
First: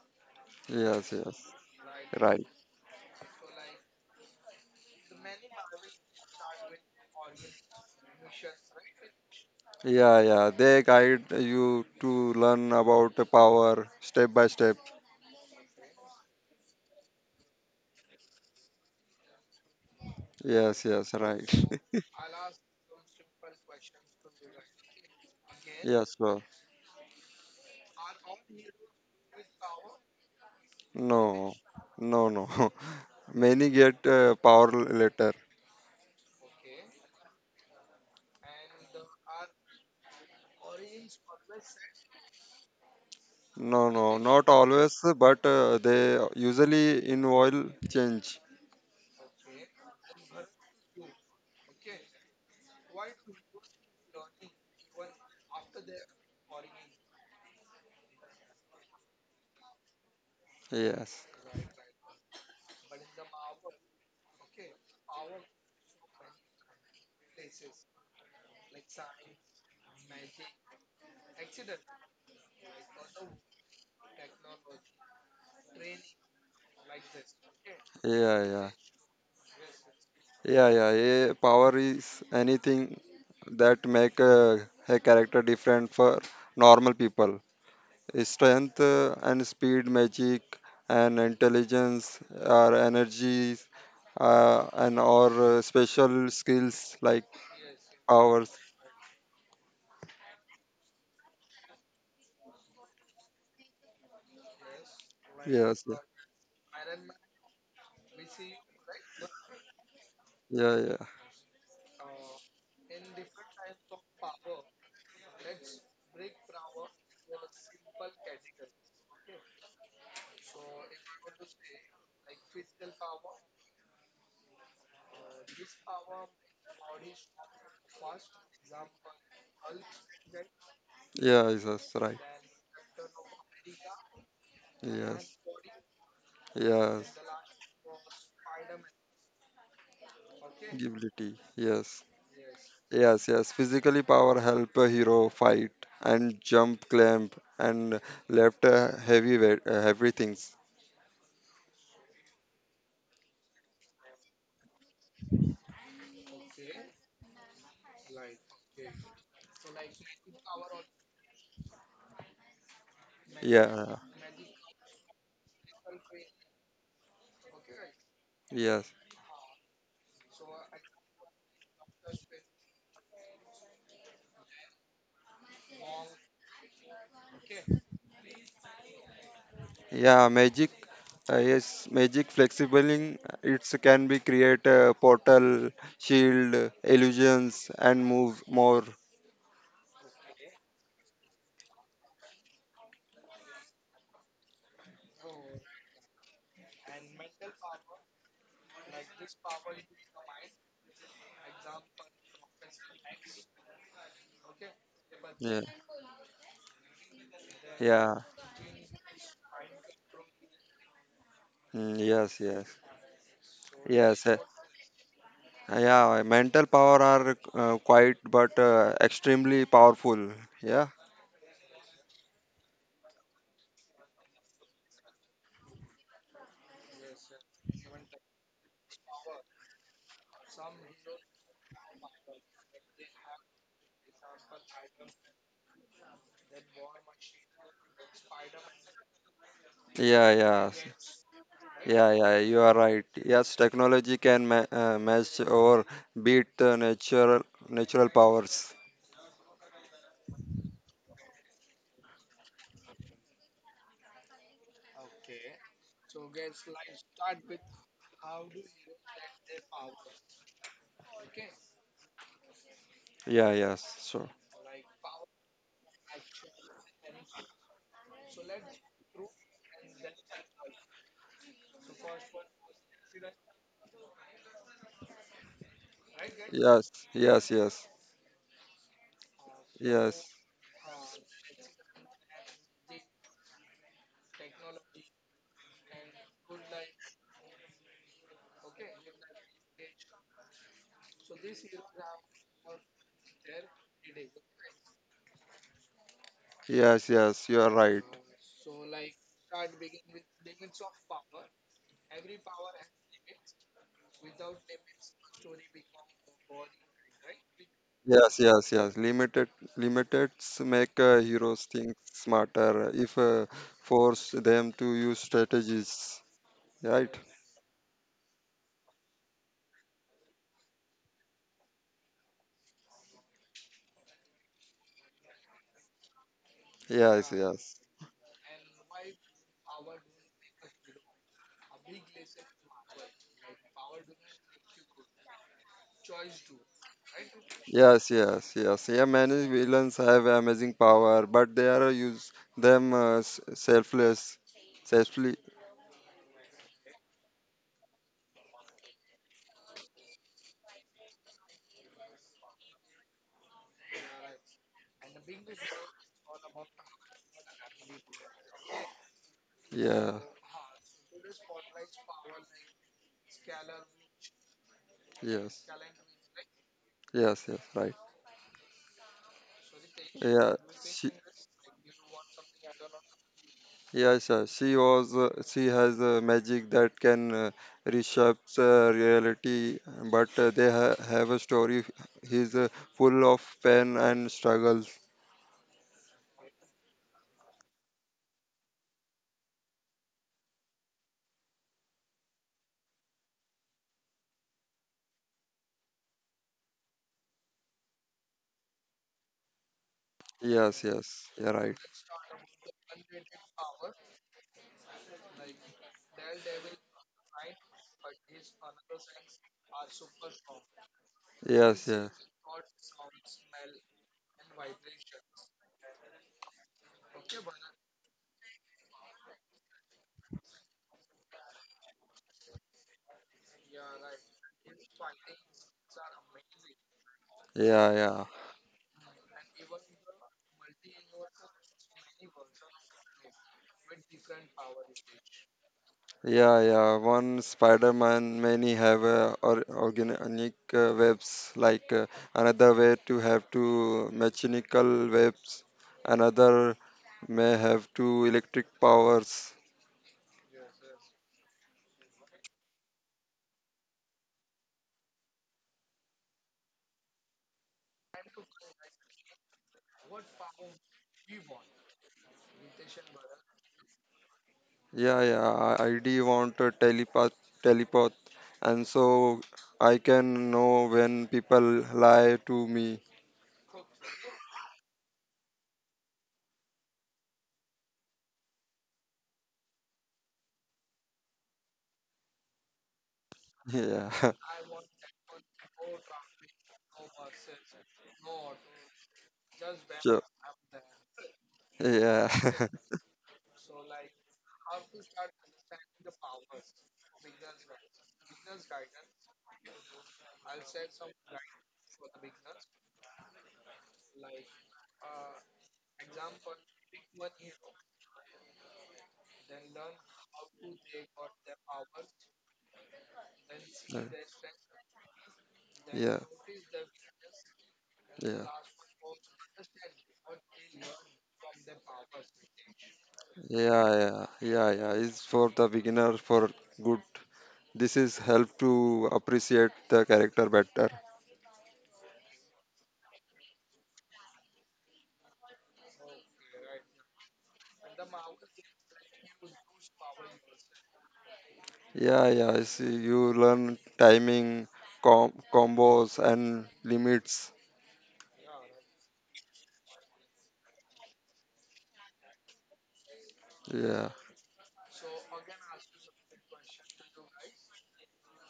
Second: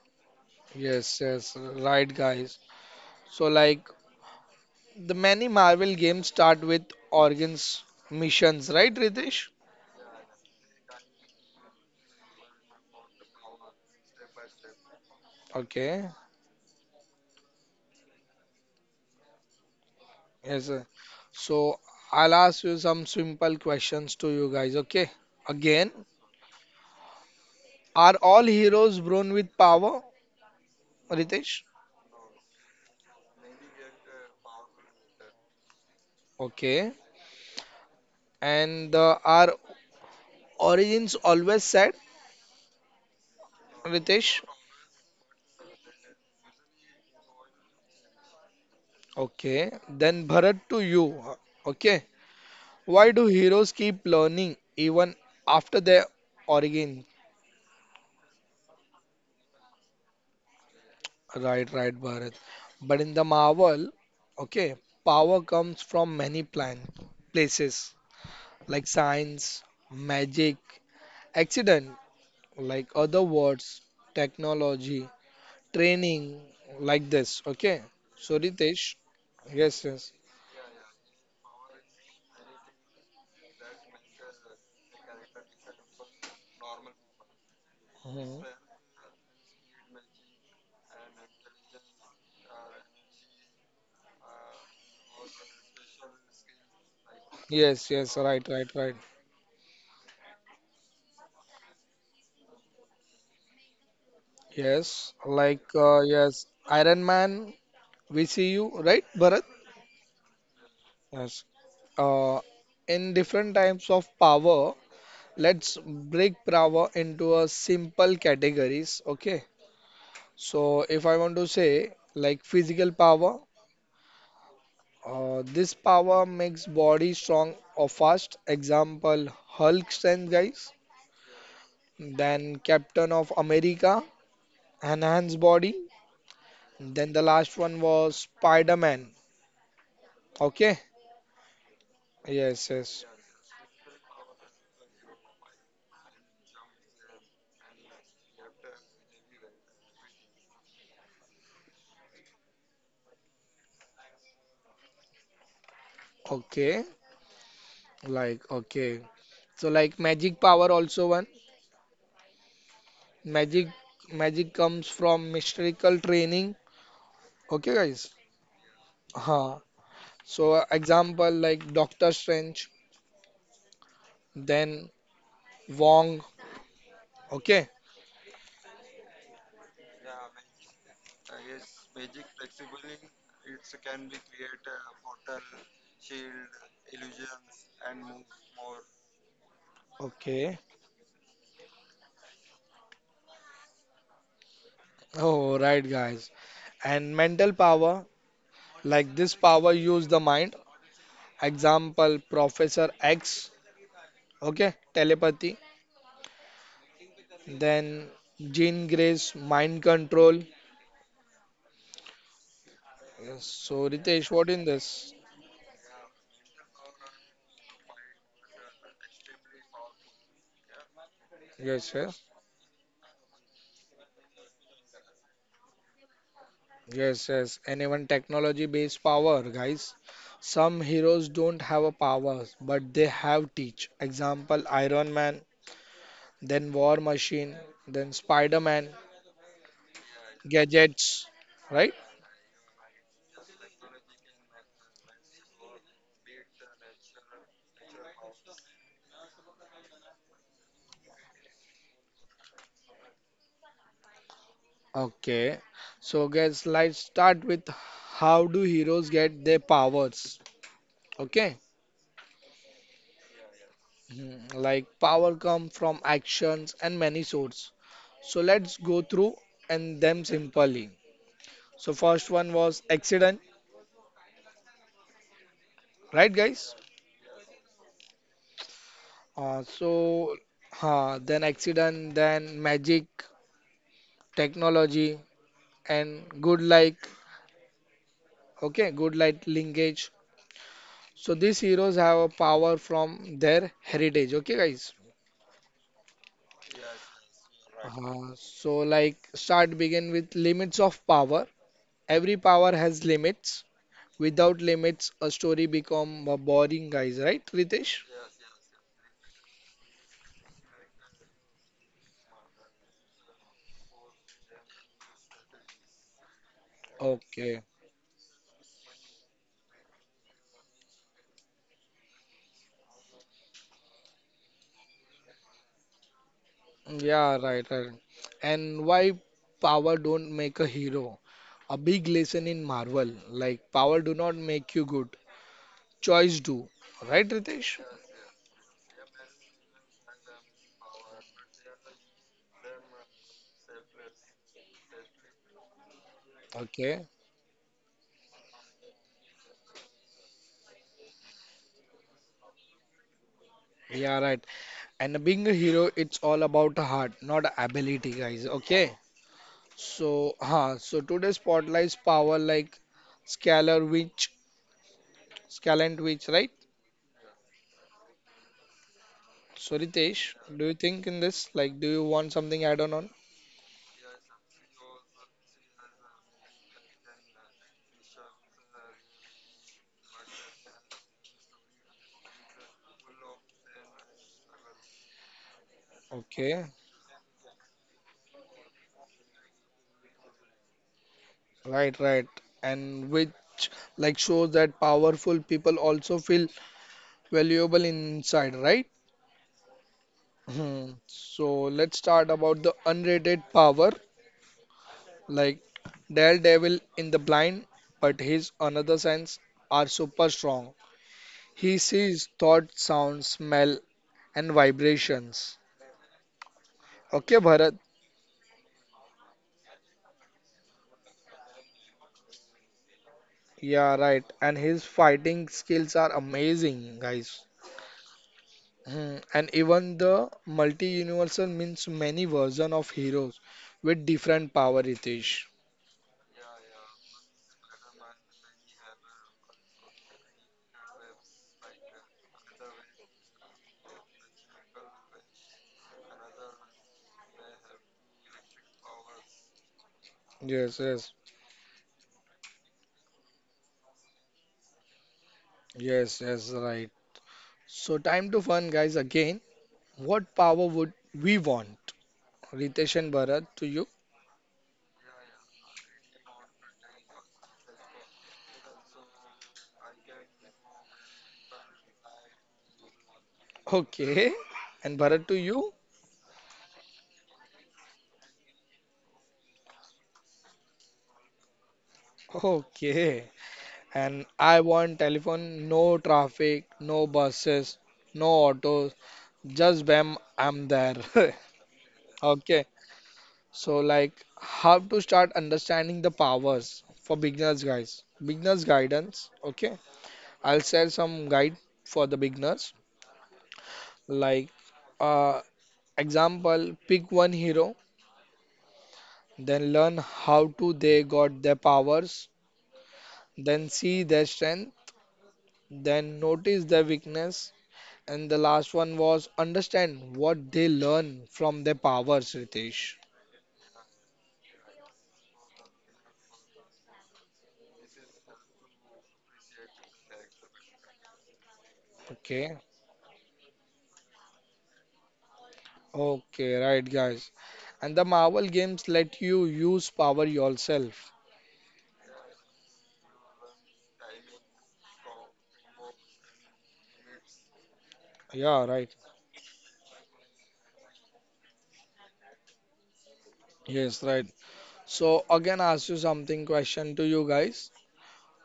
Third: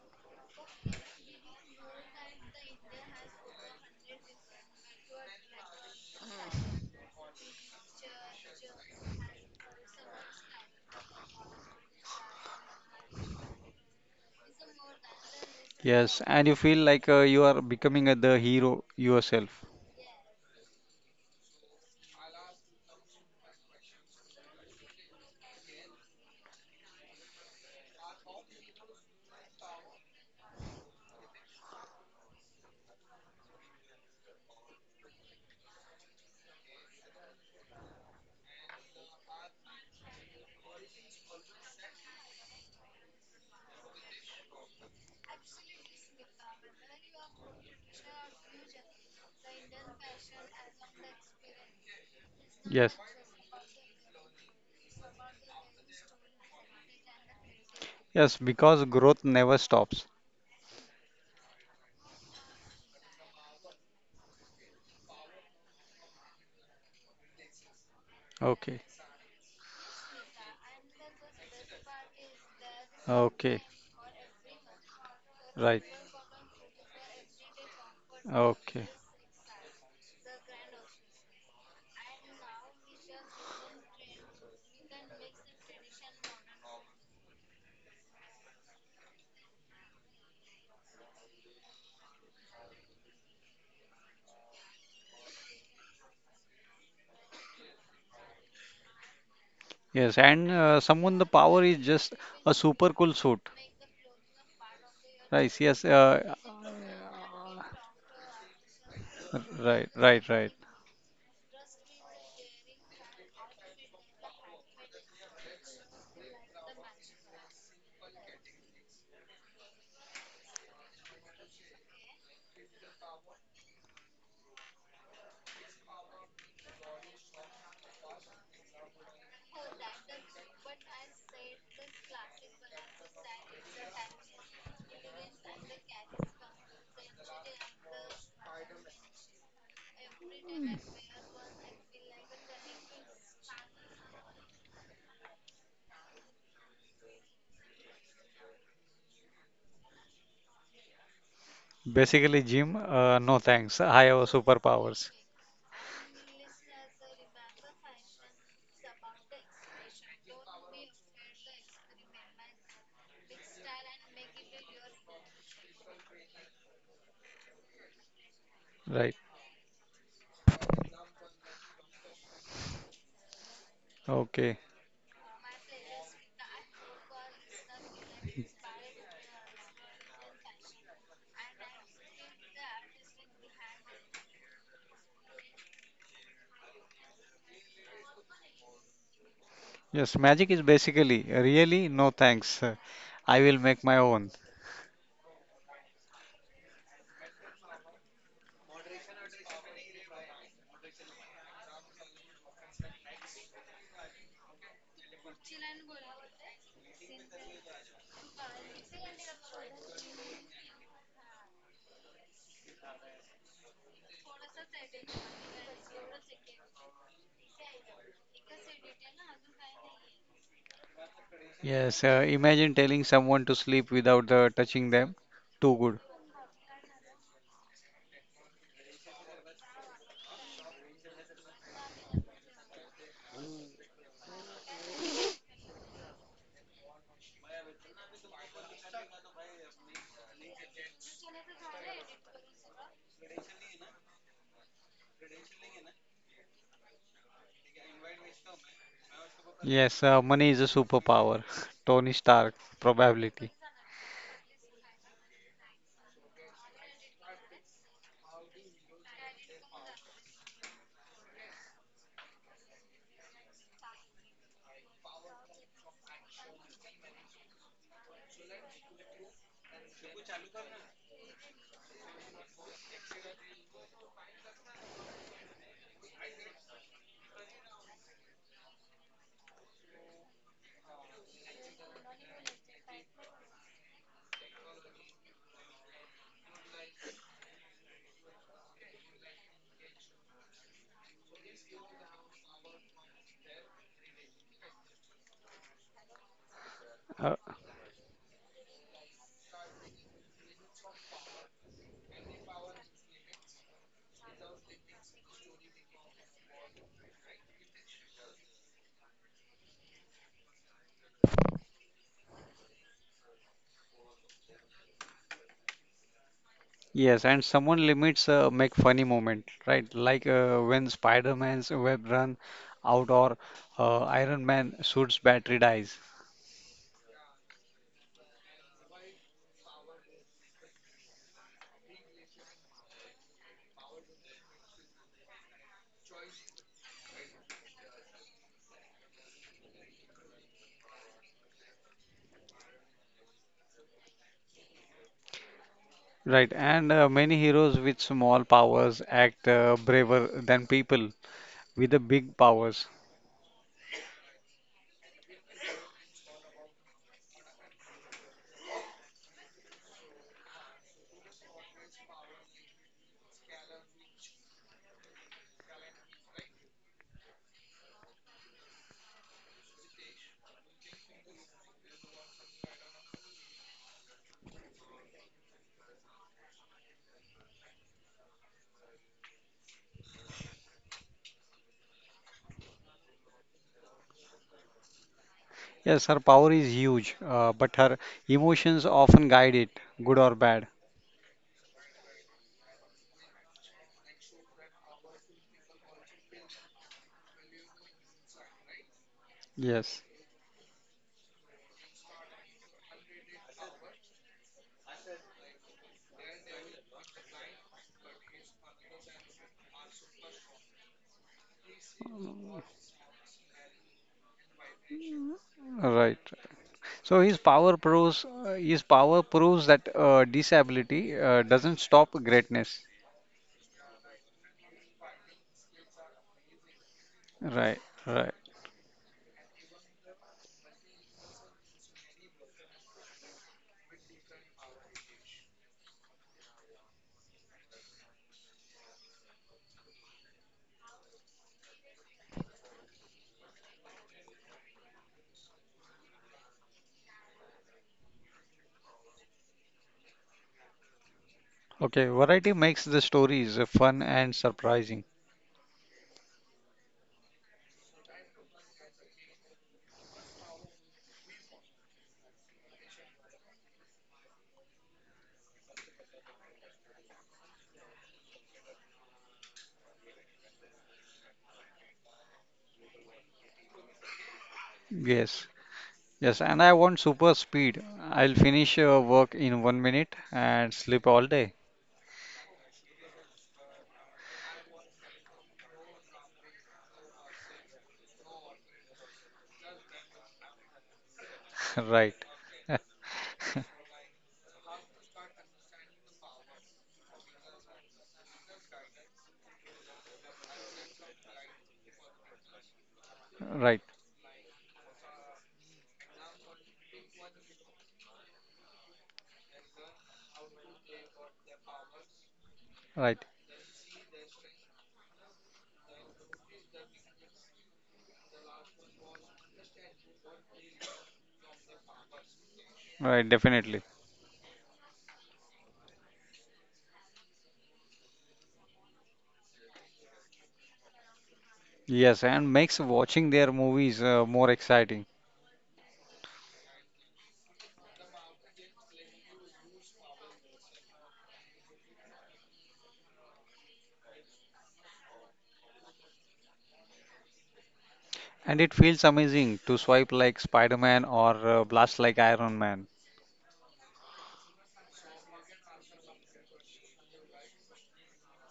B: Yes,
A: Yes,
B: yes,
A: yes, right,
B: right.
A: guys. So, like, the many Marvel games start with organs missions, right, Ritesh?
B: Yeah, yeah. They guide you to learn about the power step by step.
A: Okay.
C: Yes, and you feel like you are becoming the hero yourself.
A: Yes,
B: Yes,
A: sir.
B: yes, right.
A: So
B: [laughs]
A: I'll ask you some simple questions to you guys. Okay. Again,
B: Yes, sir.
A: are all heroes born with power,
B: No,
A: Ritesh?
B: no, no. [laughs] Many get power later.
A: Okay. And are origins always sad,
B: No, no,
A: Ritesh?
B: not always, but they usually in oil change.
A: Okay. Then Bharat to you. Okay.
C: Yes,
A: Why do heroes keep learning even after their origin?
C: yes, because growth never stops.
B: Yes.
A: Right, right, Bharat. But in the Marvel, okay, power comes from many plan places.
C: Okay,
A: Like science, magic, accident, like other
C: okay,
A: words, technology,
C: right,
A: training, like this. Okay. So
B: Yeah, yeah.
C: okay.
A: Ritesh, yes, yes.
B: Yeah, yeah, yeah. Power is anything that make a character different for normal people.
A: Mhm.
B: Strength and speed, magic and intelligence, or energies, and or special skills like
A: Yes, yes, right,
B: powers.
A: right, right.
C: Yes, and someone the power is just a super cool suit.
A: Yes,
C: Right,
A: like
B: Yes,
C: yes,
B: yeah,
A: yes, Iron Man, we see you, right, Bharat?
C: right, right, right.
B: yeah, yeah.
A: Yes. Uh, in different types of power, let's break power into a simple categories, okay? So if I want to say like physical power. This power makes body strong or fast. Example, Hulk strength guys.
B: Yeah, yes, that's right.
A: Then Captain of America,
B: Yes,
A: enhanced body.
B: yes.
A: Then the last one was Spider-Man. Okay.
B: Ability. Yes.
A: Yes, yes.
B: Yes, yes. Physically power help a hero fight and jump clamp and left heavy weight, heavy things.
C: Basically, Jim, no thanks. I have superpowers.
A: Okay. Like, okay. So like magic power also one. Magic
B: Yeah,
A: magic comes from mystical training. Okay, guys.
B: yes.
C: Right,
A: Huh. So example like Doctor Strange,
C: okay.
A: then Wong. Okay.
B: Yeah, magic. Yes, magic flexibling. It can be create a portal, shield, illusions, and move more.
C: Yes, magic
A: Okay.
C: is basically really no thanks. I will make my own.
A: Oh, right, guys. And mental power, like this power use the mind. Example, Professor X, okay, telepathy.
B: Yeah,
A: Then
B: yeah.
A: Jean Grey's mind control.
B: Mm, yes, yes,
A: Yes. So,
B: yes.
A: Ritesh,
B: uh,
A: what in this?
B: yeah, mental power are quite but extremely powerful. Yeah,
A: Yes,
C: Yes,
A: yes,
C: imagine telling someone to sleep without the touching them. Too good.
A: yes, yes. And even technology-based power, guys. Some heroes don't have a powers, but they have teach. Example, Iron Man, then War Machine, then Spider-Man,
B: yeah, yeah.
A: gadgets, right?
B: Yeah, yeah, you are right. Yes, technology can match or beat the natural powers.
C: Yes, money is a superpower. [laughs] Tony Stark, probability.
A: Okay, so guys, let's start with how do heroes get their powers? Okay.
B: Yeah, yes, sure.
A: Mhm. Like power come from actions and many sources. So let's go through and them simply. So first one was accident, right, guys?
B: Yes, yes, yes, yes,
A: So huh, then accident, then magic, technology, and good like, okay, good light linkage. So these heroes have a power from their heritage. Okay, guys.
B: yes,
C: Uh,
B: yes. You are right.
A: So like start begin with limits of power. Every power has limits. Without limits, a story become boring, guys, right, Ritesh?
B: Yes, yes, yes. Limiteds make heroes think smarter if force them to use strategies. Right?
C: yes, and
A: Okay.
C: someone limits make funny moment, right? Like when Spider-Man's web run out or Iron Man suit's battery dies.
B: Yes,
A: Yeah, right,
B: yes.
A: right. And why power don't make a hero? A big lesson in Marvel. Like power do not make you good. Choice do. Right, Ritesh?
B: Yes, yes, yes. Yeah, many villains have amazing power, but they are use them selfless, selfly.
C: Right, and
A: Okay.
C: many heroes with small powers act braver than people with the big powers.
A: Yeah, right. And being a hero, it's all about heart, not ability, guys. Okay.
B: Yeah,
A: So, huh, so today's spotlights power like scalar which
B: yes,
A: scalant which, right?
B: yes, yes. Right.
A: So, Ritesh,
B: Yeah,
A: do you think
B: she,
A: in this? Like, do you want something add-on on?
B: yes, yes. She was. She has magic that can reshape reality, but they have a story. He's full of pain and struggles.
C: Yes, her power
A: Okay,
C: is huge, but her emotions often guide it, good or bad.
A: right, right. And which like shows that powerful people also feel valuable inside, right?
C: Yes,
B: Yes,
A: Hmm.
B: yes.
A: So,
B: Yeah, right.
A: let's start about the unrated power, like Daredevil in the blind, but his another sense are super strong. He
B: Yes, yeah,
A: sees thoughts, sounds, smell, and vibrations.
C: right. So
A: Okay,
C: his
A: Bharat.
C: power proves uh, his power proves that disability doesn't stop greatness.
A: Yeah, right. And his fighting skills are amazing, guys.
C: Right,
B: yeah, yeah.
C: right.
A: Hmm. And even the multi-universal means many version of heroes with different power, Ritesh.
B: Yeah, yeah. One Spider-Man, many have or organic webs. Like another way to have to mechanical webs. Another may have to electric powers.
A: Yes, yes,
C: Okay, variety makes the stories fun and surprising.
A: yes, yes, right. So time to fun, guys. Again, what power would we want? Ritesh and Bharat to you.
B: Yeah, yeah. I do want a telepath, and so I can know when people lie to me.
A: Okay. And Bharat to
C: Yes,
A: you.
C: yes. And I want super speed. I'll finish work in 1 minute and sleep all day. [laughs]
A: Okay.
B: [laughs]
A: And
B: Yeah,
A: I want telephone, no traffic, no buses, no autos, just
B: [laughs]
A: bam,
B: sure.
A: I'm there.
C: Right,
A: [laughs]
B: Yeah,
A: Okay, so
C: [laughs]
A: like how to start understanding the powers for beginners, guys. Beginners guidance, okay. I'll share some guide for the beginners.
C: right,
A: Like uh, example, pick one hero, then learn how to they got their powers,
C: right,
A: then see their strength,
B: [laughs] yeah.
A: then notice their weakness. And the
B: Yeah.
A: last one was understand what they learn from their powers, Ritesh.
C: right. Definitely.
B: Yeah, yeah, yeah, yeah. It's for the beginner for good. This is help to appreciate the character better.
C: Yes, and
A: Okay.
C: makes watching their movies more exciting.
A: Okay, right, guys. And the Marvel games let you use power yourself.
B: Yeah, yeah. I see you learn timing, combos, and limits.
C: And
A: Yeah,
C: it
A: right.
C: feels amazing to swipe like Spider-Man or blast like Iron Man.
B: Yeah,
A: Yes, right. So again, ask you something question to you guys.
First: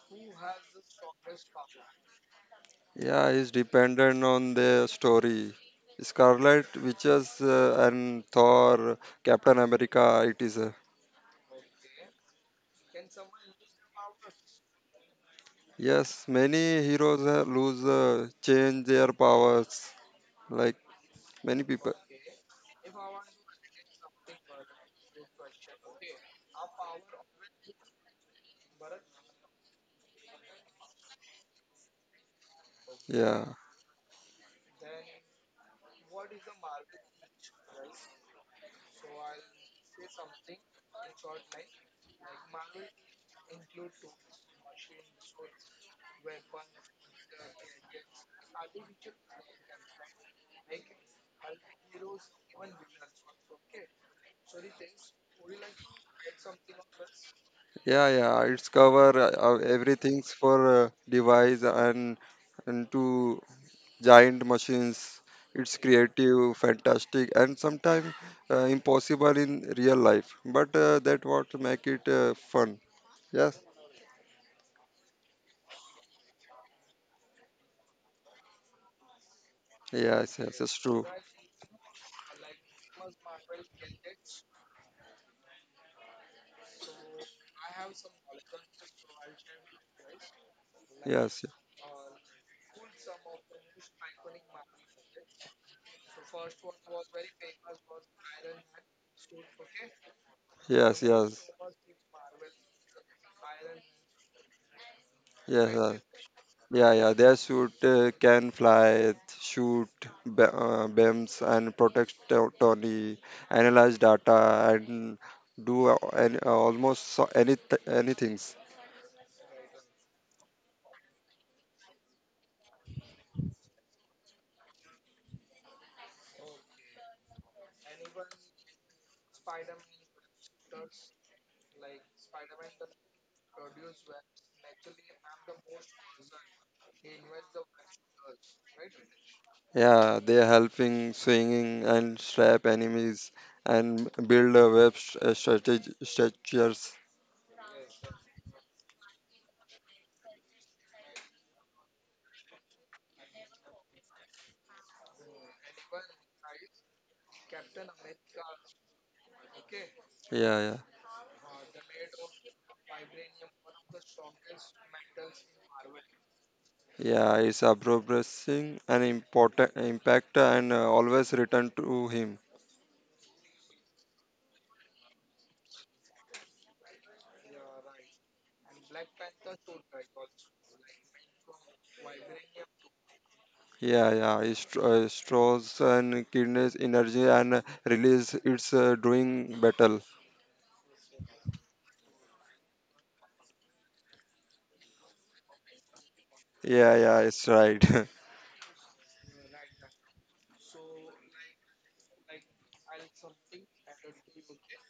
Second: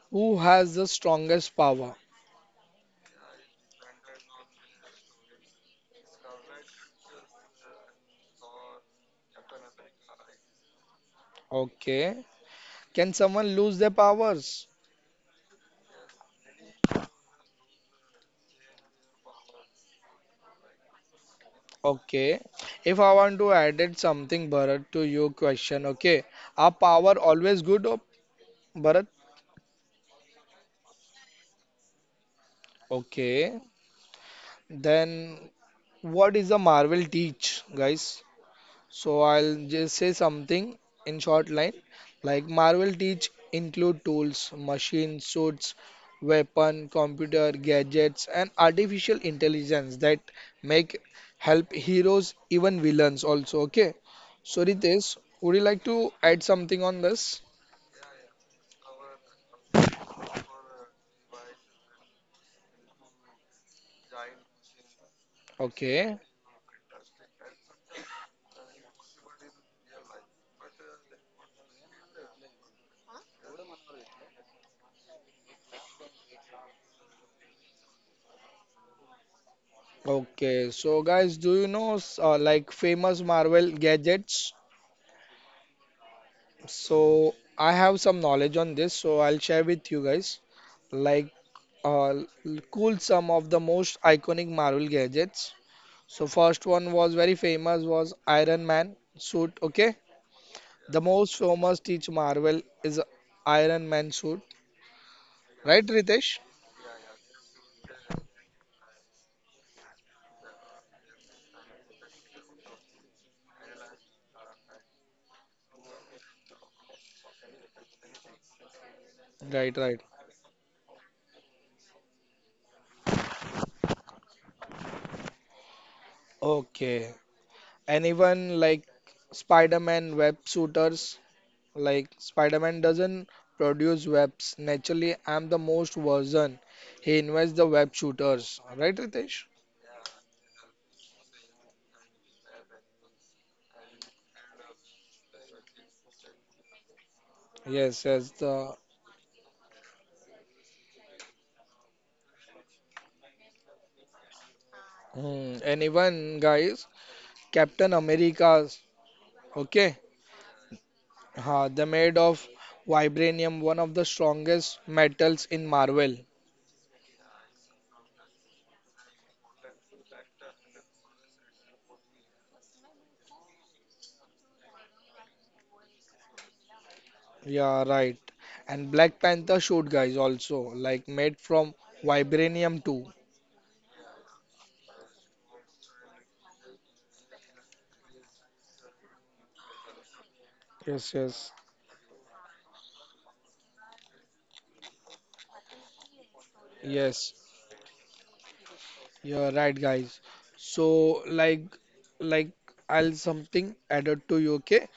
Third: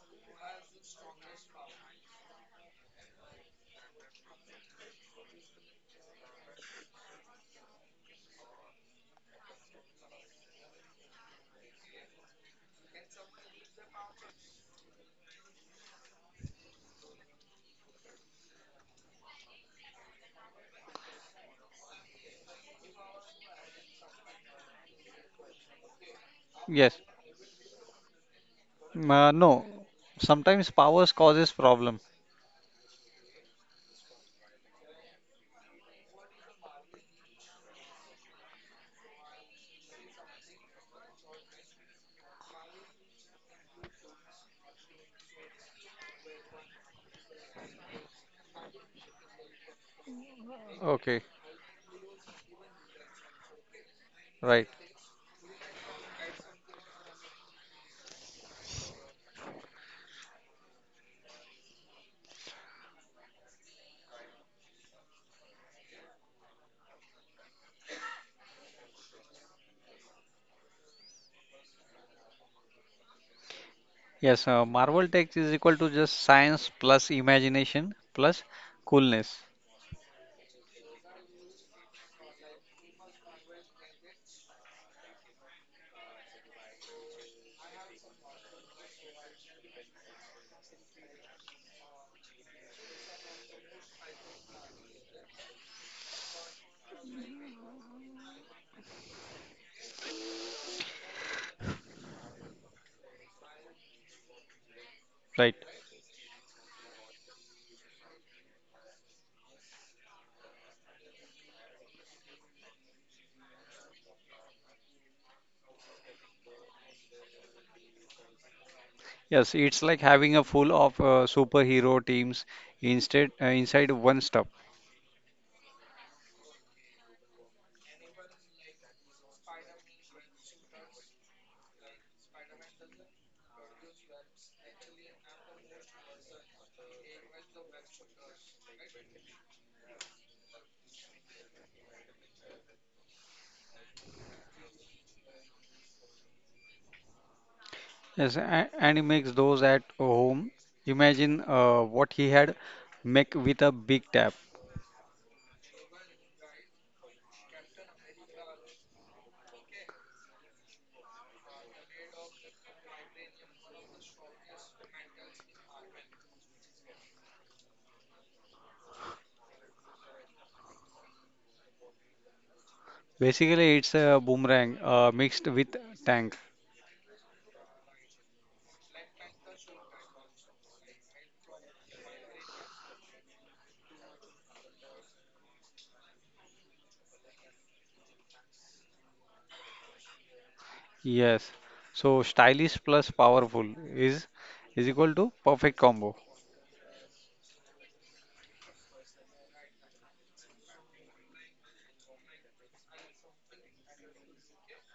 A: Who has the strongest power?
B: yeah. It's dependent on the story. Scarlet Witches and Thor, Captain America. It is. Uh,
A: Okay. Can someone lose their powers?
B: yes, many heroes lose, change their powers like many people.
A: Okay. If I want to add it something, Bharat, to your question, okay. Are
C: Yes.
A: power always good, oh, Bharat?
C: Mm, no. Sometimes powers causes problem.
B: Yeah,
A: Okay. Then what is the Marvel teach, guys? So I'll just say something in short line. Like Marvel teach include tools, machines, suits, weapon, computer, gadgets, and artificial intelligence that make
C: Okay,
A: help heroes, even villains also. Okay. So
C: right.
A: Ritesh, would you like to add something on this?
B: yeah, yeah. It's cover everything's for device and to giant machines. It's
A: Okay.
B: creative fantastic and sometimes impossible in real life, but that what make it fun. Yes,
C: Yes, Marvel tech is equal to just science plus imagination plus coolness.
B: yes, yes,
A: Okay.
B: it's
A: So
B: true.
A: guys, do you know like famous Marvel gadgets? So I have some knowledge on this, so I'll share with you guys. Like,
B: Yes, yes,
A: uh, l- cool some of the most iconic Marvel gadgets. So first one was very famous was Iron Man suit. Okay, the
B: yes,
A: most
B: yes,
A: famous teach Marvel is Iron Man suit,
C: Right.
B: yes,
A: right,
B: yes.
A: Ritesh?
B: Yeah, yeah, their suit can fly, shoot beams, and protect Tony, analyze data, and do almost anything.
C: Yes,
A: Right,
C: it's
A: right.
C: like having a full of superhero teams instead inside one stuff.
A: Okay. Anyone like Spider-Man web shooters? Like Spider-Man doesn't produce webs naturally. I'm the most version. He invents the web shooters, right, Ritesh?
B: Yeah, they are helping swinging and trap enemies and build a web strategy structures.
A: Yes, yes.
C: Yes,
A: The
C: and he makes those at home. Imagine what he had make with a big tap.
A: hmm. And even guys, Captain America's okay.
B: Yeah, yeah,
A: Ha, they're made of vibranium, one of the strongest metals in Marvel.
B: yeah. It's a progressing and important impact, and always return to him.
C: Basically, it's a boomerang mixed with tank.
A: Yeah, right. And Black Panther shoot guys also like made from vibranium too.
B: Yeah, yeah, straws and kidneys energy and release it's doing battle.
A: Yes, yes,
C: Yes. So stylish plus powerful is is equal to perfect combo.
B: Yeah, yeah,
A: yes.
B: it's right. [laughs]
A: You're right, guys. So, like I'll something added to you, okay?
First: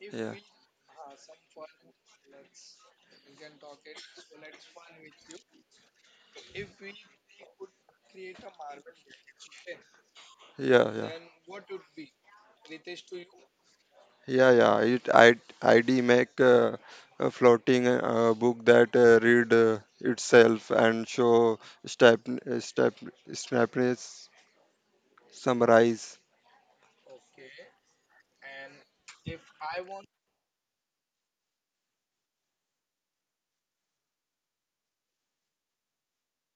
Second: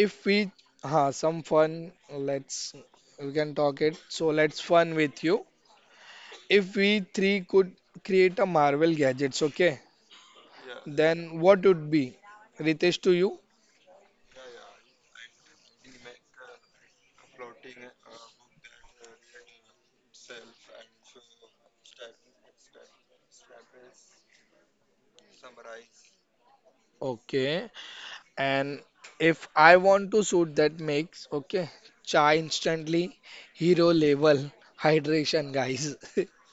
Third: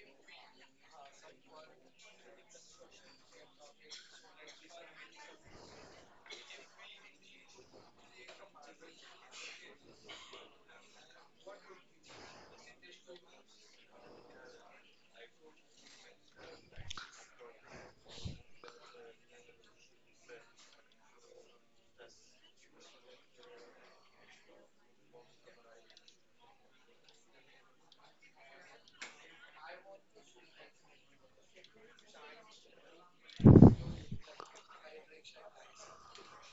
B: Yeah, yeah,
A: we, ha, some fun. Let's we can talk it. So let's fun with you. If we three could create a Marvel gadgets, okay?
B: yeah.
A: Then what would be? Ritesh to you,
B: Yeah, yeah. It I ID make a floating book that read itself and show step step snappiness summarize.
A: okay? And if I want to shoot that mix, okay, chai instantly, hero level, hydration, guys. [laughs]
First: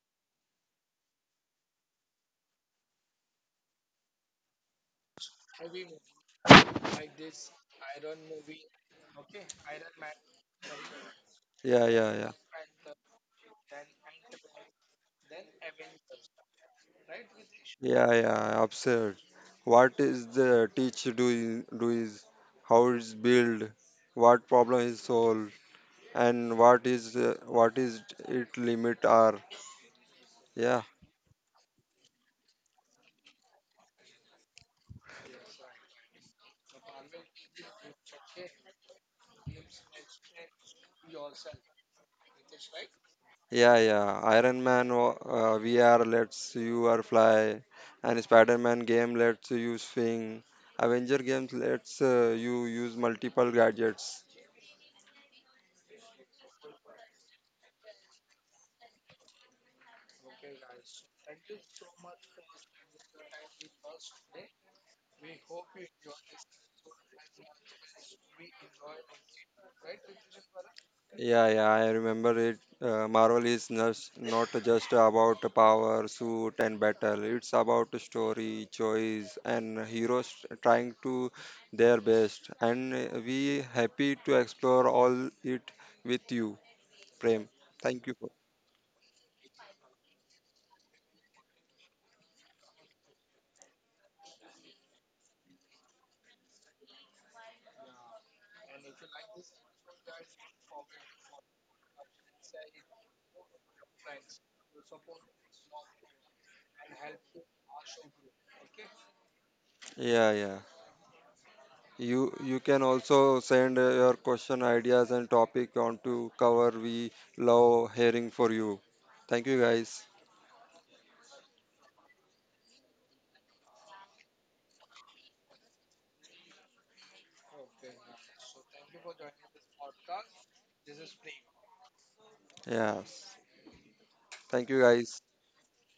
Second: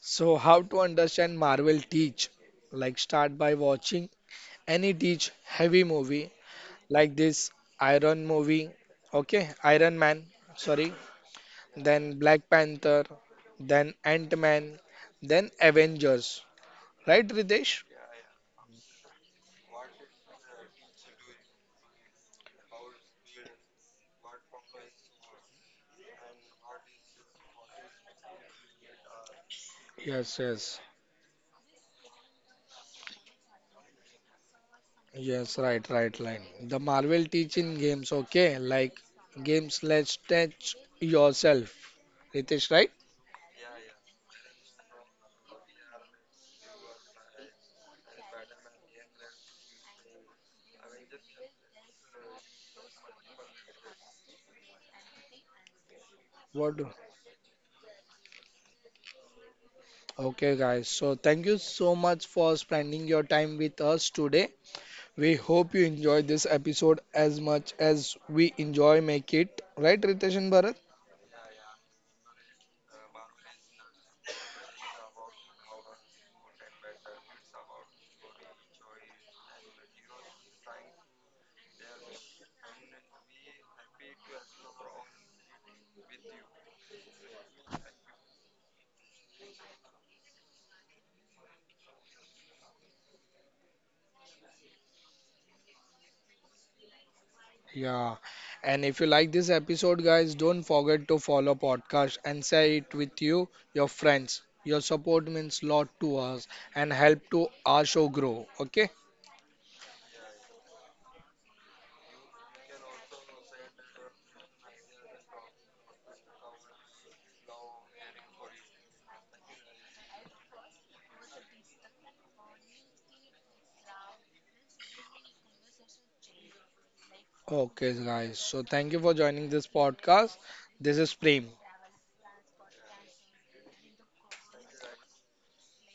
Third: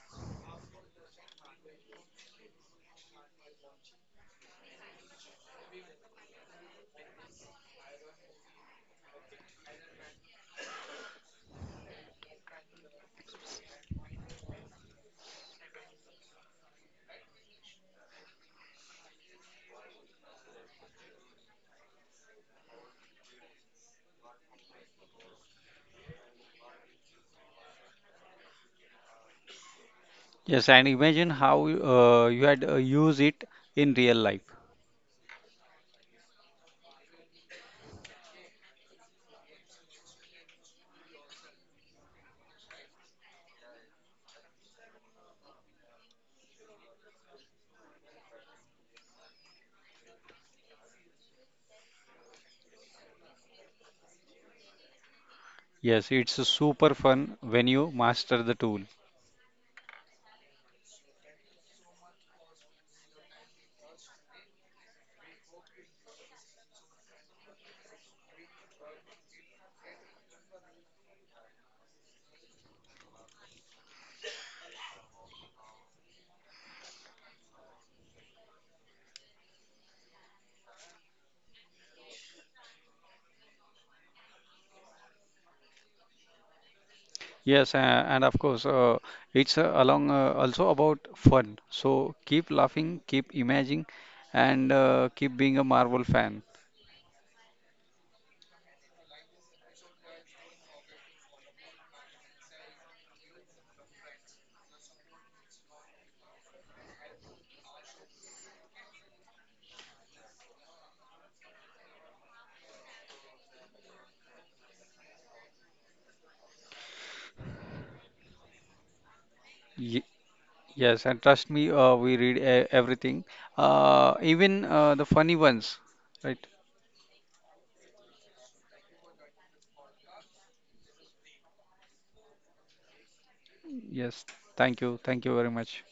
A: So, how to understand Marvel teach? Like, start by watching any teach heavy movie, like this Iron movie, okay, Iron Man, sorry,
B: Yeah, yeah,
A: then
B: yeah.
A: Black Panther, then Ant-Man, then Avengers, right, Ritesh?
B: Yeah, yeah, absurd. What is the teach do is how it's built, what problem is solved, and what is it limit are.
A: Yes,
C: Yes,
A: yes.
B: Yeah,
C: and imagine how you had use it in real life.
A: Yes, right, right, right. The Marvel teaching games, okay? Like games, let's touch yourself. Ritesh, right?
B: yeah, yeah. Iron Man VR lets you are fly, and Spider Man game lets you swing. Avenger games lets you use multiple gadgets.
C: Yes, it's
A: What? Do-
C: super fun when you master the tool.
A: okay, guys. So thank you so much for spending your time with us today. We hope you enjoyed this episode as much as we enjoy make it. Right, Ritesh and Bharat?
B: Yeah, yeah, I remember it. Marvel is not just about power, suit, and battle. It's about story, choice, and heroes trying to their best. And we happy to explore all it with you, Prem.
C: Yes,
B: Thank you.
C: and of course, it's along also about fun. So keep laughing, keep imagining, and keep being a Marvel fan.
A: Yeah, and if you like this episode, guys, don't forget to follow podcast and share it with you, your friends. Your support means lot to us and help to our show grow. Okay,
B: Yeah, yeah. You can also send your question, ideas, and topic on to cover. We love hearing for you. Thank you, guys.
C: Y Yes, and trust me, we read e everything, even the funny ones, right?
A: okay, guys. So thank you for joining this podcast. This is Prem.
B: Yes.
C: Yes,
B: Thank you, guys.
C: thank you very much.